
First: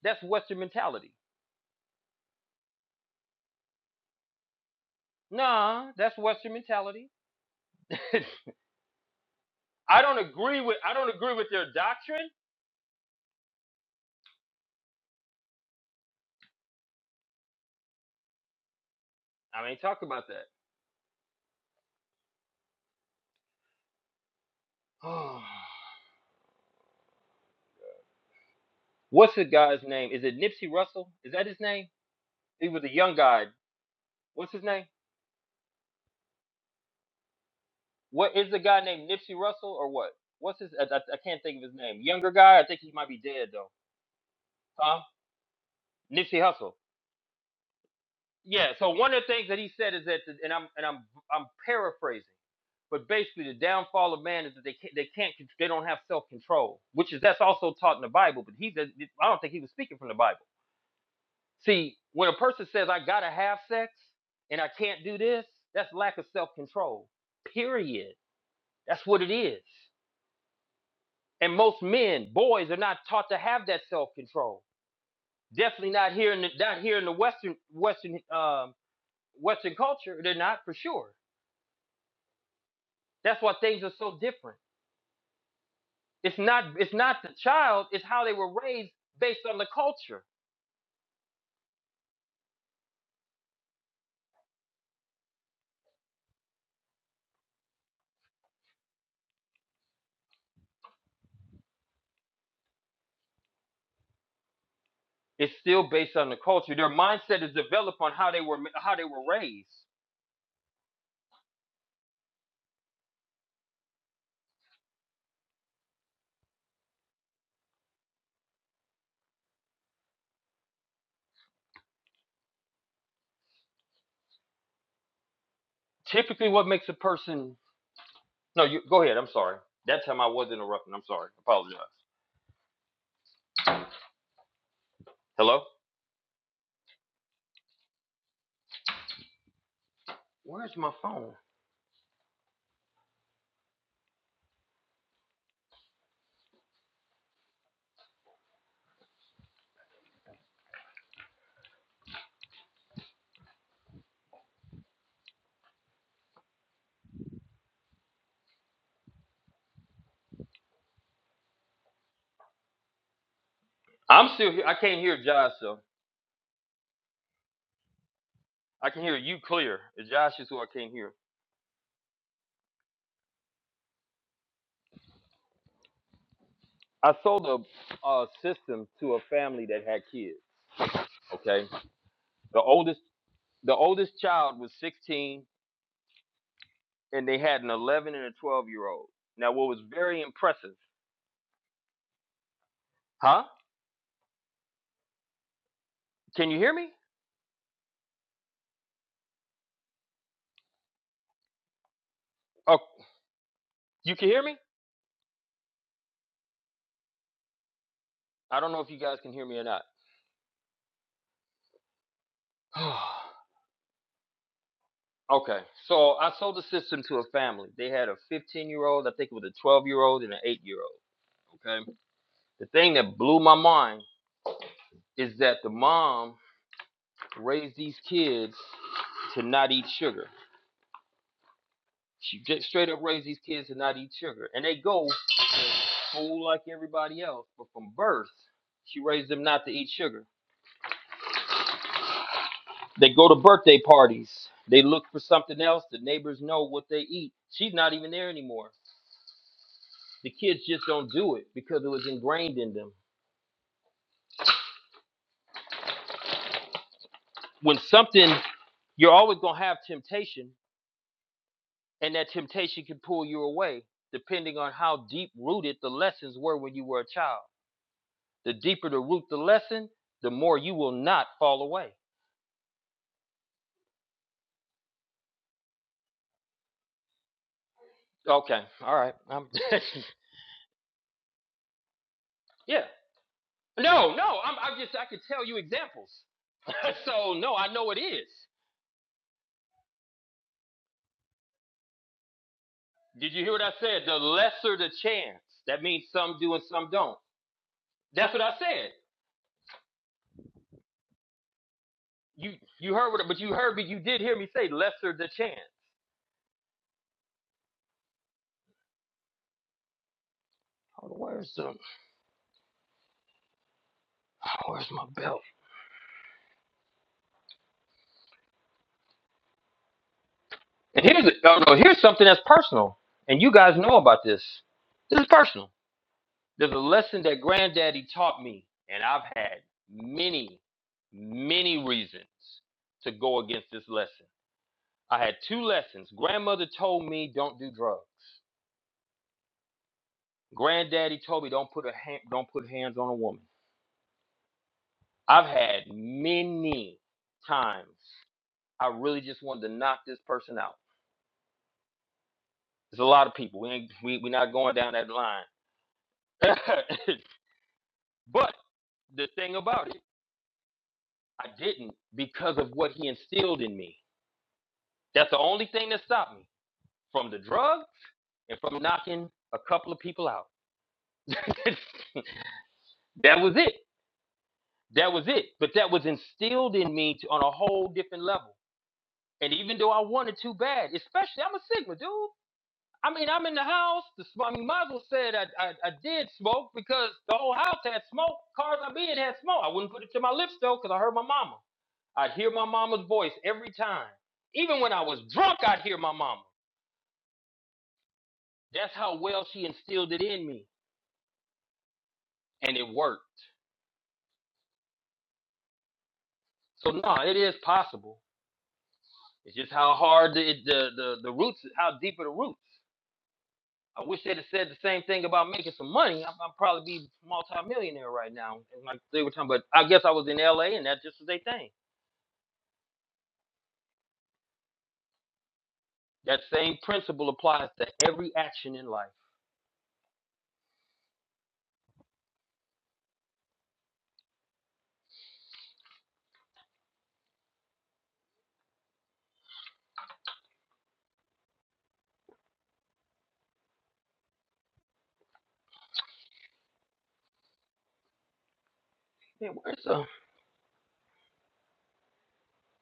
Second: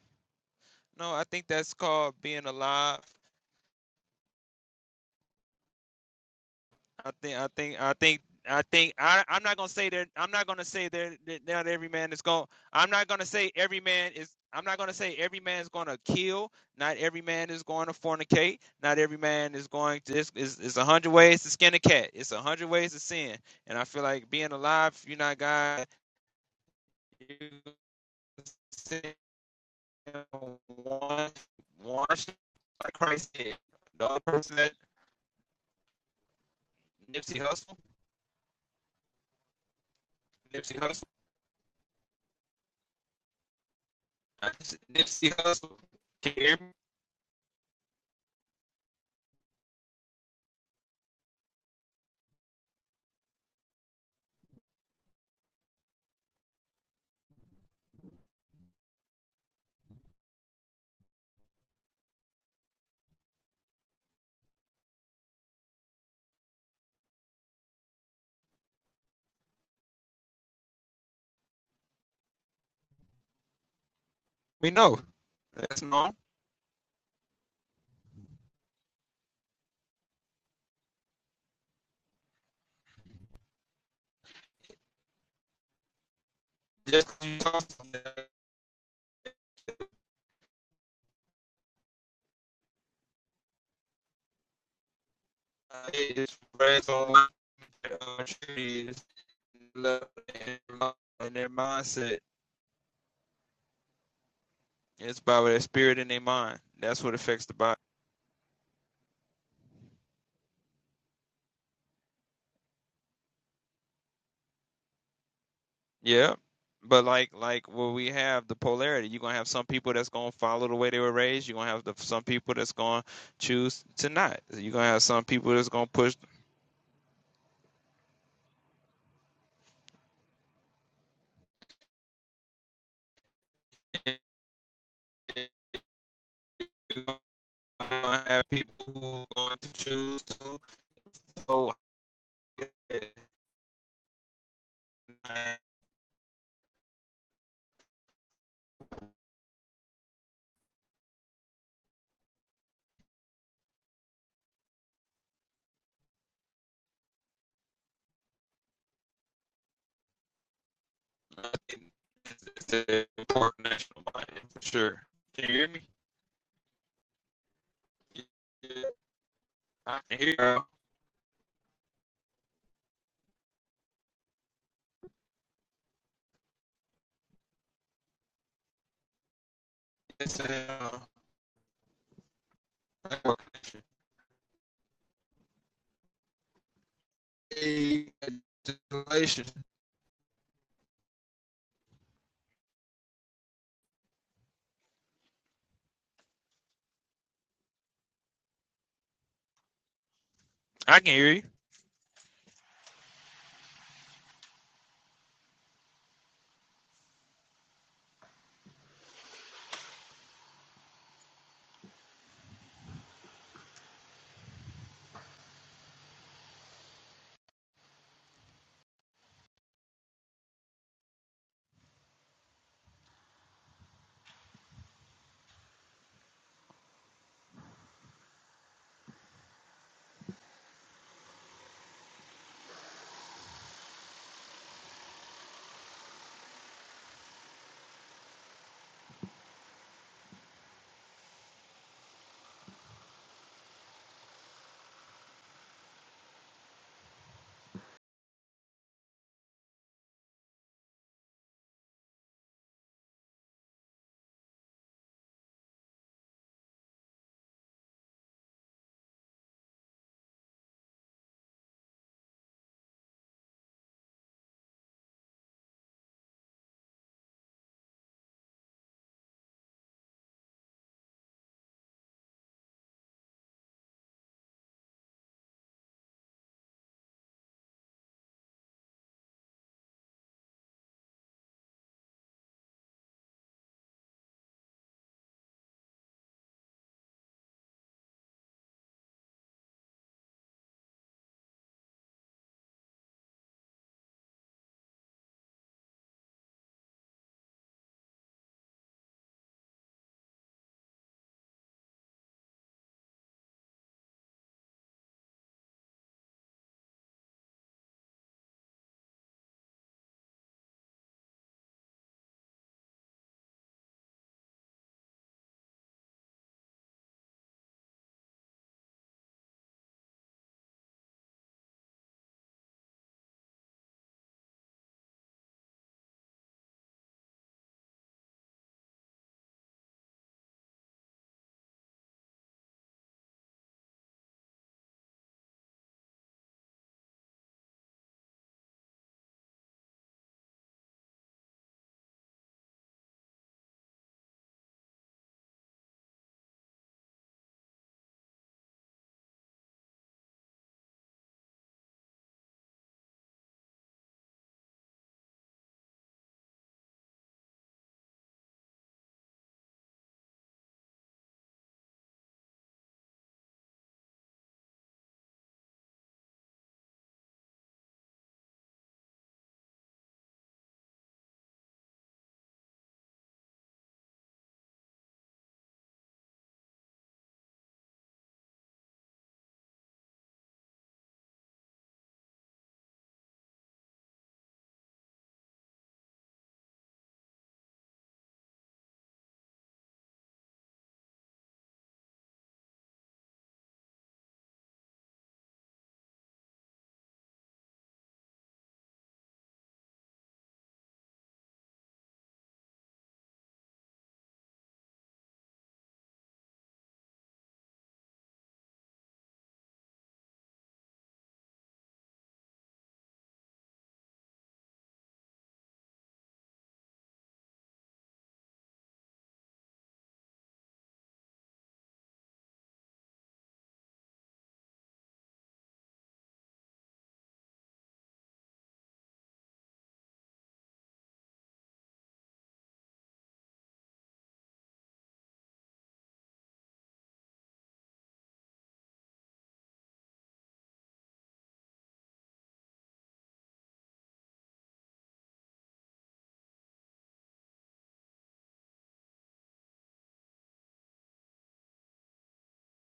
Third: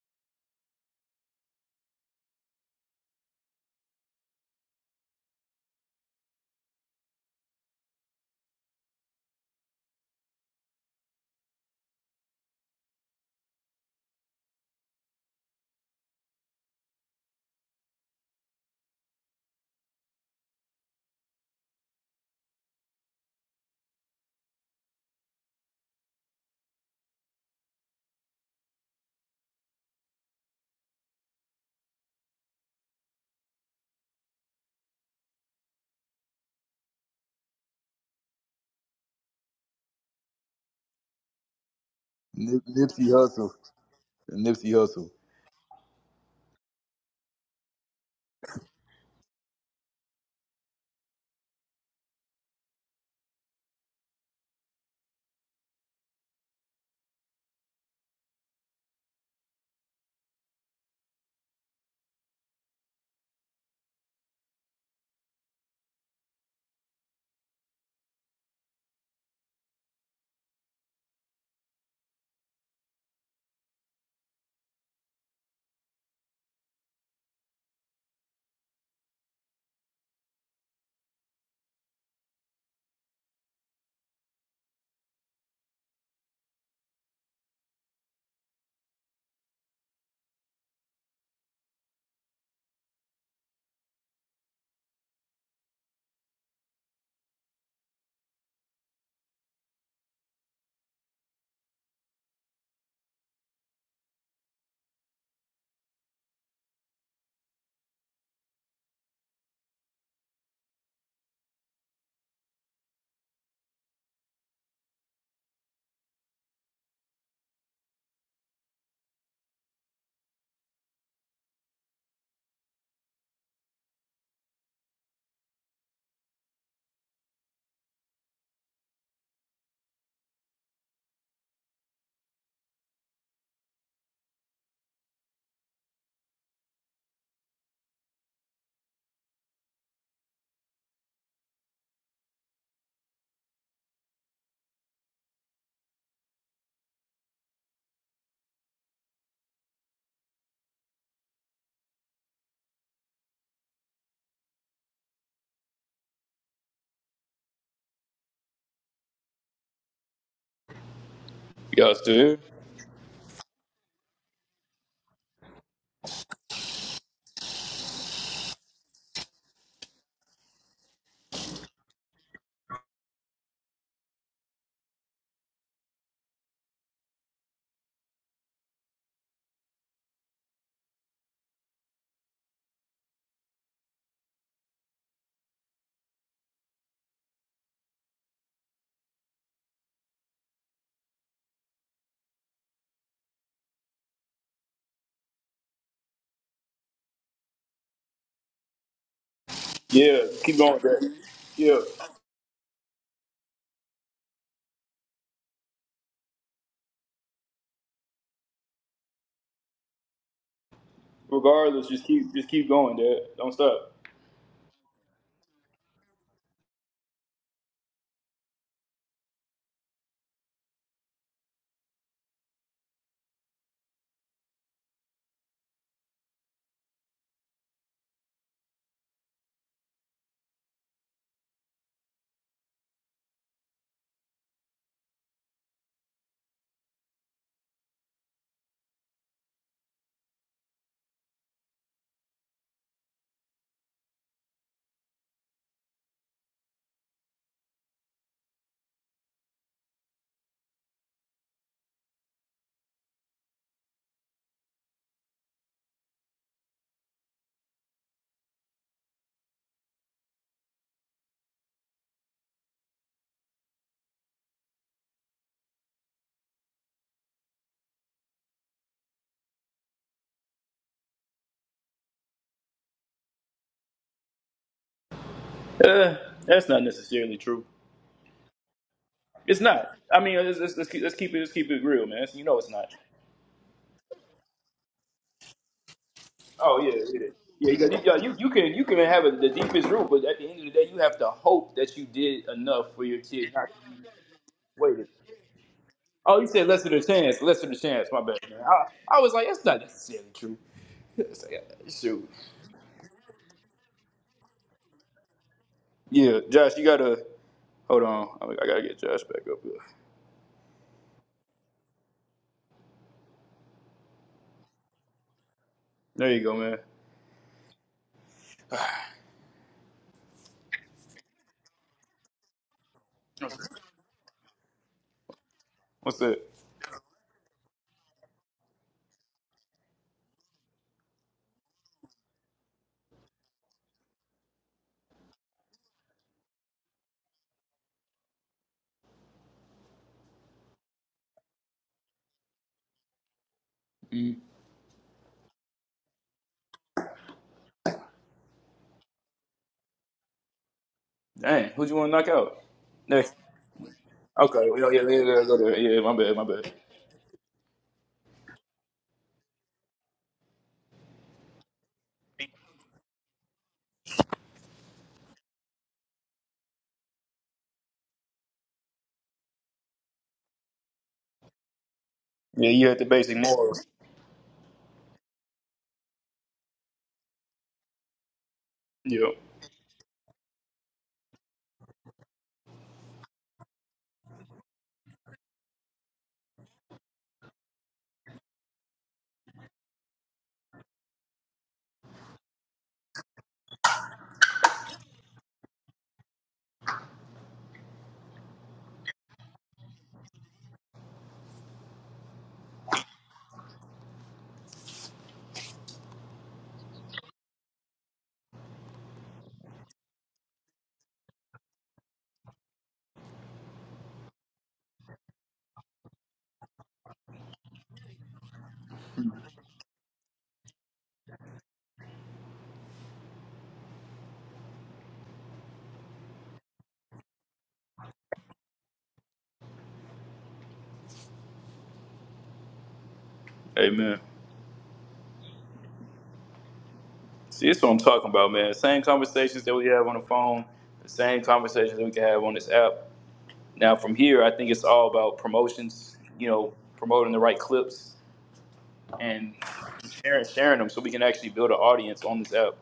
that's Western mentality. no. I think that's called being alive Nah, that's Western mentality. I think I think I think I think I I'm not gonna say I that don't I'm not agree gonna with say I don't that, agree with that not their every man is doctrine. going I'm not gonna say every man is I'm not gonna say every man is gonna kill. Not every man is going to fornicate. Not every man is I mean, going talk to. about It's, it's, that. it's a hundred ways to skin a cat. It's a hundred ways to sin. And I feel like being alive, if you're not God. You sin What's the guy's name? Is it Nipsey Russell? one, Is that his name? one, He was a like young Christ guy. did. The other What's person his that name? Nipsey Hussle, What is the guy named Nipsey Russell or what? What's his? Nipsey I, Hussle. I, I can't think of his name. Younger guy. Nip, I think he Nipsey might be dead Hussle. though. Nipsey That's Huh? Hussle. Nipsey Hustle. Can Nipsey Hussle. Yeah. So one of the things that he said is that, the, and I'm and I'm I'm paraphrasing, but basically the downfall of man is that they can't, they can't they don't have self control, which is that's also taught in the Bible. But he I don't think he was speaking from the Bible See, when a person says, I gotta have sex and I can't do this, that's lack of self control. Period. That's what it is. And most men, boys, are not taught to have that self control. We know. That's Definitely not not. here in the not here in the Western Western um, Western culture. They're not for sure. That's why things are so different. It's not it's just not the you talk child. about It's how that, they were raised based on the culture. uh, it spreads online. Uh, trees, love, and their mindset. It's by It's their still spirit and based their on the mind. culture. Their That's what mindset affects the is body. developed on how they were how they were raised. Yeah. But like like where we have, the polarity. You're gonna have some people that's gonna follow the way they were raised. You're gonna have the, some people that's gonna choose to not. You're gonna have some people that's gonna push Typically, what makes a person No, you go ahead. I'm sorry. That time I was interrupting. I'm sorry. Apologize. You're Hello? going going have people who are going to choose to. Where's my phone? So I think Yes, dude. it's an important national I'm body still for here. I can't sure. hear Can Josh you hear though. me? Yeah, I can hear you clear. I It's can Josh hear. is who you. I can't hear. I sold a, a system to a family that had kids. It's a uh, Okay. The oldest network the connection. oldest child was 16 and they had an Hey, 11 and a 12 year old. Now what was very impressive, huh? Can you hear me? Yeah, keep going, I Dad. can hear you. Yeah. Oh, you can hear me? I don't know if you guys can hear me or not. Regardless, just keep just keep going, Dad. Don't stop. Okay, so I sold the system to a family. They had a 15 year old, I think it was a 12 year old, and an 8 year old. Okay, the thing that blew my mind is that the mom raised these kids to not eat sugar. She just straight up raised these kids to not eat sugar, and they go to school like everybody else. But from birth, she raised them not to eat sugar. They go to birthday parties. They look for something else. The neighbors know what they eat. She's not even there anymore. The kids just don't do it because it was ingrained in them. When something, you're always going to have temptation, and that temptation can pull you away depending on how deep rooted the lessons were when you were a child. The deeper the root the lesson, the more you will not fall away. Uh, that's not necessarily true. Okay, all right. I'm It's not. I mean, let's, let's, let's, keep, let's keep it let's keep it real, man. That's- you know, it's yeah. not. No, no. I'm, I'm just. I could tell you examples. Oh yeah, it is. so no, I Yeah, you, know it got, is. you, you you can you can have a, the deepest root, but at the end of the day, you have to hope that you did enough for your Did you kid. hear what Not I said? The lesser the waited. chance. That means some Oh, you do and said less some than a don't. chance. Less than a chance. My That's bad, what I man. said. I, I was like, that's not necessarily true. It's like, uh, shoot. You you heard what? But you heard me. You did hear me say lesser the chance. Yeah, Josh, you gotta hold on. I, I gotta get Josh back up here. Hold on, Where's the where's my belt? There you go, man. And here's oh no, no, here's something that's personal, and you guys know about this. This is personal. What's that? There's a lesson that Granddaddy taught me, and I've had many, many reasons to go against this lesson. I had two lessons. Grandmother told me don't do drugs. Granddaddy told me don't put a hand, don't put hands on a woman. Mm. I've had many times I really just wanted to knock this person out. Dang, who'd you want to knock out? There's a lot of Next. people. We ain't we we not Okay. going Yeah, down yeah, yeah, that yeah, line. go there. Yeah, my bad, my bad. but the thing about it, I didn't because of what he instilled in me. That's the only thing that stopped me from the drug and from knocking a couple of people out. that Yeah, you had the basic was it. morals. That was it. But that was instilled in me to, on a whole different level. Yeah. And even though I wanted too bad, especially I'm a Sigma dude. I mean, I'm in the house. The, sm- I mean, Mazel said I, I, I did smoke because the whole house had smoke. Cars I be in had smoke. I wouldn't put it to my lips though because I heard my mama. I'd hear my mama's voice every time. Even when I was drunk, I'd hear my mama. That's how well she instilled it in me, and it worked. So no, it is possible. It's just how hard the it- the the, the roots, how deep are the roots. I wish they'd have said the same thing about making some money. I'm, I'd probably be multi-millionaire right now. And Like they were talking, but I guess I was in L.A. and that just was their thing. That same principle applies to every action in life. Hey, man. See, that's what I'm talking about, man. Same conversations that we have on the phone, the same conversations that we can have on this app. Now, from here, I think it's all about promotions, you know, promoting the right clips Man, and where's the? sharing, sharing them so we can actually build an audience on this app.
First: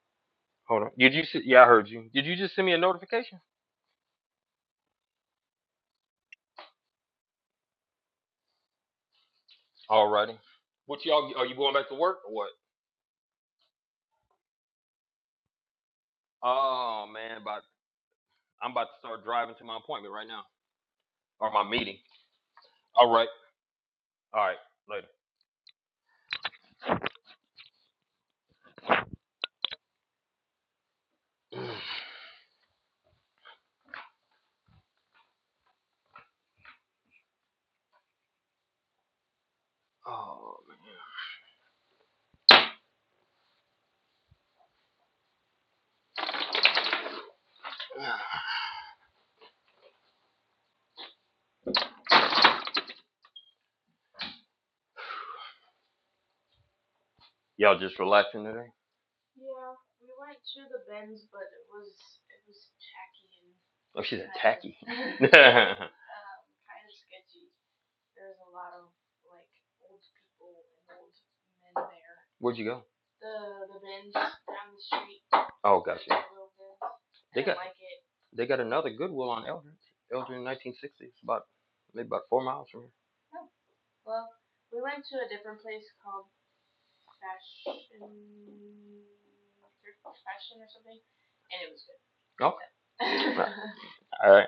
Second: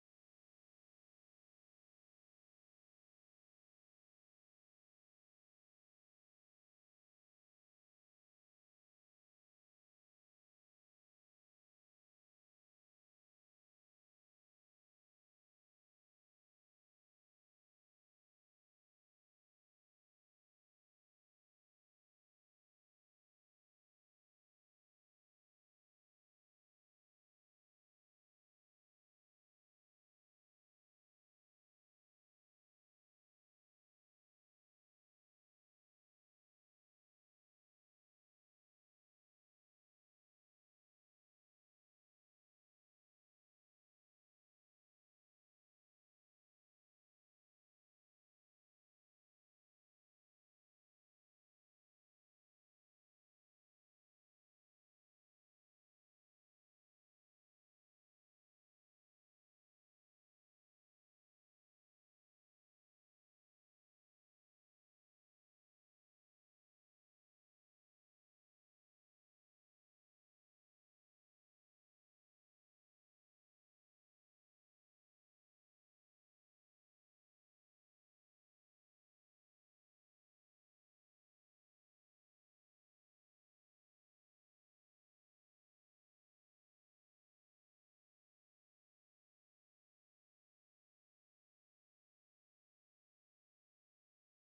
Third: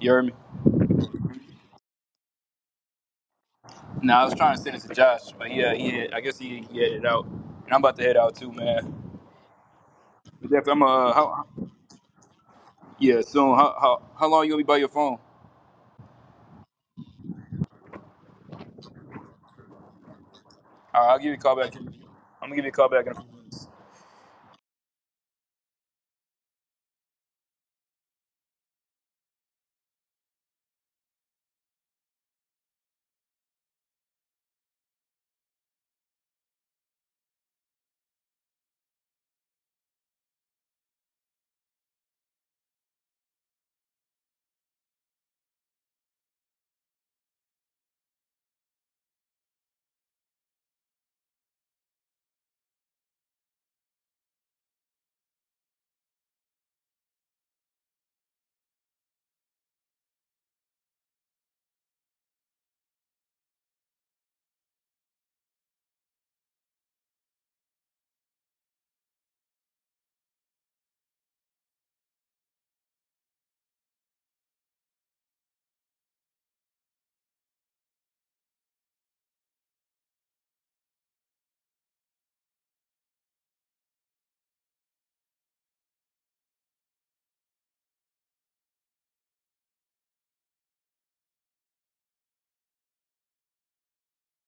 You heard me? Hold on. Did you see? Yeah, I heard you. Did you just send me a notification? Now, I was trying to send it to Josh, but yeah, he had, I guess he, he had it out. And I'm about to head out too, man. Alrighty. But Jeff, I'm What uh, y'all? how, Are you going back to work or what? Yeah, so how how how long you gonna be by your phone? Oh man, about I'm about to start driving to my appointment right now All right, I'll give you a or call my back. I'm meeting. gonna give you a call back All in a few right. minutes. All right. Later. Oh man. Y'all just relaxing today? Oh, she's a tacky. Where'd you go? Oh, gotcha. They got they got another Goodwill on Eldridge. Eldridge in 1960s, about maybe about four miles from here. Okay. All right.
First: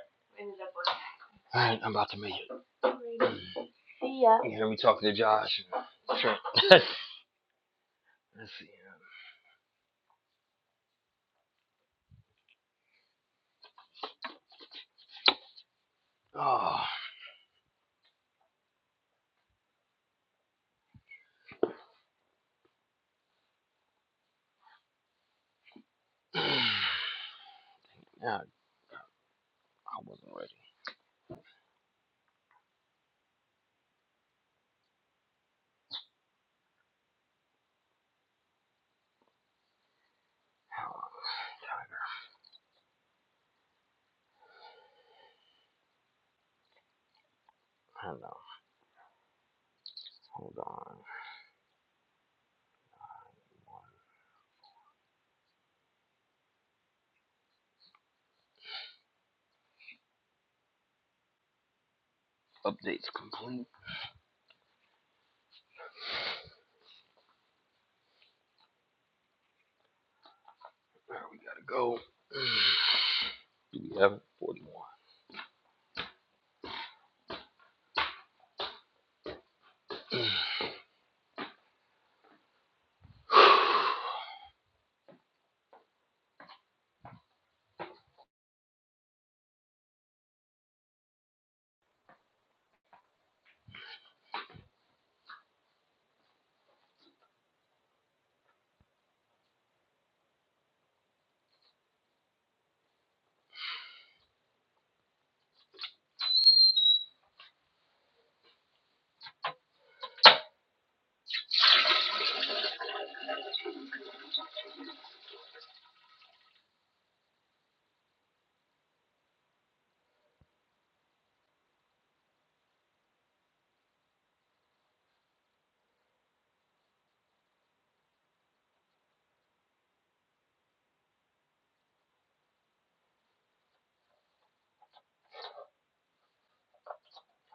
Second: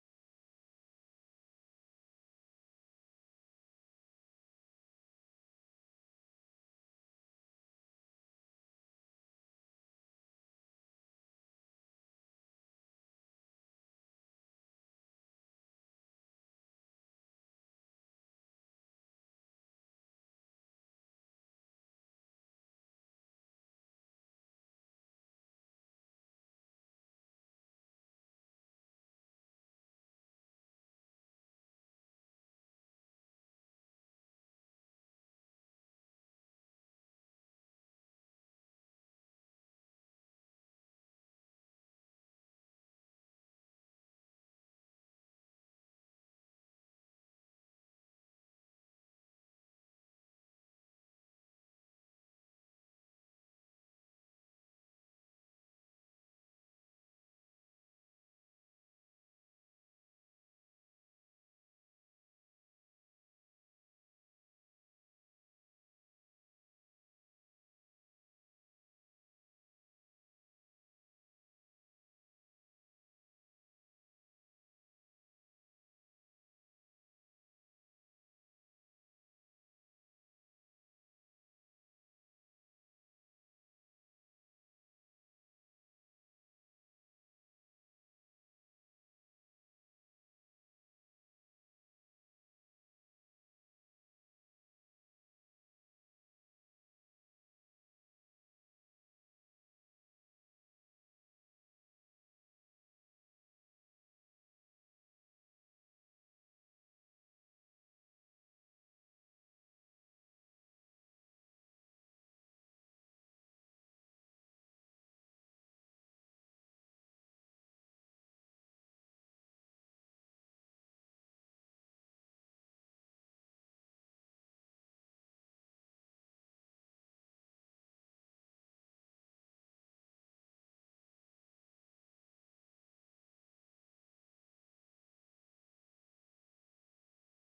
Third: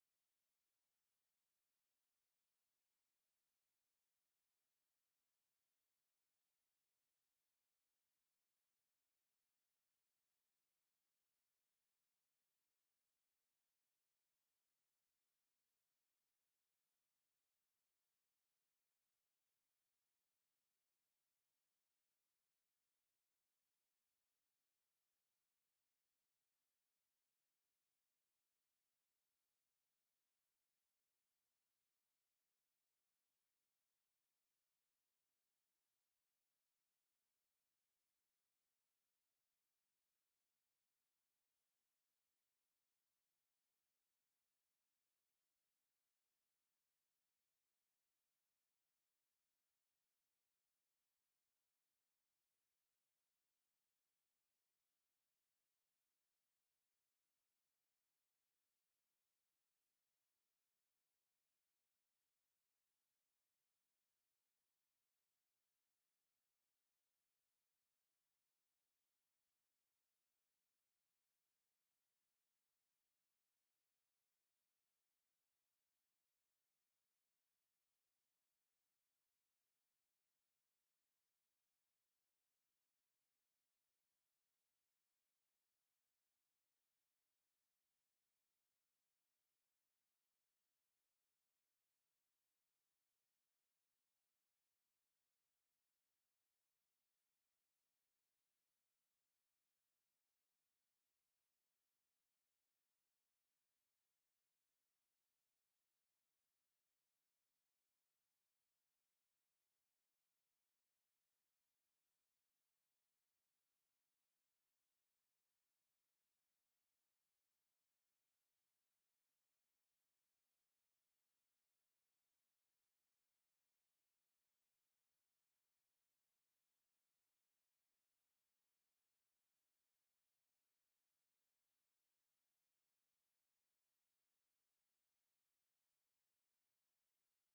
All right. I'm about to make it. See You am gonna be talking to Josh. Sure. Let's see. Oh, yeah. I wasn't ready. I don't know. Hold on. Updates complete. Where we gotta go? Do we have it? 41.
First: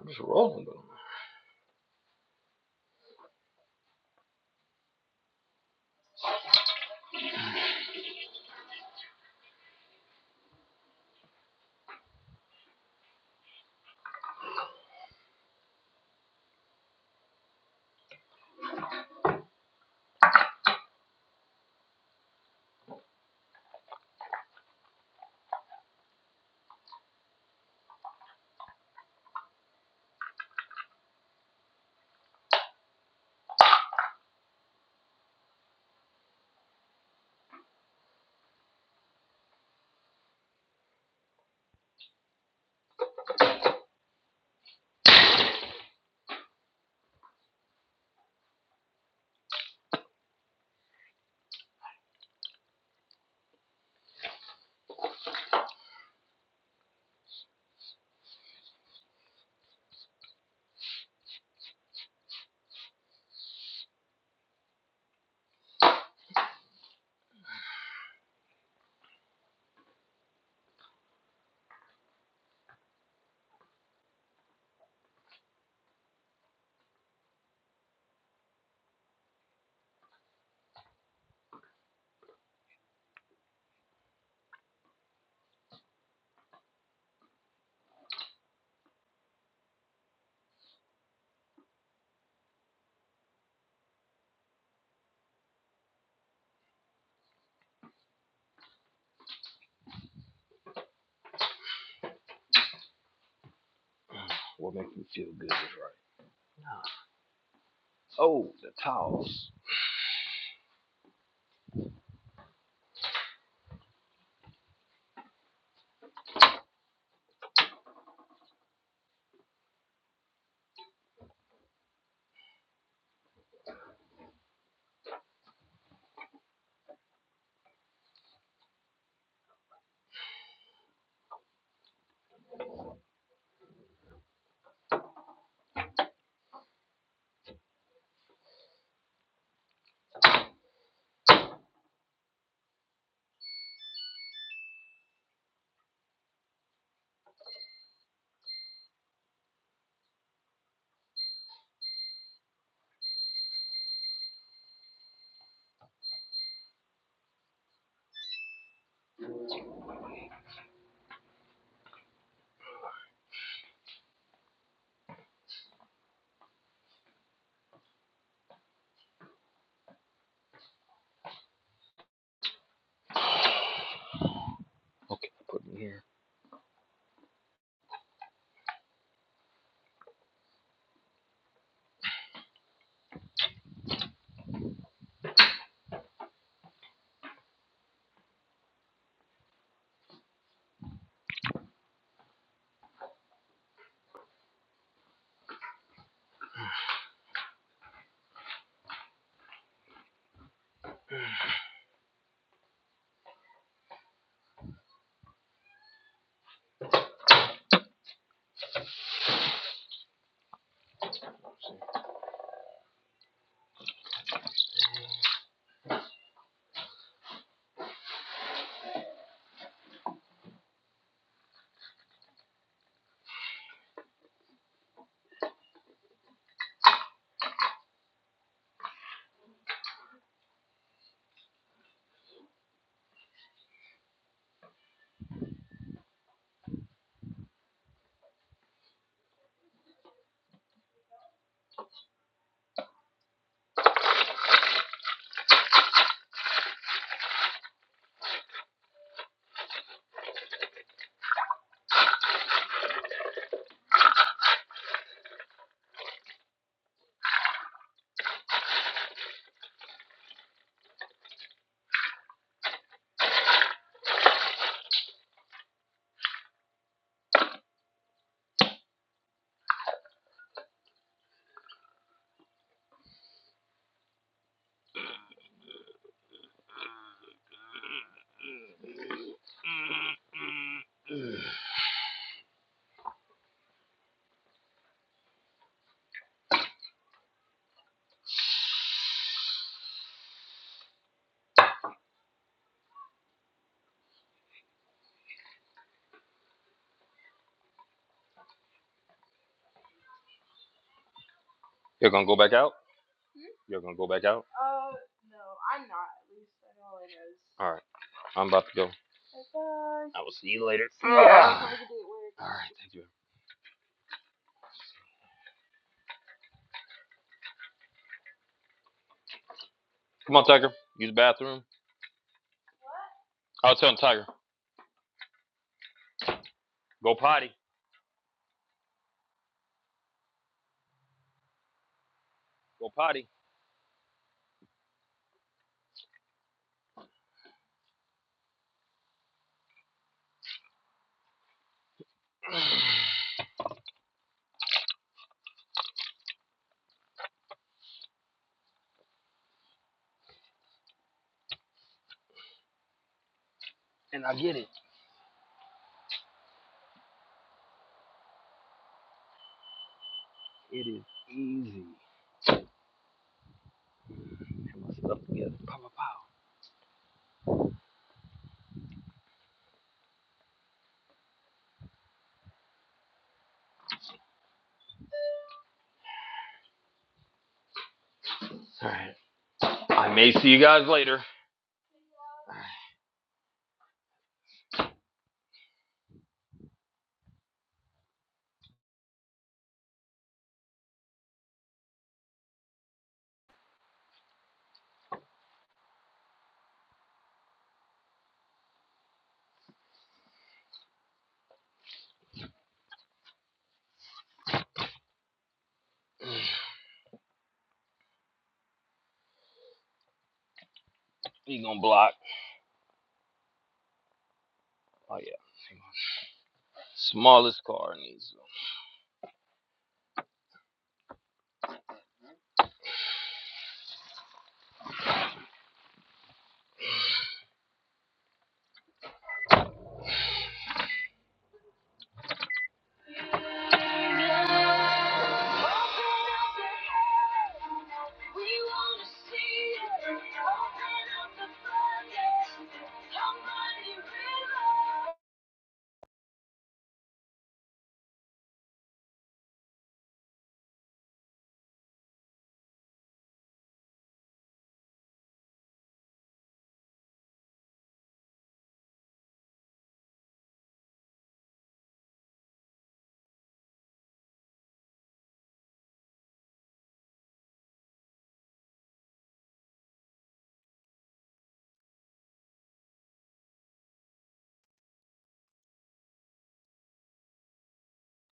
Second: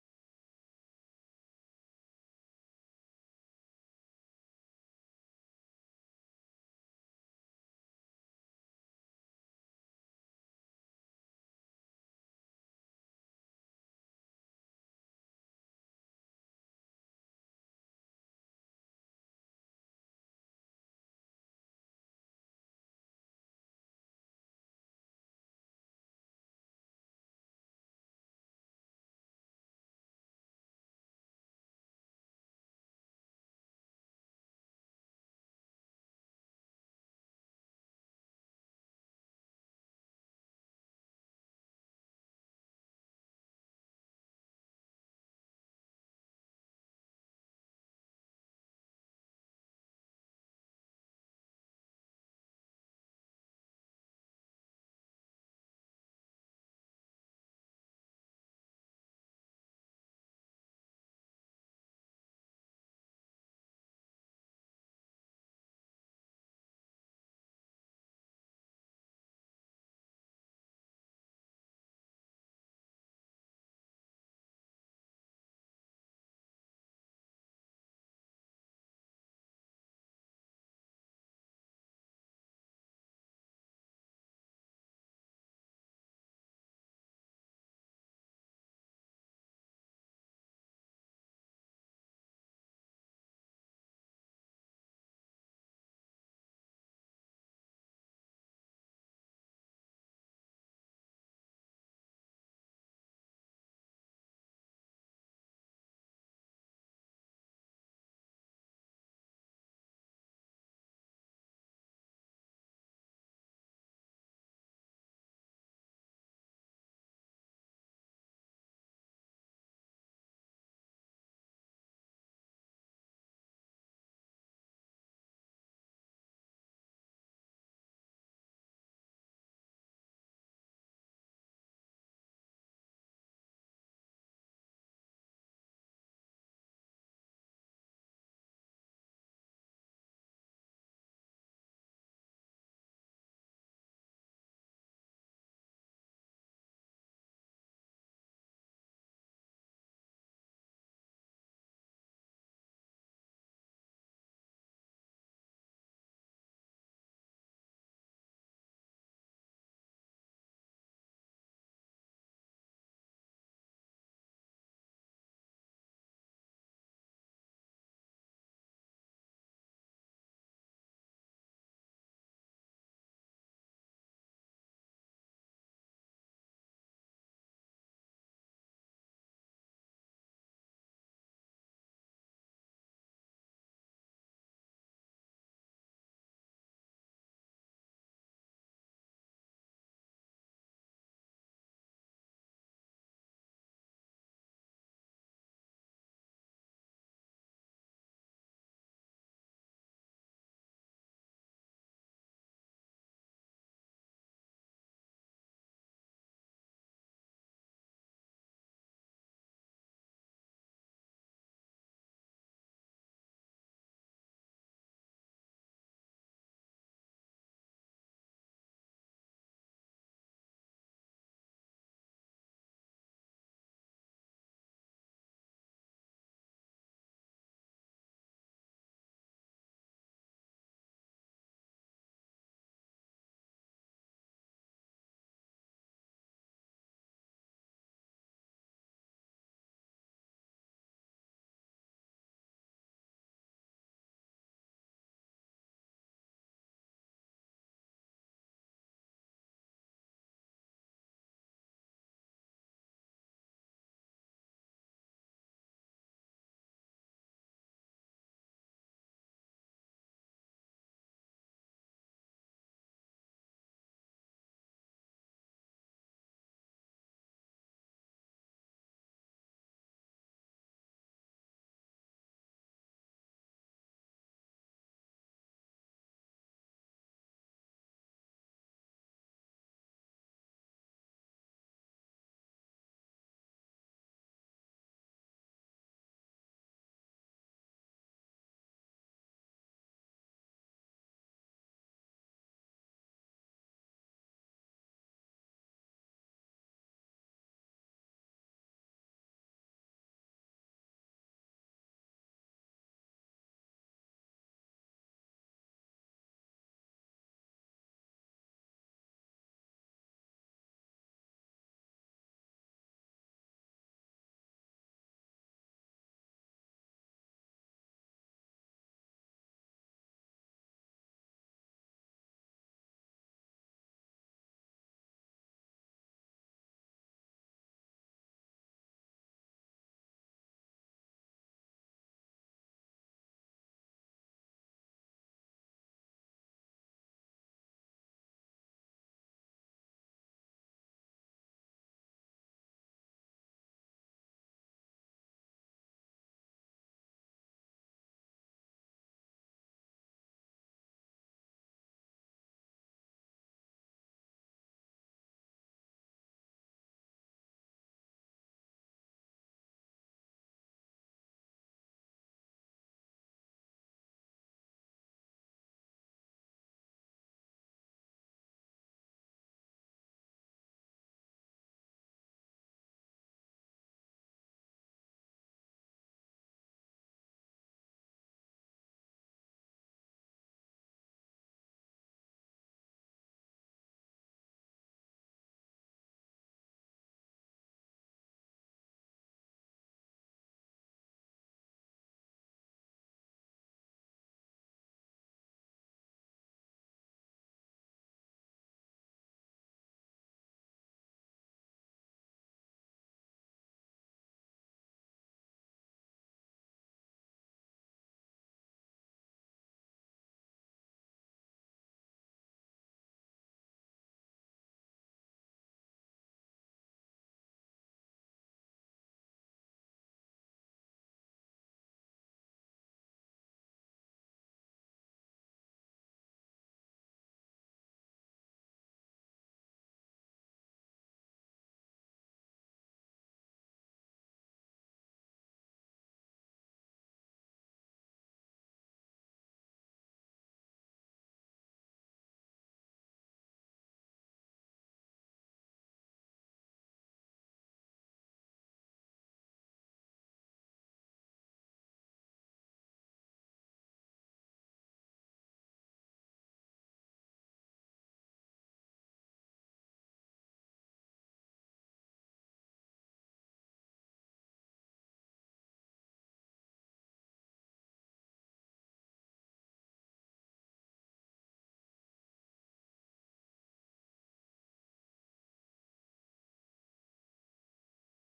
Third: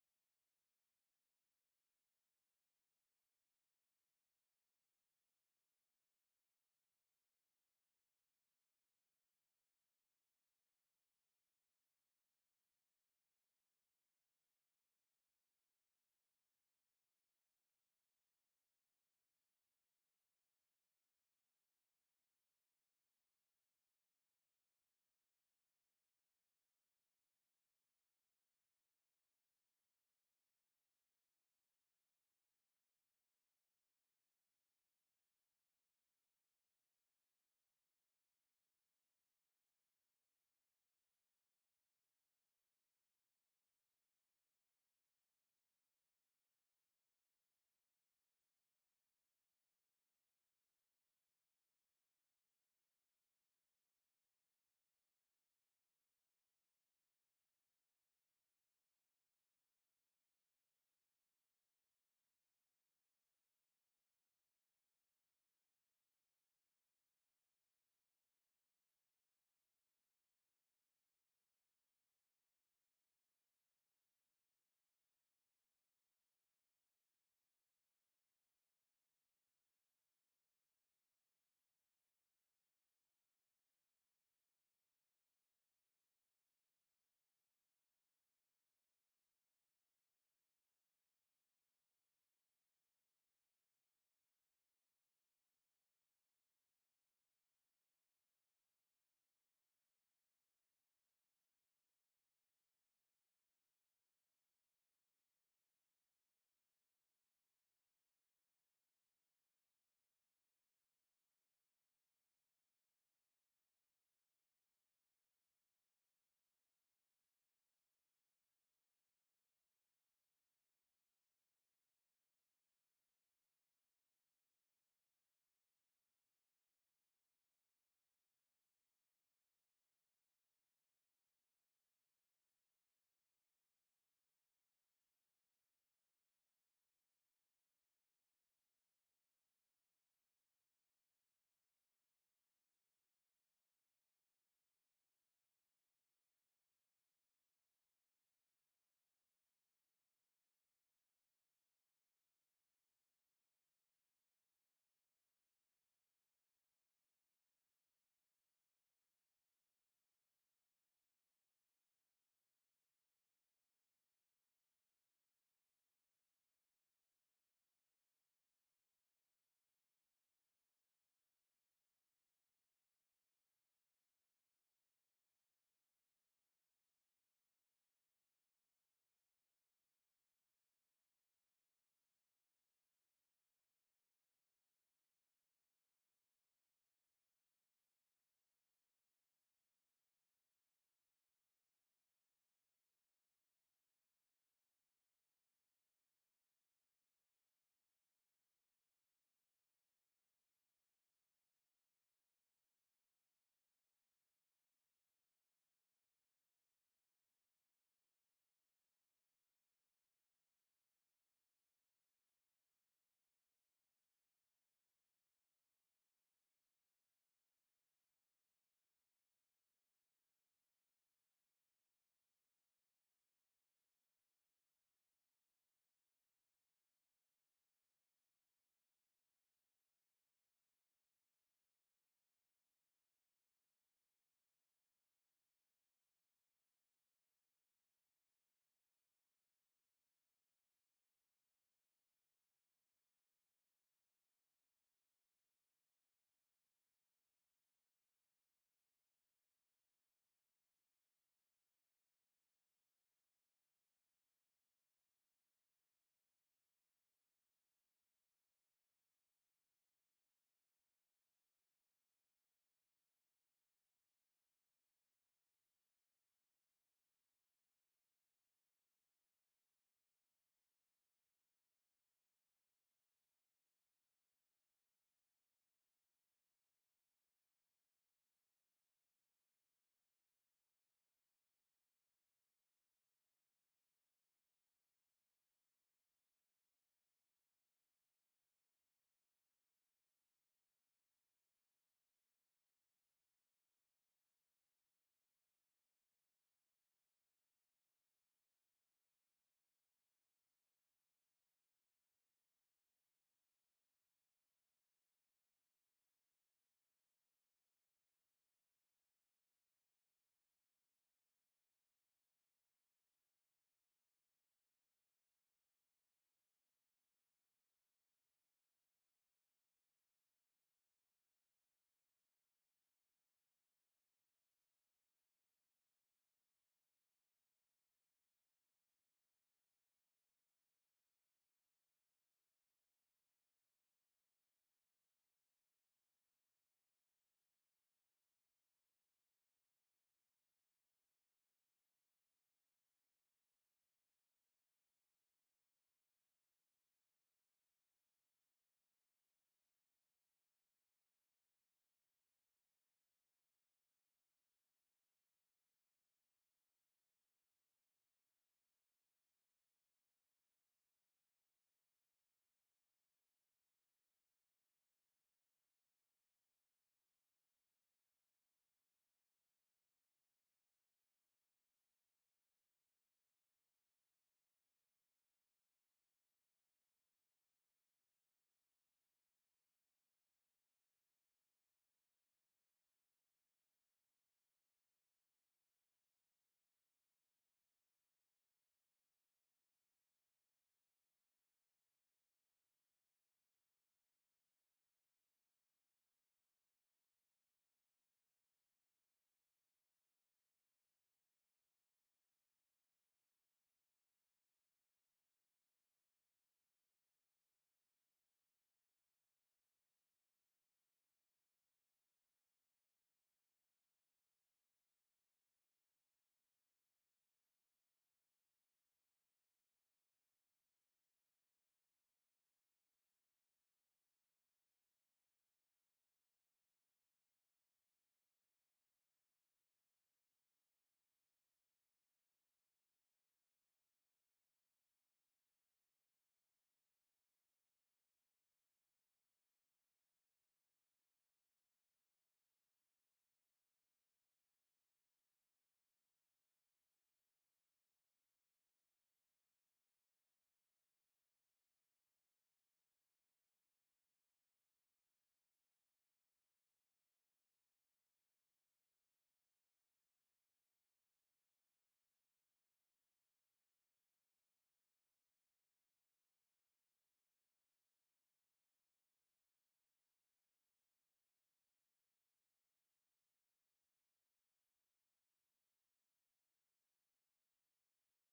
I'm just rolling though. What makes me feel good is right. Oh, the towels. Okay, put me here. You're gonna go back out. You're gonna go back out. All right. I'm about to go. I will see you later. All right, thank you. Come on, Tiger. Use the bathroom. I was telling Tiger, go potty, go potty, and I get it. It is easy. Put my stuff together. Pow, pow, pow. All right. I may see you guys later. You gonna block? Oh yeah. Smallest car needs